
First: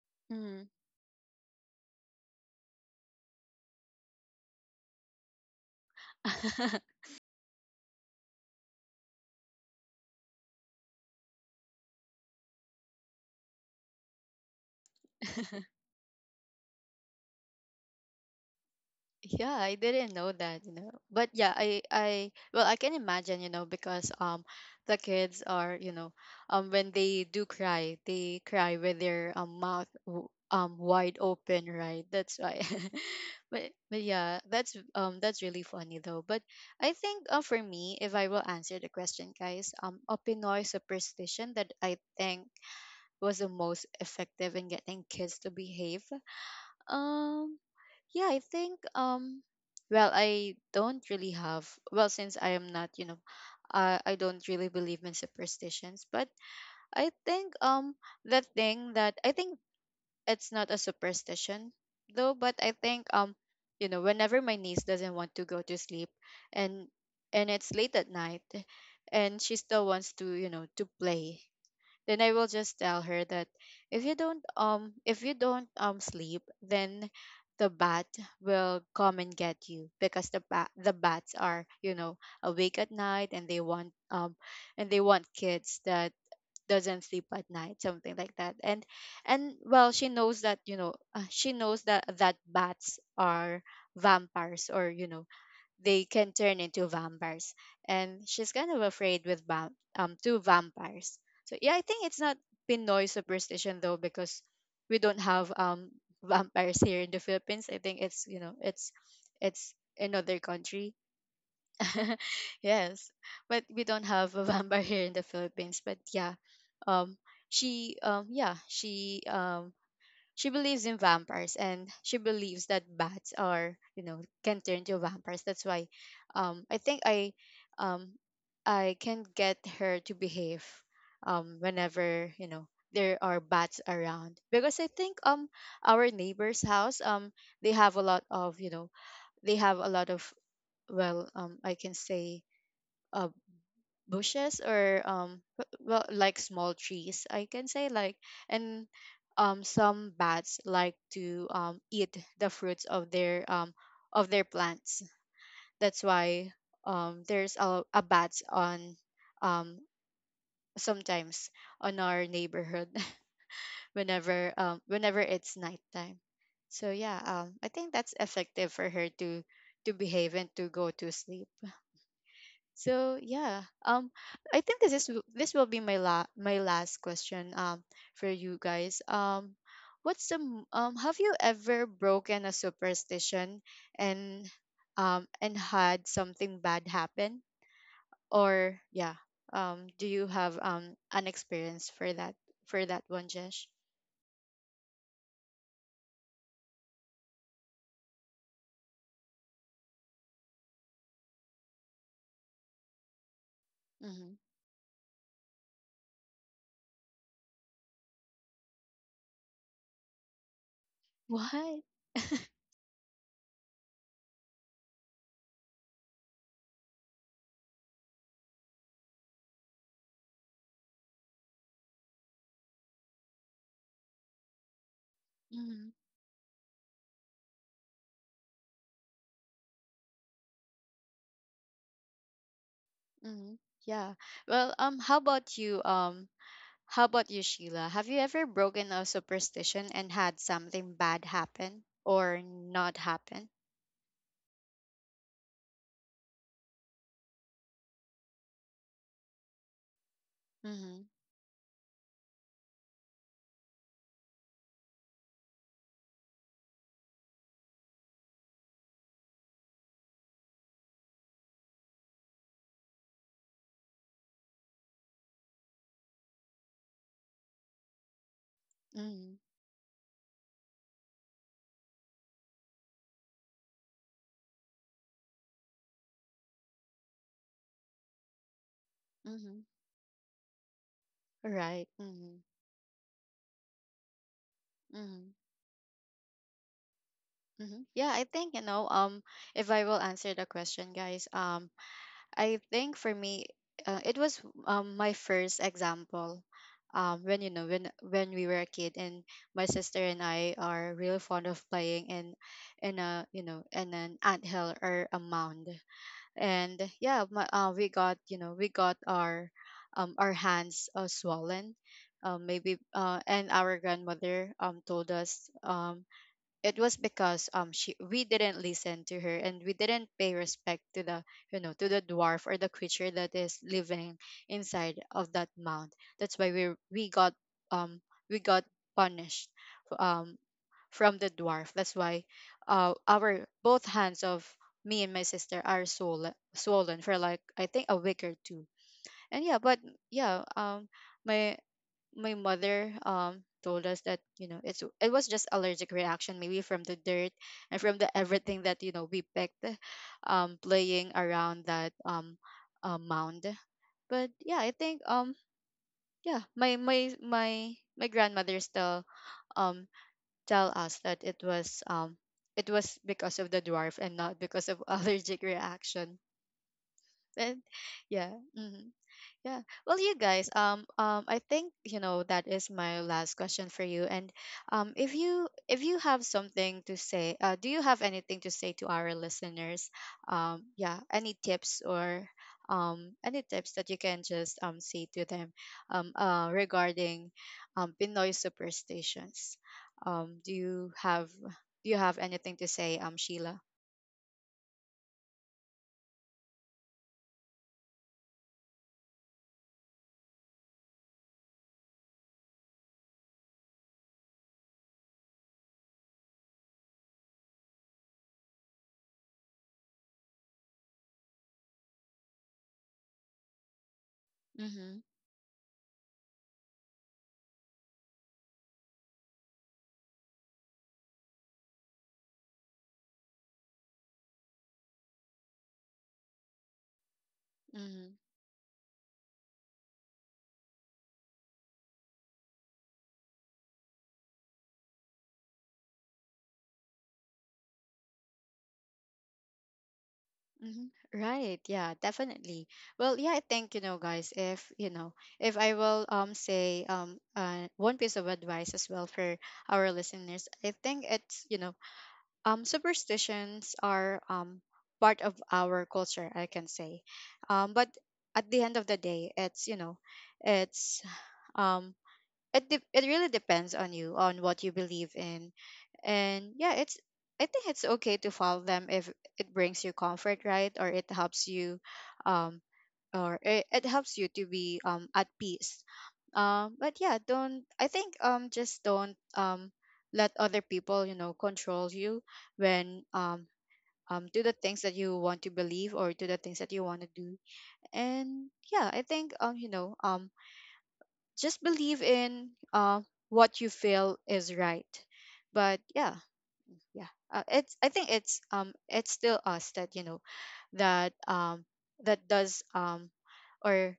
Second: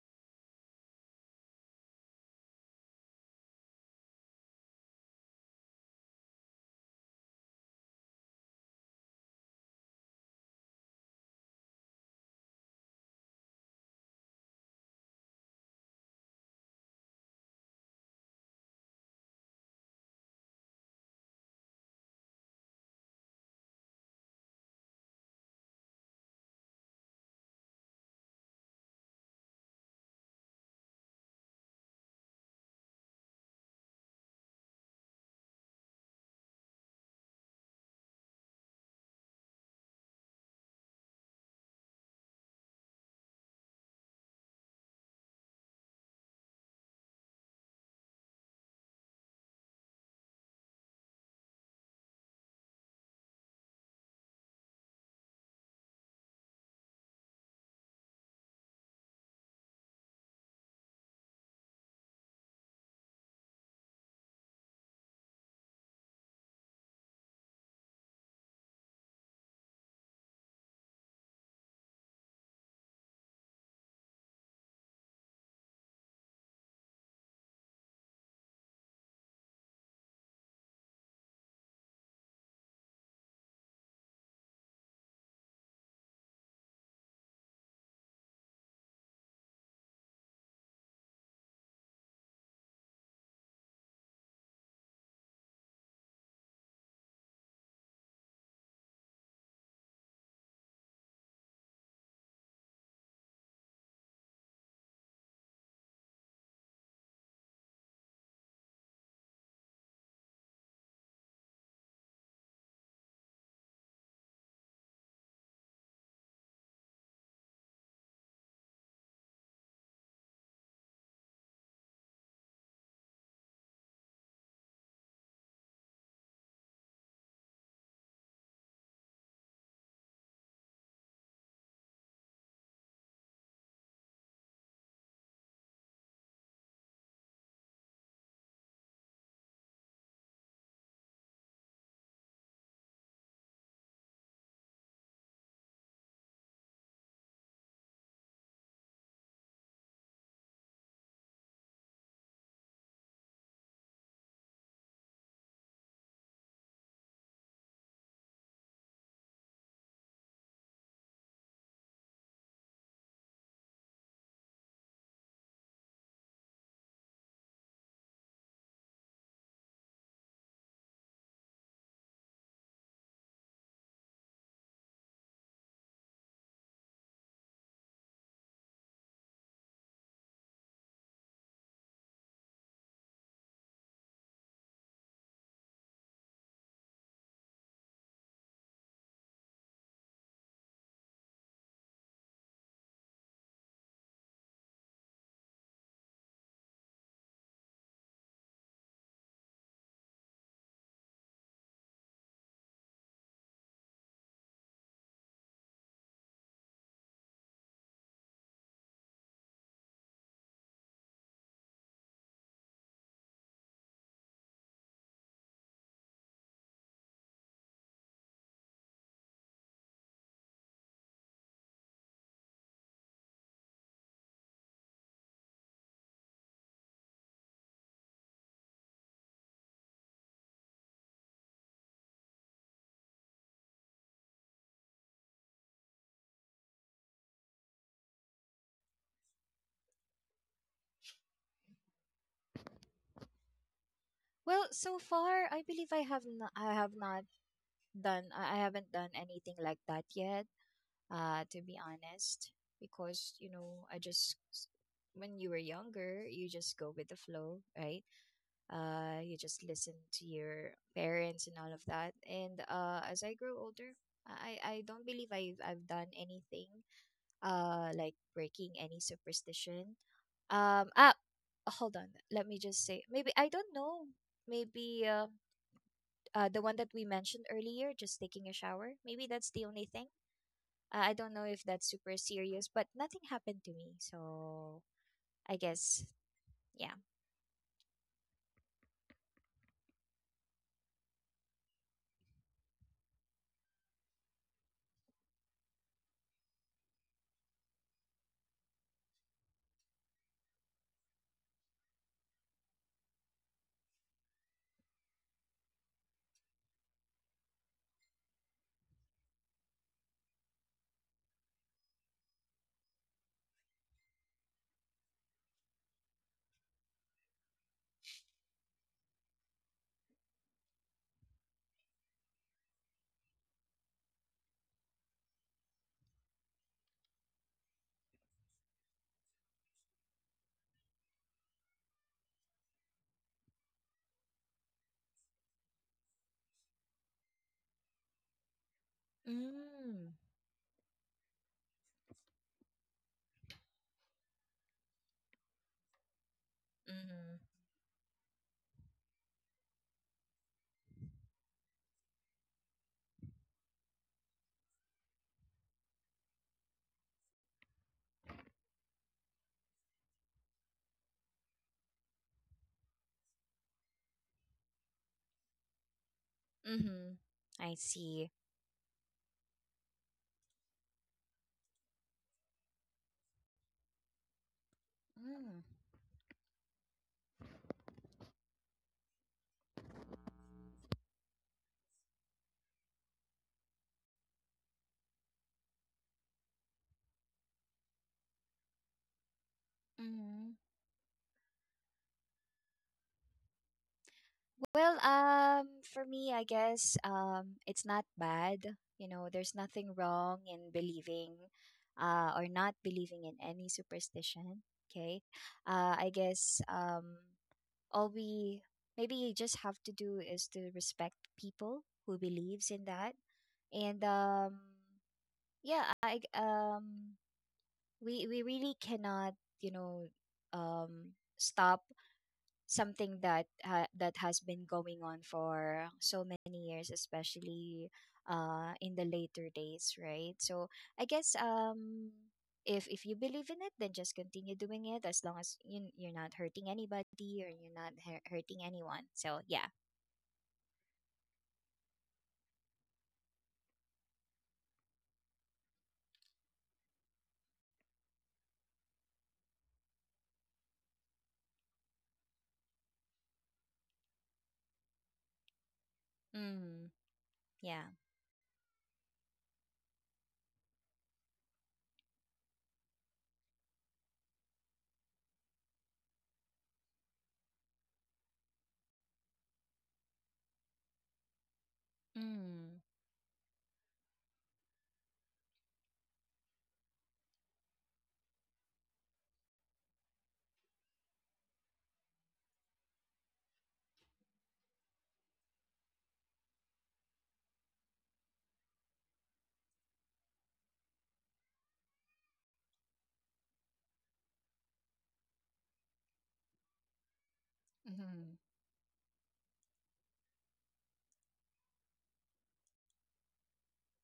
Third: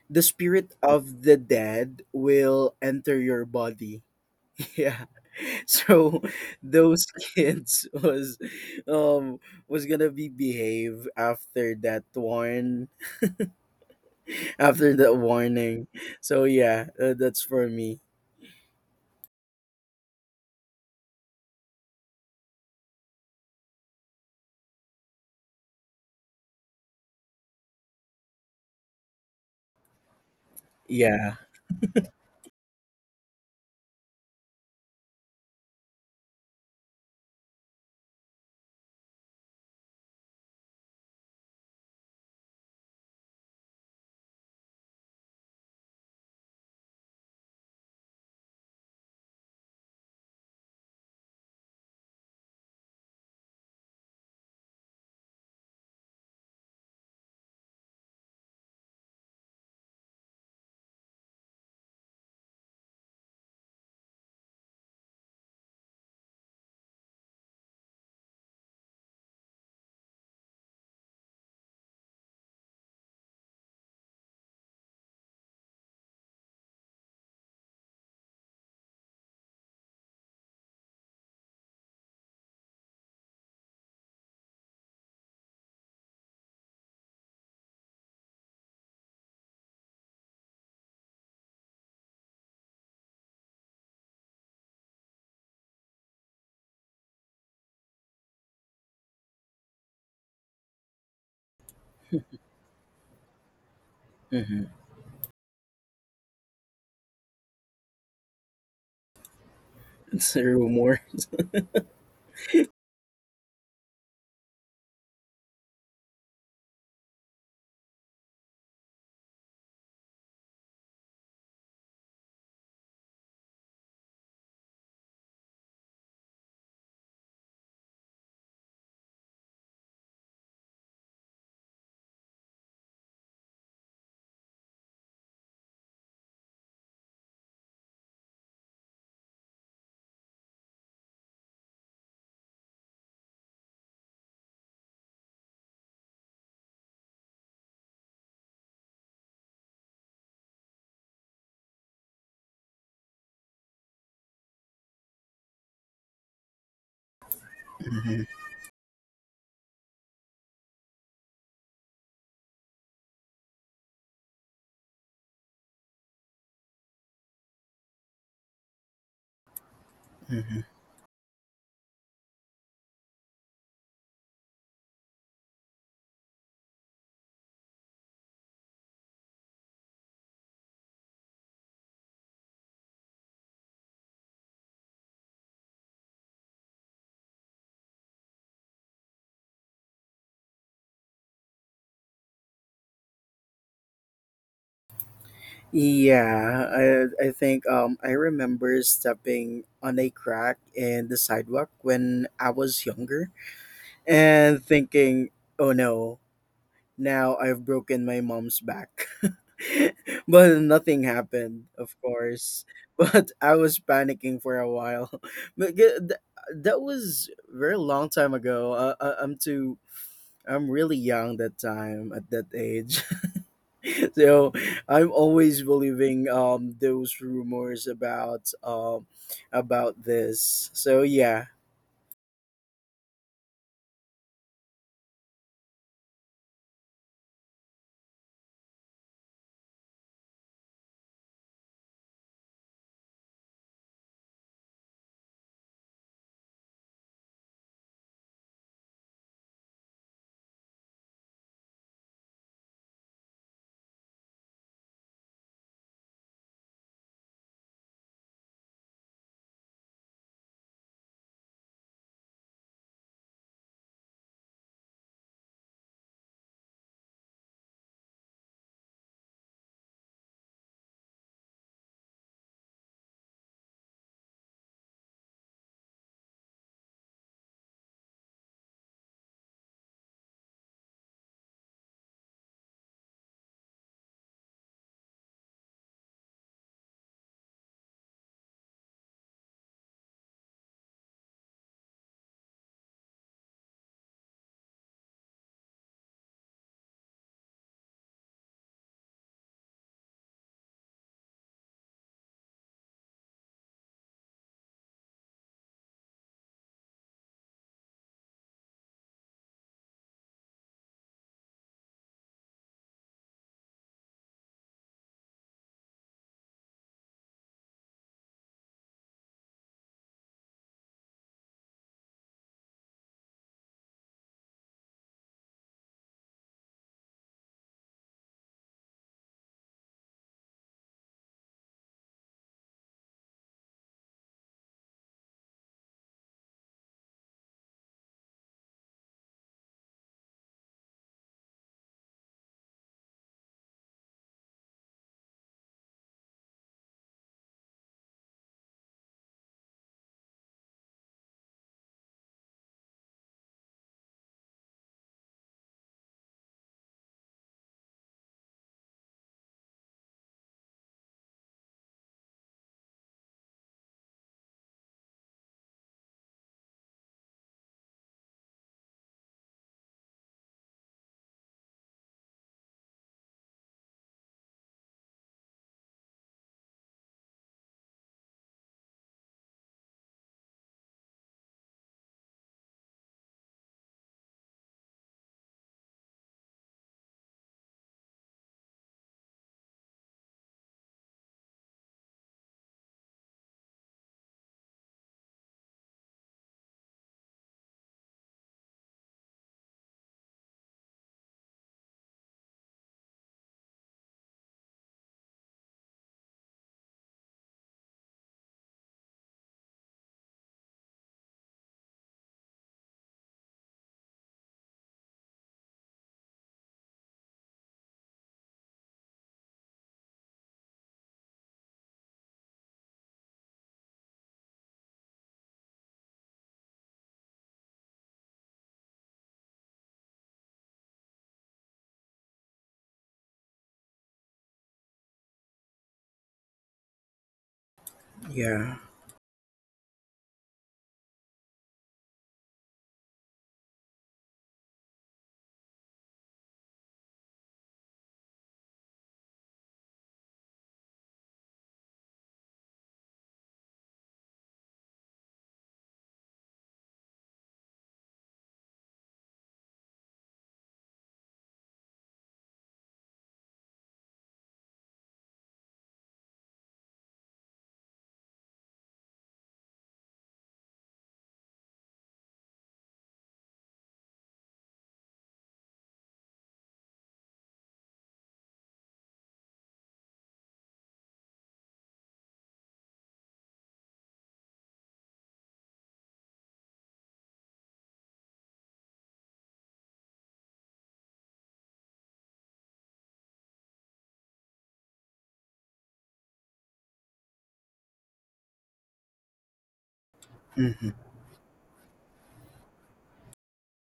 S2: the
S1: Mm-hmm.
S2: spirit of the dead will enter your body. Yeah. So those kids was um was gonna be behave after that one, after that warning. So yeah, that's for me.
S1: Yeah, I didn't know that, you know. But yeah, I well, I can imagine, you know, because the kids are, you know, when they do cry, they cry with their, wide
S2: Yeah.
S1: open, right? That's why. But yeah, that's, that's really funny though. But I think, for me, if I will answer the question, guys, a Pinoy superstition that I think was the most effective in getting kids to behave. um. Yeah, I think, well, I don't really have, well since I am not, you know, I don't really believe in superstitions. But I think, the thing that I think, it's not a superstition though, but I think, you know, whenever my niece doesn't want to go to sleep, and and it's late at night, and she still wants to, you know, to play, then I will just tell her that if you don't sleep, then the bat will come and get you because the bats are, you know, awake at night, and they want kids that doesn't sleep at night, something like that. And well, she knows that, you know, she knows that that bats are vampires, or you know, they can turn into vampires. And she's kind of afraid with, two vampires. So yeah, I think it's not Pinoy superstition though because
S2: Hmm.
S1: we don't have vampires here in the Philippines. I think it's, you know, it's
S2: It's
S1: another
S2: a
S1: country.
S2: rumor.
S1: Yes. But we don't have a vampire here in the Philippines. But yeah, um she, she believes in vampires and she believes that bats are, you know, can turn to vampires, that's why, I think um I can get her to behave whenever, you know, there are bats around. Because I think, our neighbor's house, they have a lot of, you know, they have a lot of, well, I can say, uh, bushes, or well, like small trees I can say, like. And some bats like to eat the fruits of their, of their plants. That's why, there's a
S2: Hmm.
S1: bats on, um sometimes on our neighborhood, whenever it's nighttime. So yeah, I think that's effective for her to behave and
S2: Hmm.
S1: to go to sleep. So yeah, I think this will be my la my last question for you guys. Have you ever broken a superstition and and had something bad happen? Or yeah, do you have an experience for that one, Jesh?
S2: Yeah, I remember stepping on a crack in the sidewalk when I was younger
S1: Mm-hmm.
S2: and thinking, oh no, now I've broken my mom's back. But nothing happened,
S1: What?
S2: of course. But I was panicking for a while. But g- th- that was very long time ago. I'm too. I'm really young that time at that age. So I'm always
S1: Mm-hmm.
S2: believing those rumors about this. So yeah.
S1: Mm-hmm. Yeah. Well, how about you? How about you, Sheila? Have you ever broken a superstition and had something bad happen or not happen?
S3: Well, so far I believe I have not done, I haven't done anything like that yet.
S1: Mm-hmm.
S3: To be honest, because I just, when you were younger, you just go with the flow, right? You just listen to your parents and all of that. And as I grew older, I don't believe I've done anything like breaking any
S1: Mm-hmm.
S3: superstition. Ah, hold on, let me just say maybe I don't know. Maybe the one that we mentioned earlier, just taking a shower. Maybe that's
S1: Mm-hmm.
S3: the only thing. I don't know if that's
S1: Right.
S3: super
S1: Mm-hmm.
S3: serious, but nothing happened to me. So
S1: Mm-hmm.
S3: I guess, yeah.
S1: Mm-hmm. Yeah, I think, you know. If I will answer the question, guys. I think for me, it was my first example. When, you know, when we were a kid, and my sister and I are really fond of playing in an anthill or a mound. And yeah, we got, you know, we got our, our hands, swollen. Maybe, and our grandmother, told us, it was because, she, we didn't listen to her and we didn't pay respect to the, you know, to the dwarf or the creature that is living inside of that mound. That's why we got, um we got punished, um from the dwarf. That's why, our both hands of me and my sister are, swollen for like, I think, a week or two. And yeah. But
S3: Mm.
S1: yeah, my my mother told us that, you know, it was just allergic reaction, maybe from the dirt
S3: Mm-hmm.
S1: and from the everything that, you know, we picked, playing around that, mound. But yeah, I think, yeah, my grandmother still, um tell us that it was, it was because of the dwarf and not because of allergic reaction.
S3: Mm-hmm.
S1: And
S3: I see.
S1: yeah. Hmm. Yeah. Well, you guys, I think, you know, that is my last question for you. And
S3: Mm.
S1: if you have something to say, do you have anything to say to our listeners? Yeah, any tips, or any tips that you can just say to them, regarding Pinoy superstitions? um
S3: Mm-hmm.
S1: do you have do you have anything to say, Sheila?
S3: Well, for me, I guess it's not bad. You know, there's nothing wrong in believing or not believing in any superstition. Okay. I guess all we maybe just have to do is to respect people who believes in that and
S1: Mm-hmm.
S3: yeah, I we really cannot you know stop something that that has been going on for so many years, especially
S1: Mm-hmm.
S3: in the later days, right? So I guess um, if you believe in it, then just continue doing it as long as you, you're not hurting anybody or you're not hurting
S2: Yeah.
S3: anyone. So yeah.
S1: Mhm. Right. Yeah, definitely. Well, yeah, I think, you know, guys, if, you know, if I will, say, one piece of advice as well for our listeners. I think it's, you know, superstitions are, part of our culture, I can
S3: Mm.
S1: say.
S3: Yeah.
S1: But at the end of the day, it's, you know, it's um it really depends on you on what you believe in. And yeah, it's I think it's okay to follow them if it brings you comfort, right? Or it helps you, um
S3: Mm.
S1: or it helps you to be, at peace. But yeah, don't, I think, just don't, let other people, you know, control you, when, do the things that you want to believe or do the things that you want to do. And yeah, I think, you know, just believe in, what you feel is right. But yeah, yeah, it's I think
S3: Mhm.
S1: it's, it's still us that, you know,
S2: Hmm.
S1: that, that does, or,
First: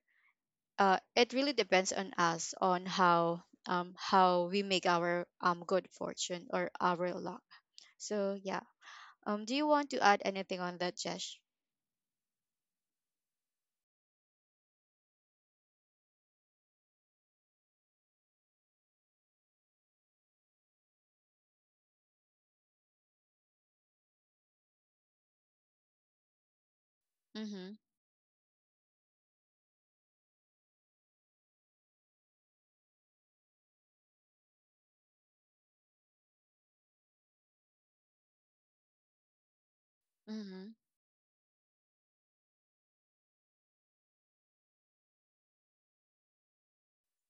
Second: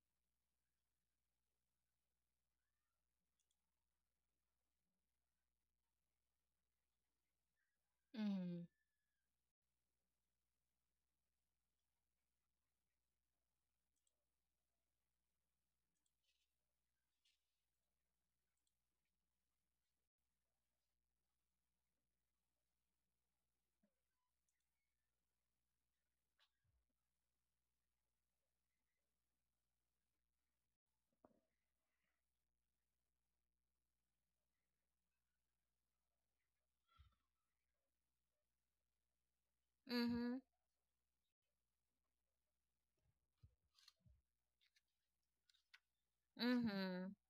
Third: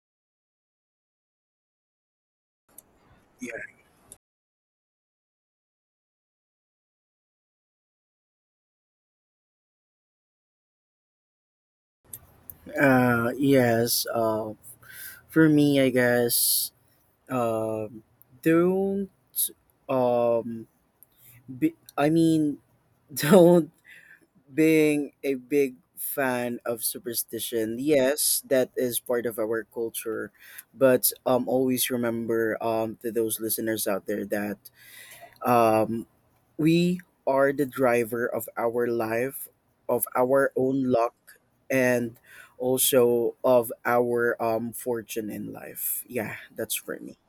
S1: it really depends on us on how, how we make our, good fortune or our luck. So yeah, do you want to add anything on that, Jesh?
S2: Yes. For me, I guess, um, don't um. Be, I mean, don't being a big fan of
S1: Mm-hmm.
S2: superstition. Yes, that is part of our culture, but always remember, to those listeners out there, that um, we are the driver of our life, of
S3: Mhm.
S2: our
S1: Mm-hmm.
S2: own luck, and also of our fortune in life. Yeah, that's for me.
S3: Mm-hmm.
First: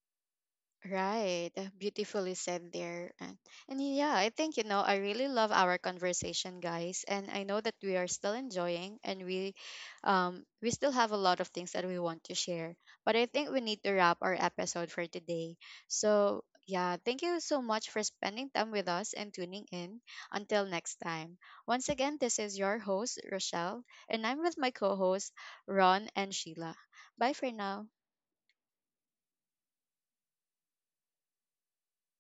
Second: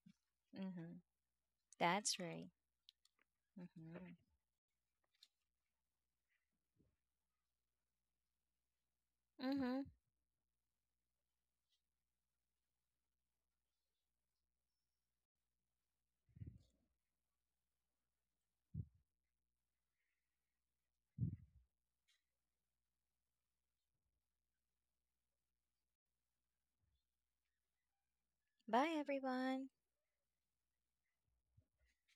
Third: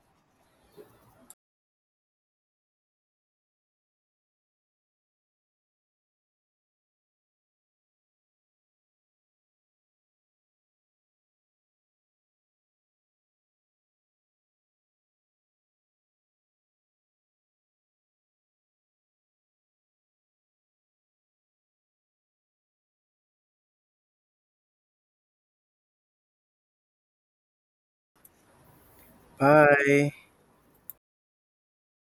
S3: Mm-hmm.
S1: Right.
S3: That's
S1: Beautifully
S3: right.
S1: said there. And
S3: Mm-hmm.
S1: yeah, I think, you know, I really love our conversation, guys. And I know that we are still enjoying, and we
S3: Mm-hmm.
S1: um we still have a lot of things that we want to share. But I think we need to wrap our episode for today. So yeah, thank you so much for spending time with us and tuning in. Until next time. Once again, this is your host, Rochelle, and I'm with my co hosts, Ron and Sheila. Bye for now.
S3: Bye, everyone.
S2: Bye.